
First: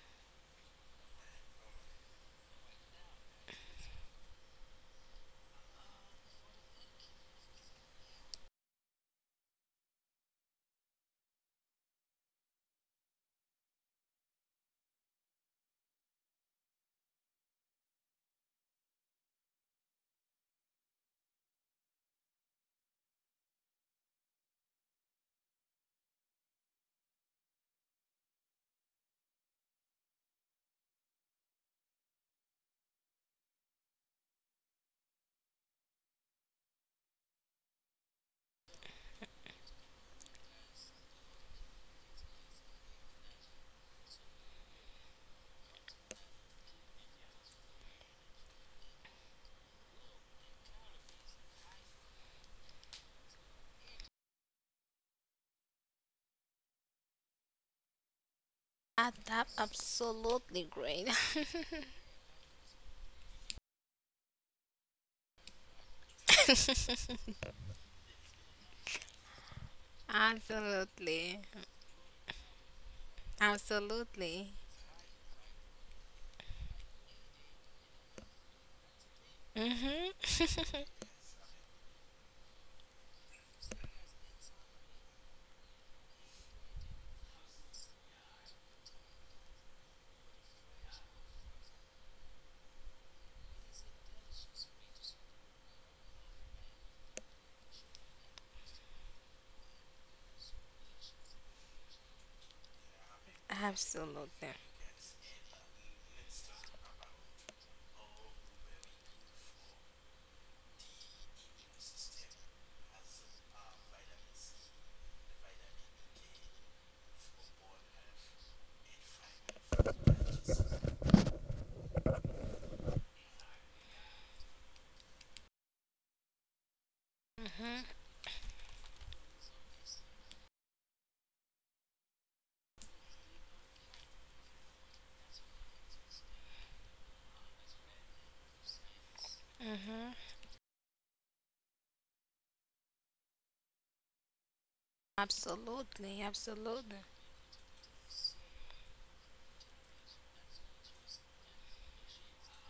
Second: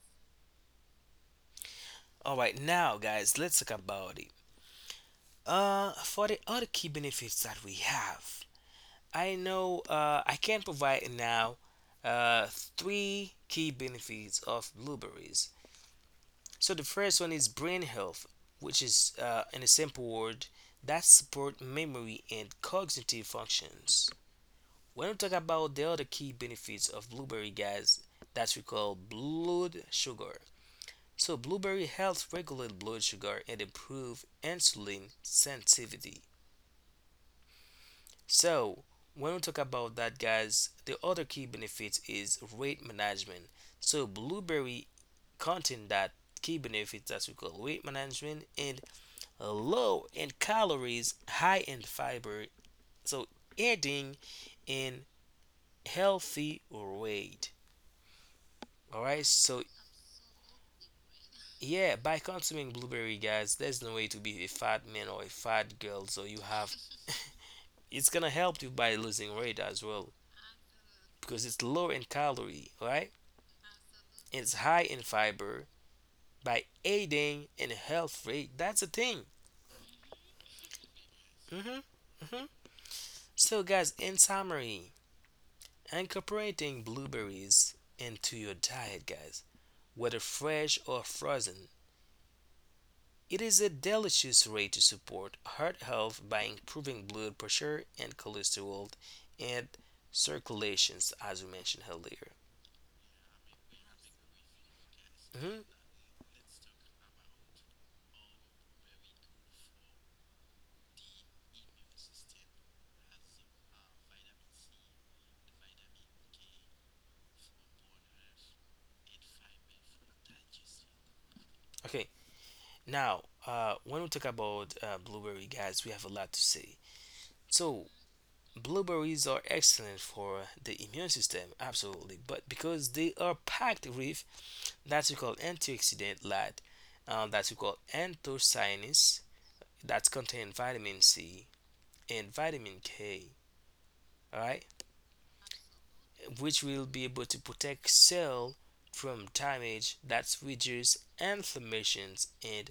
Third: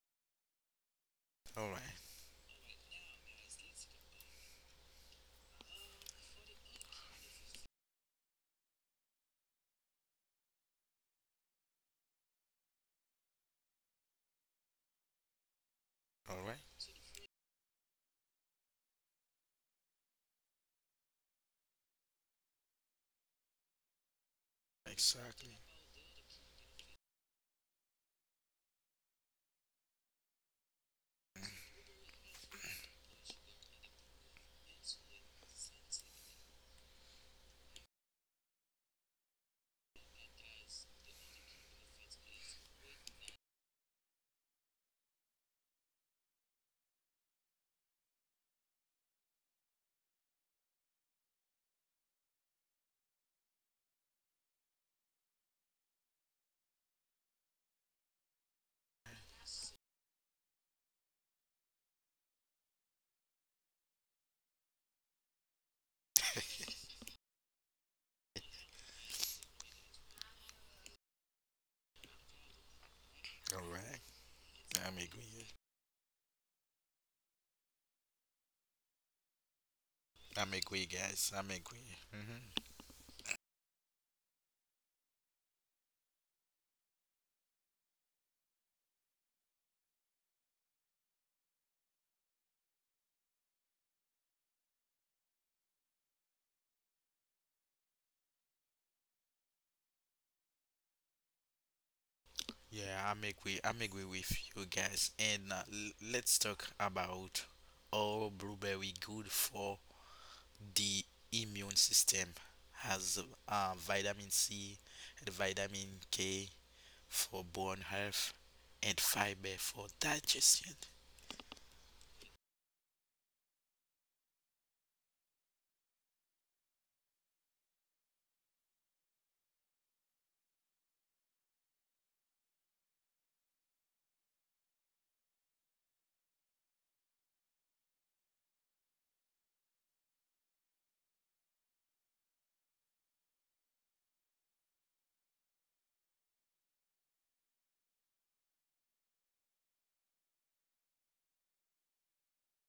All right, All right. Now, guys, let's talk about it. Uh, for the other key benefits that we have, I know uh, I can provide now uh, three key benefits of blueberries. all right, So the first one is brain health, which is, uh, in a simple word, that support memory and cognitive functions. When we talk exactly. about the other key benefits of blueberry, guys, that's we call blood sugar. So blueberry helps regulate blood sugar and improve insulin sensitivity. So when we talk about that guys, the other key benefits is weight management. So blueberry contain that key benefits that we call weight management and low in calories, high in fiber. So adding in healthy weight. All Ah, right, that so absolutely great. <laughs> yeah, by consuming blueberry, guys, there's no way to be a fat man or a fat girl. So you have it's gonna help you by losing weight as well Absolutely. because it's low in calorie, right? All right, Absolutely. It's high I'm in agree. fiber by aiding in health rate. That's the thing. I'm Mm-hmm. agree, guys. I'm Hmm. agree. Hmm. Hmm. So, guys, in summary, incorporating blueberries into your diet, guys, whether fresh or frozen, it is a delicious way to support heart health by improving blood pressure and cholesterol and circulations, as we mentioned earlier. Yeah, I'm <laughs> agree. I'm agree with Absolutely. you, guys. And Hmm. uh, l- let's talk about, all blueberry good for the immune system, has uh, vitamin C and vitamin K for bone health and fiber for digestion. Okay. Now, uh, when we talk about uh, blueberry, guys, we have a lot to say. So, Mm-hmm. blueberries are excellent for the immune system, absolutely, but because they are packed with that we call antioxidant light, uh, that we call anthocyanins, that contain vitamin C and vitamin K, alright, Absolutely. which will Absolutely. be able to protect cell from damage that reduces inflammations and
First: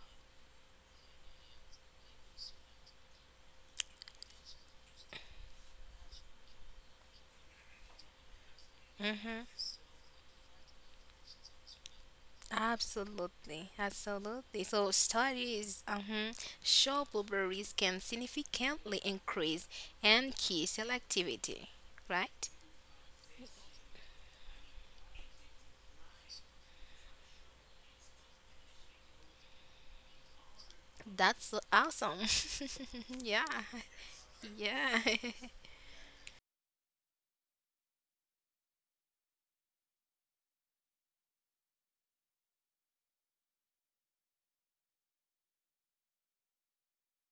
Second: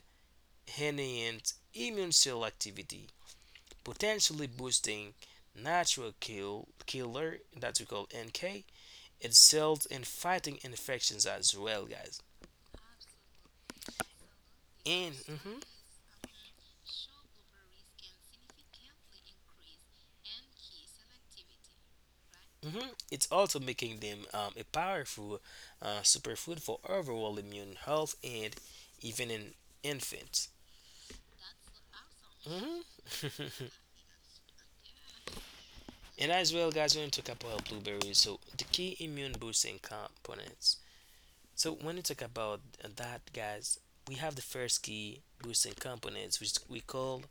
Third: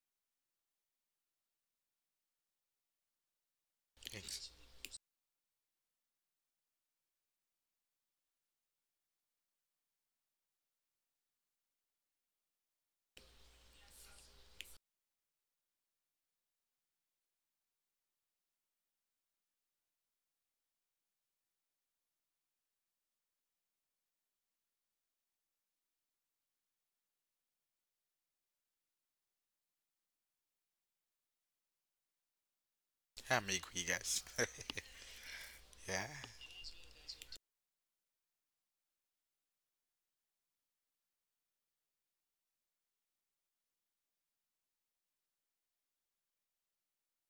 enhance immune cell activity potentially Thanks. boosting natural kill killer that we call N K. It Mm-hmm. sells in fighting infections as well, guys. Absolutely, absolutely. So And mhm, studies uh-huh, show blueberries can significantly increase N K selectivity, right? mhm, it's also making them um, a powerful uh, superfood for overall immune health and even in infants. That's so awesome. Mhm. <laughs> Yeah, I'm <laughs> agree, guys. yeah. <laughs> Yeah. And as well, guys, when you talk about blueberries, so the key immune boosting components. So when you talk about that, guys, we have the first key boosting components, which we call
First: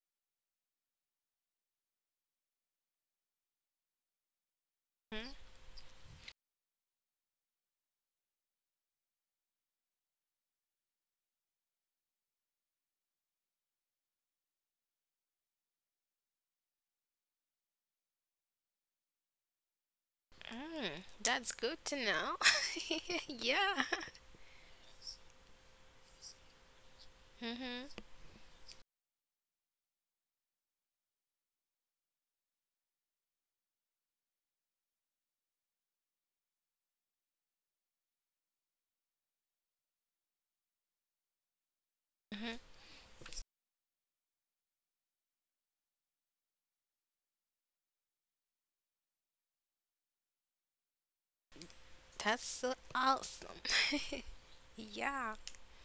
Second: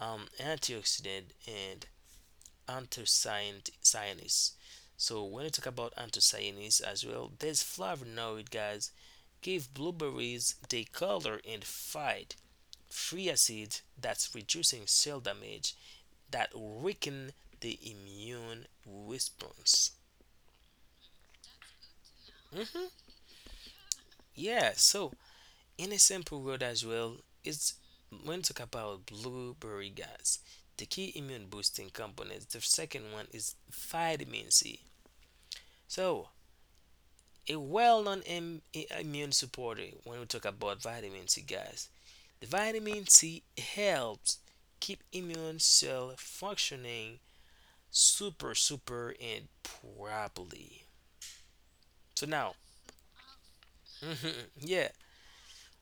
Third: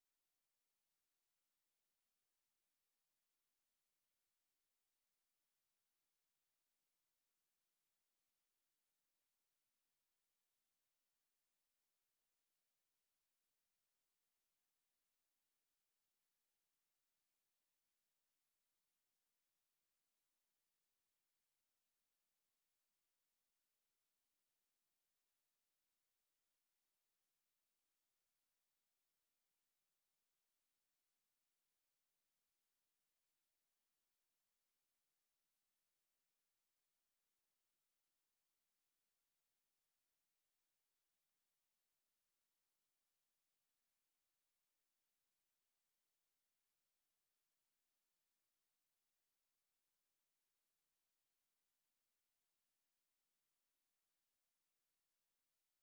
um, antioxidant and anthocyanins. So when <laughs> you talk about anthocyanins as well, there's flavonoid guys give blueberries the color and fight free acids that's reducing cell damage that weaken the immune response. Mm, that's good to know. hmm <laughs> Yeah. Yeah, so in a simple word as well, it's Hmm. when you talk about blueberry guys, the key immune boosting components. The second one is vitamin C. So, a well known Im- i- immune supporter when we talk about vitamin C, guys. The Hmm. vitamin C helps keep immune cell functioning super, super, and properly. So, That's now, so awesome. <laughs> mhm, <laughs> yeah, Yeah.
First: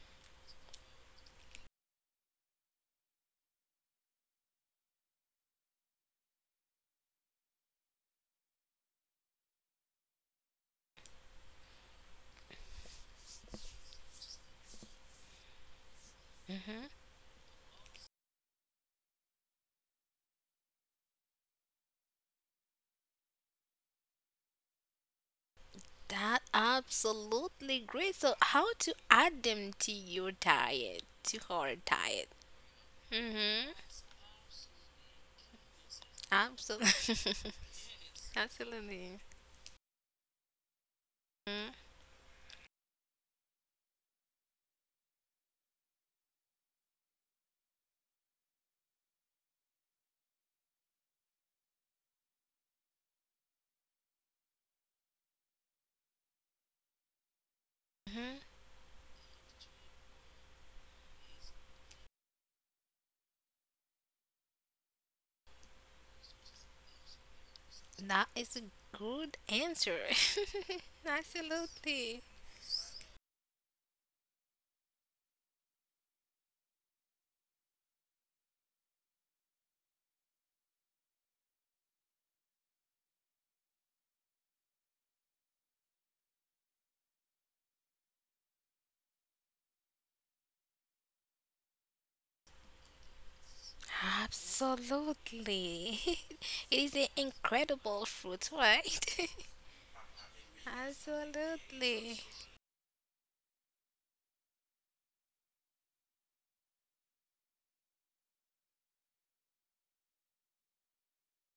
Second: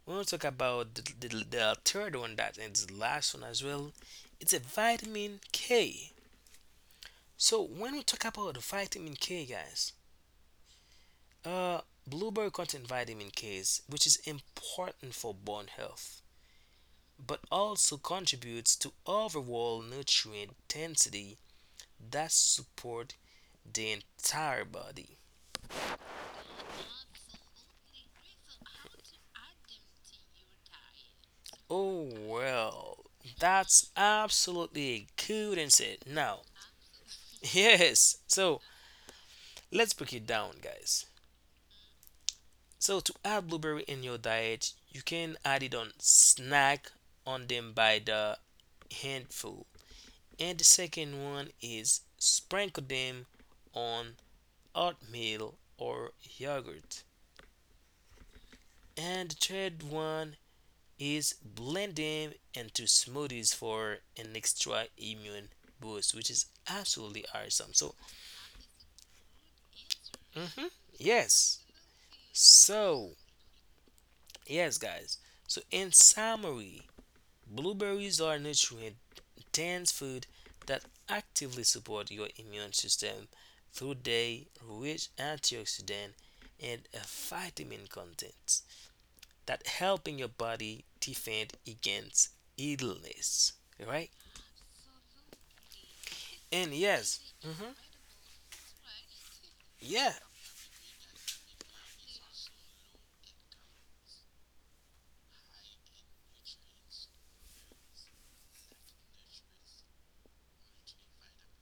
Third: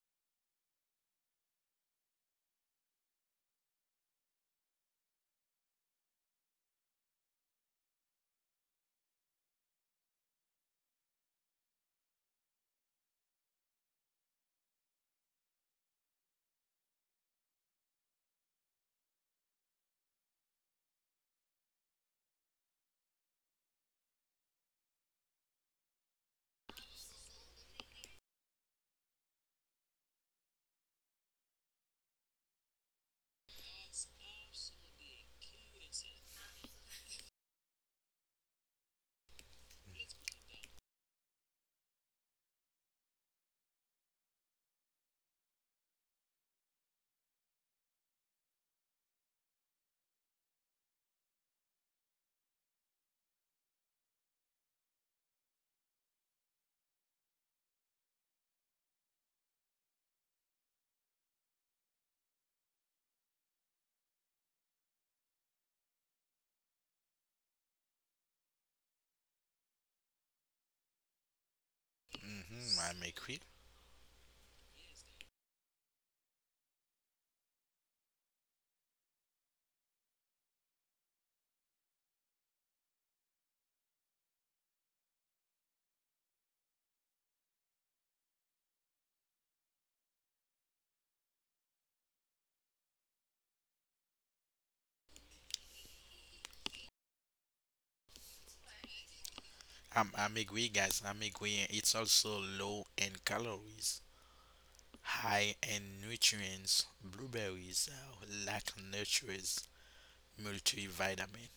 we want to talk about the, the, the third one that and the last one as well, it's a vitamin K. So, when we talk about vitamin K, guys, uh, blueberry contains vitamin K, which is important for bone health, but also contributes to overall nutrient density that support the entire body. That absolutely great. So how to add them to your diet, to our Oh diet? well, Mm-hmm. that's absolutely a good insight. Now, Absolutely. <laughs> yes, <laughs> so Absolutely. let's break it down, guys. So to add blueberry in your diet, you can add it on snack on them by the handful. And the second one is sprinkle them on oatmeal or yogurt. Mm-hmm. And the third one is blending into smoothies for an extra immune boost, which is absolutely awesome. So, That is a good answer. mhm, <laughs> yes. Absolutely. Hmm. I'm So, agree. yes, guys. So, in summary, blueberries are nutrient dense food that actively support your immune system through their rich antioxidant and uh, vitamin content that helping your body defend against illness. All right? Absolutely. <laughs> And It is an yes, hmm incredible fruit, right? <laughs> yeah, I'm, I'm agree, guys. I'm agree. It's Absolutely. also low in calories, high in nutrients. Blueberries uh, lack nutrients, multivitamin.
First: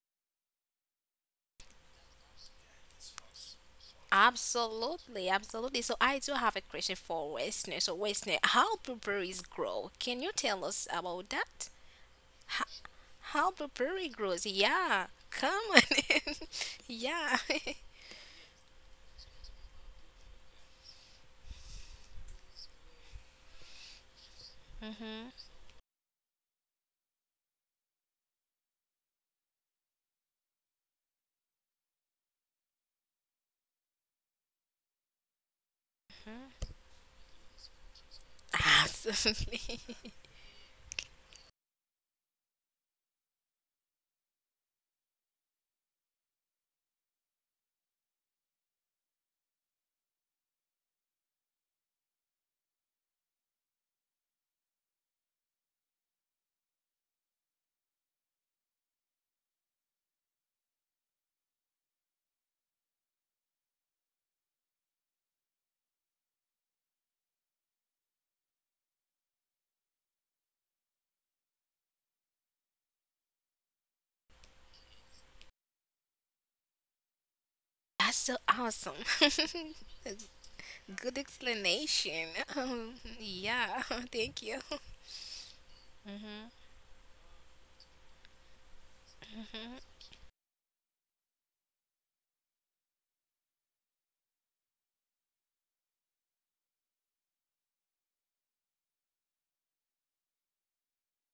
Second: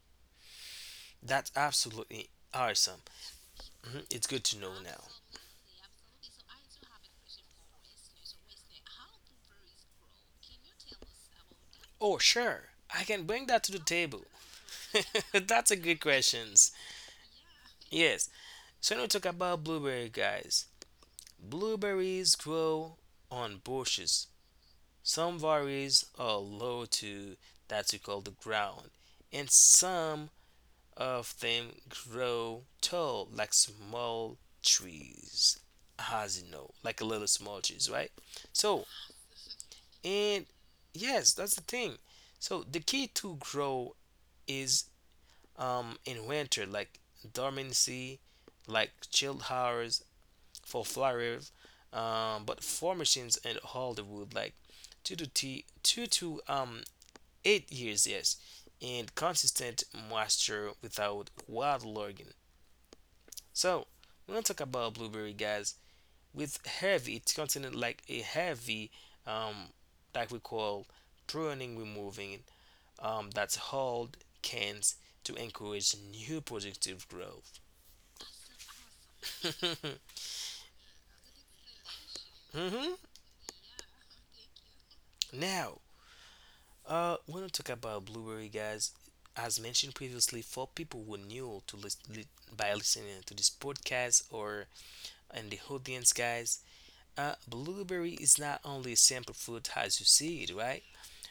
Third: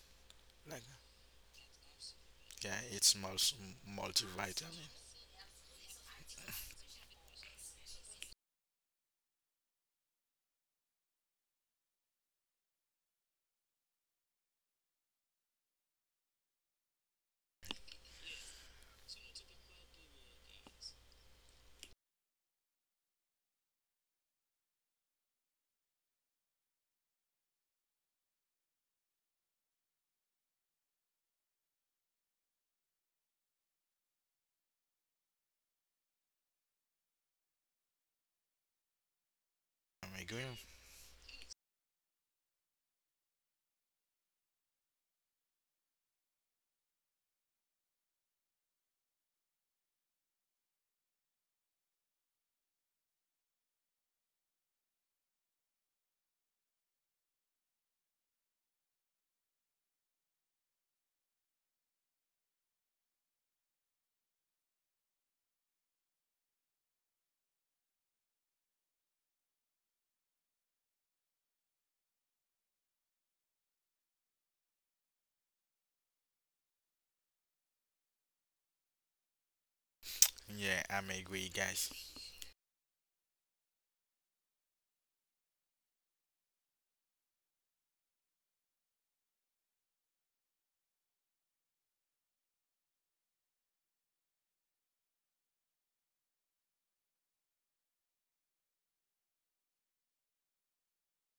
Like, that's absolutely yeah, awesome. it's multi hmm It's good to know multivitamin. now. Absolutely, absolutely. So I do have a question for Wesley. So Wesley, how blueberries grow? Can you tell us about that? Oh, How, sure, I can bring how that to the blueberry table. grows? Yeah, <laughs> come That's a on. good question. <laughs> Yeah. Yes, so now we talk about blueberry, guys. Blueberries grow on bushes. Mm-hmm. Some varieties are low to that we call the ground, and some of them grow tall like small trees, as you know, like a little small trees, right? So, Absolutely. <laughs> I'm agree. and yes, that's the thing. So the key to grow is um in winter, like dormancy, like chilled hours for flowers, um, but formations in Hollywood, like two to t two to um eight years, yes, and consistent moisture without wild logging. So we're gonna talk about blueberry, guys. With heavy, it's considered like a heavy um like we call pruning removing um, that hold cans to encourage new productive growth. That's so awesome. <laughs> <laughs> Yeah, I'm Good agree, guys. explanation. Um, hmm yeah, <laughs> thank you. Now, uh, we want to talk about blueberry, guys. As mentioned previously, for people who are new to list, li- by listening to this podcast or in the audience, guys, uh, blueberry is not only a simple fruit as you see it, right?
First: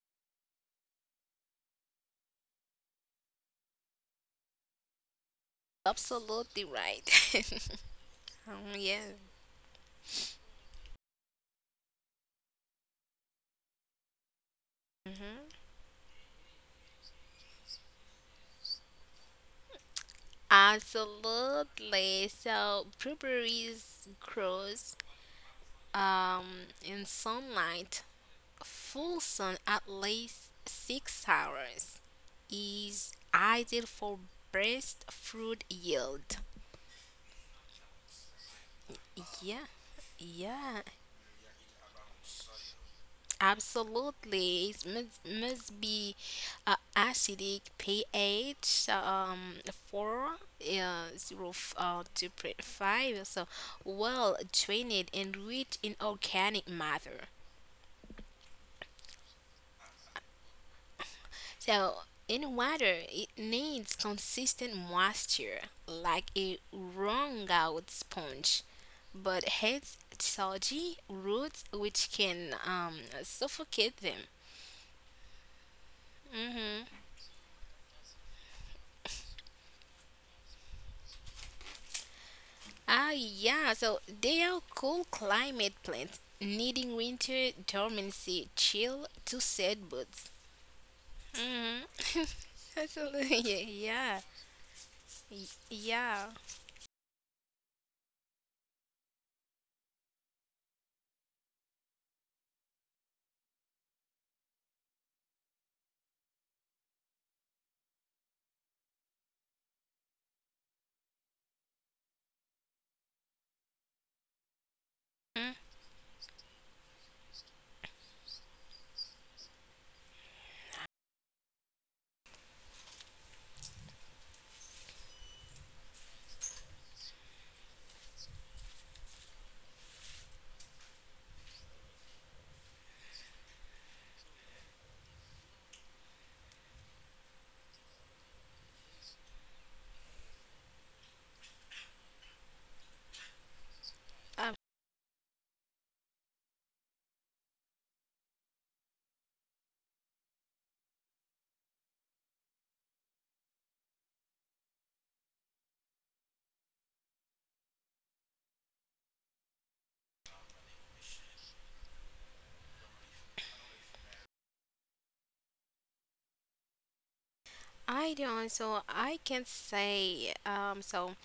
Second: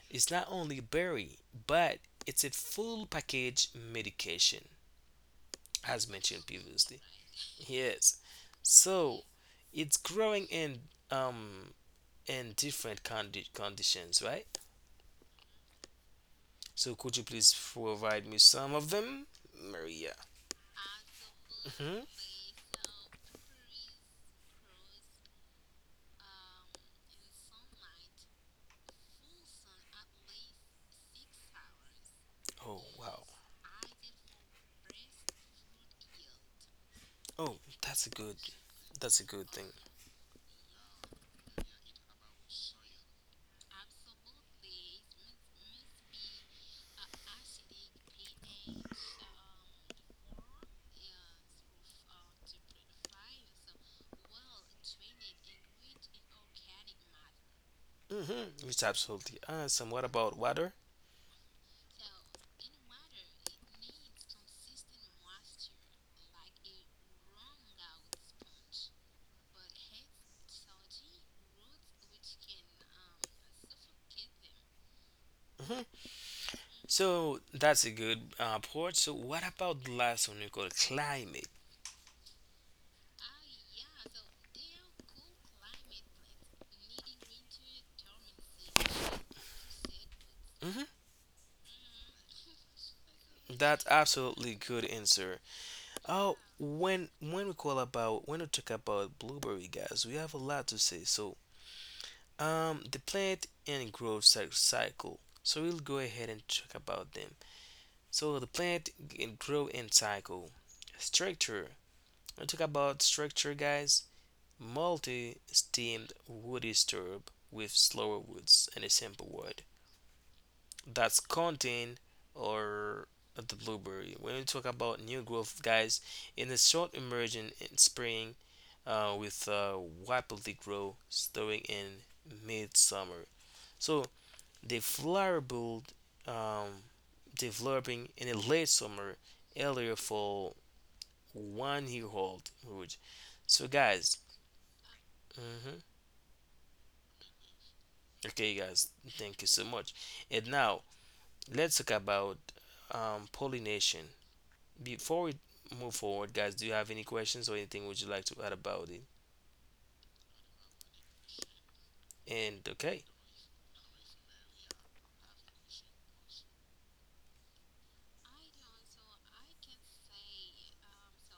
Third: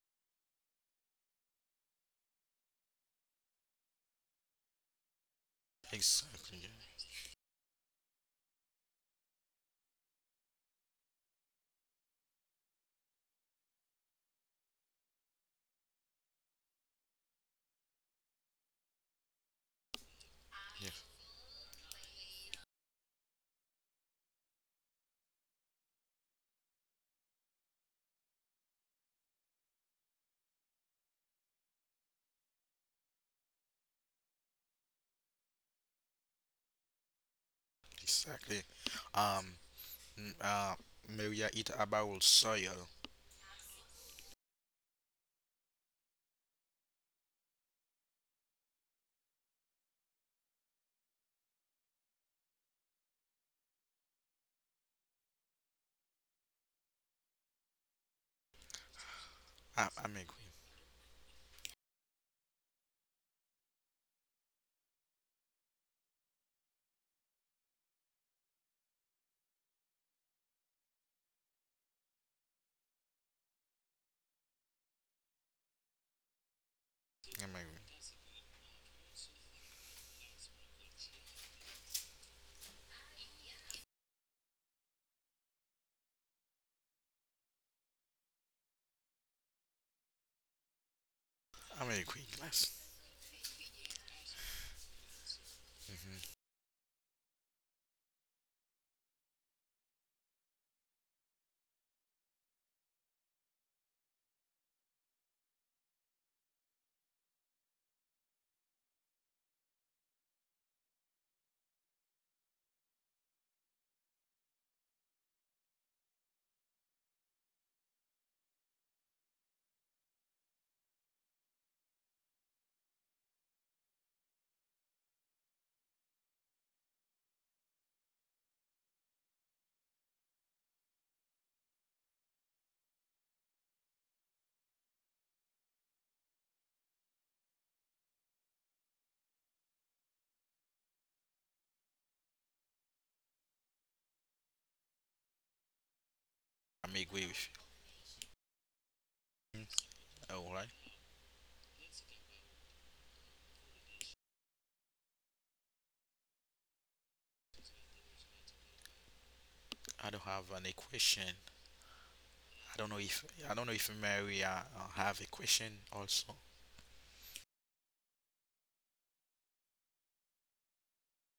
It's not only a berry, but it's a full package medication, as mentioned Exactly. Absolutely Yeah, previously. right. Yes. <laughs> Um, yeah. So it's growing in um in different condi- conditions, right? Hmm. So could you please provide me some of them, Maria? yeah, hmm Absolutely. So blueberries grows um in sunlight, full sun at least six hours Oh is wow. ideal for best fruit yield. Oh, that's a good. exactly. That's a good Um, thing. Yeah, mm, uh, yeah. Maria, it about soil. Absolutely, it must, must be uh, acidic pH um four uh, zero f- uh, two point five. So well drained and rich in organic matter. Mm-hmm. It's absolutely I, awesome. What I'm about agree. water? So in water, it needs consistent moisture like a wrung out sponge, but has soggy roots which can um, suffocate them. hmm Hmm. So I'm that's a agree. good uh, port. So what about the last one we call climate? Ah, yeah. So they are cool climate plants, needing winter dormancy, chill to set buds. hmm I'm agree, Mm-hmm. guys. <laughs> Absolutely. That's Yeah. Yeah. absolutely good answer. Oh, Hmm. Yeah. when when we call about when we talk about blueberry guys, we have a lot to say. So, um, the plant and growth cy- cycle. So we'll go ahead and talk about them. So the plant and grow and cycle structure. We talk about structure, guys. Mm. Multi-stemmed woody stirrup with slower roots in a simple word. That's contain or the blueberry. When we talk about new growth, guys, in the short emerging in spring uh, with uh, rapidly grow starting in midsummer. So the flower build um, developing in the late summer, earlier fall, one year old root. So guys, Um, hmm I'm agree with okay, guys, thank you so much. you. And All right. now let's talk about um, pollination. Before we move forward, guys, do you have any questions or anything would you like to add about it? I don't have any question. And I don't know okay, if I don't know if Maria uh, uh, have a question also. I don't. So I can say. Um. So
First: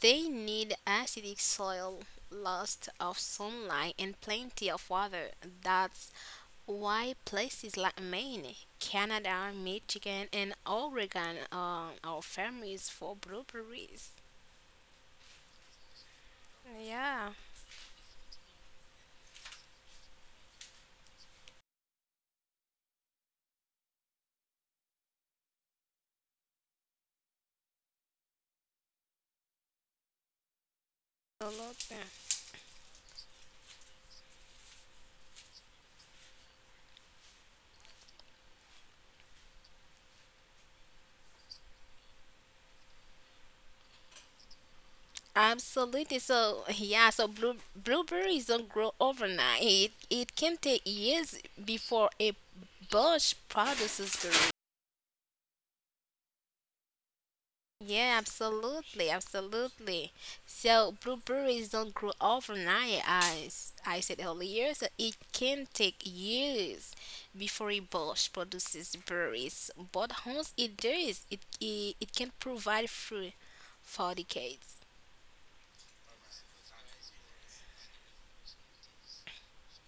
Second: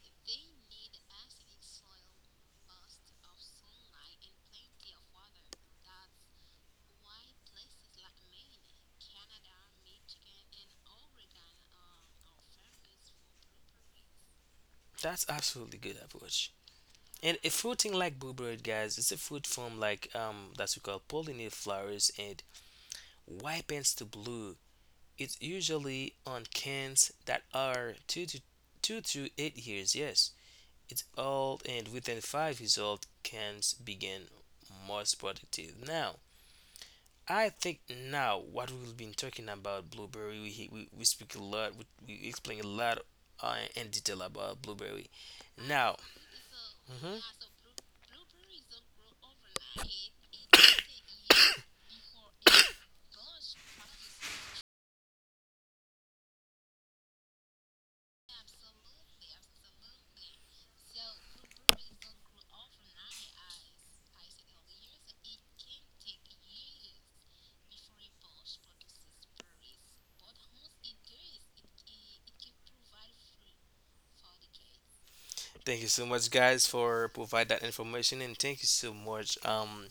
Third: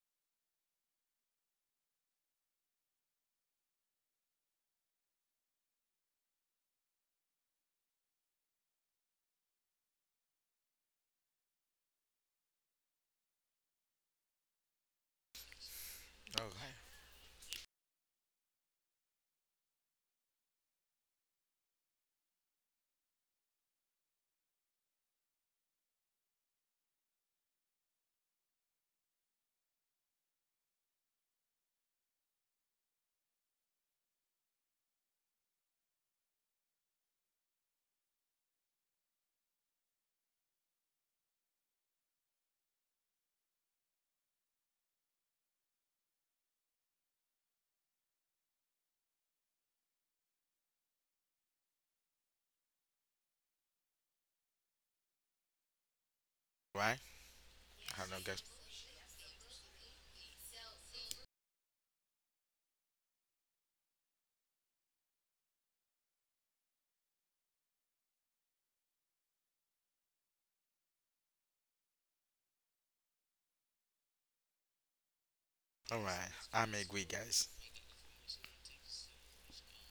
they need acidic soil, lots of sunlight, and plenty of water. That's why places like Maine, Canada, Michigan, and Oregon uh, are famous for blueberries. that's absolutely good All approach. right, Yeah, And a fruiting like bluebird, guys, it's a fruit from like um that we call pollinated flowers and ripens to blue. It's usually on cans that are two to two to eight years. Yes, it's old and absolutely. within five years old cans begin most productive. Now, I think now what we've been talking about blueberry, we, we, we speak a lot, we, we explain a lot uh, in detail about blueberry. Now, Absolutely. So yeah, Mhm. so blue, blueberries don't grow overnight. It, it can take years before a <coughs> bush produces the... right? I Yeah, don't guess. absolutely, absolutely. So blueberries don't grow overnight, as I said earlier. So it can take years before a bush produces berries. But once it does, it it, it can provide fruit for decades. Thank you All so much, right, guys, I'm agree, for provide guys. that information, and thank you so much, um,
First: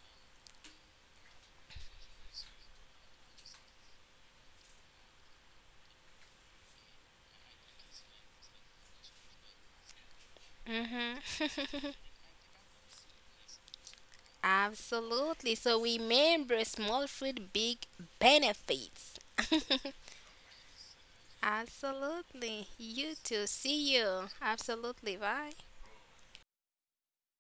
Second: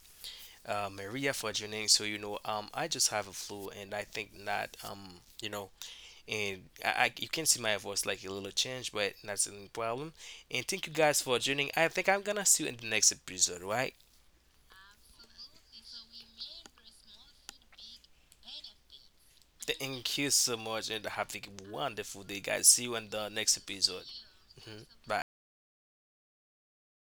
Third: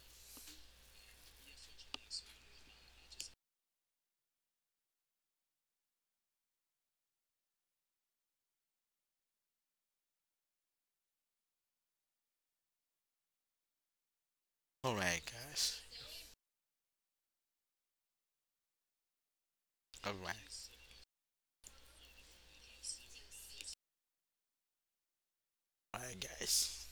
uh, Maria, for joining. So you know, um, I just have a flu, and I think that um, you know, and I, I you can see my voice like a little change, but that's no problem. And thank you guys for joining. I Mm-hmm. think I'm gonna see you in the next episode, right? <laughs> All right, Absolutely. guys. So remember, small fruit, big benefits. All Thank you right, so much, and have a wonderful day, Absolutely. guys. See you You in the too. next See episode. you. Mhm. Absolutely. Bye. Bye. all right, guys.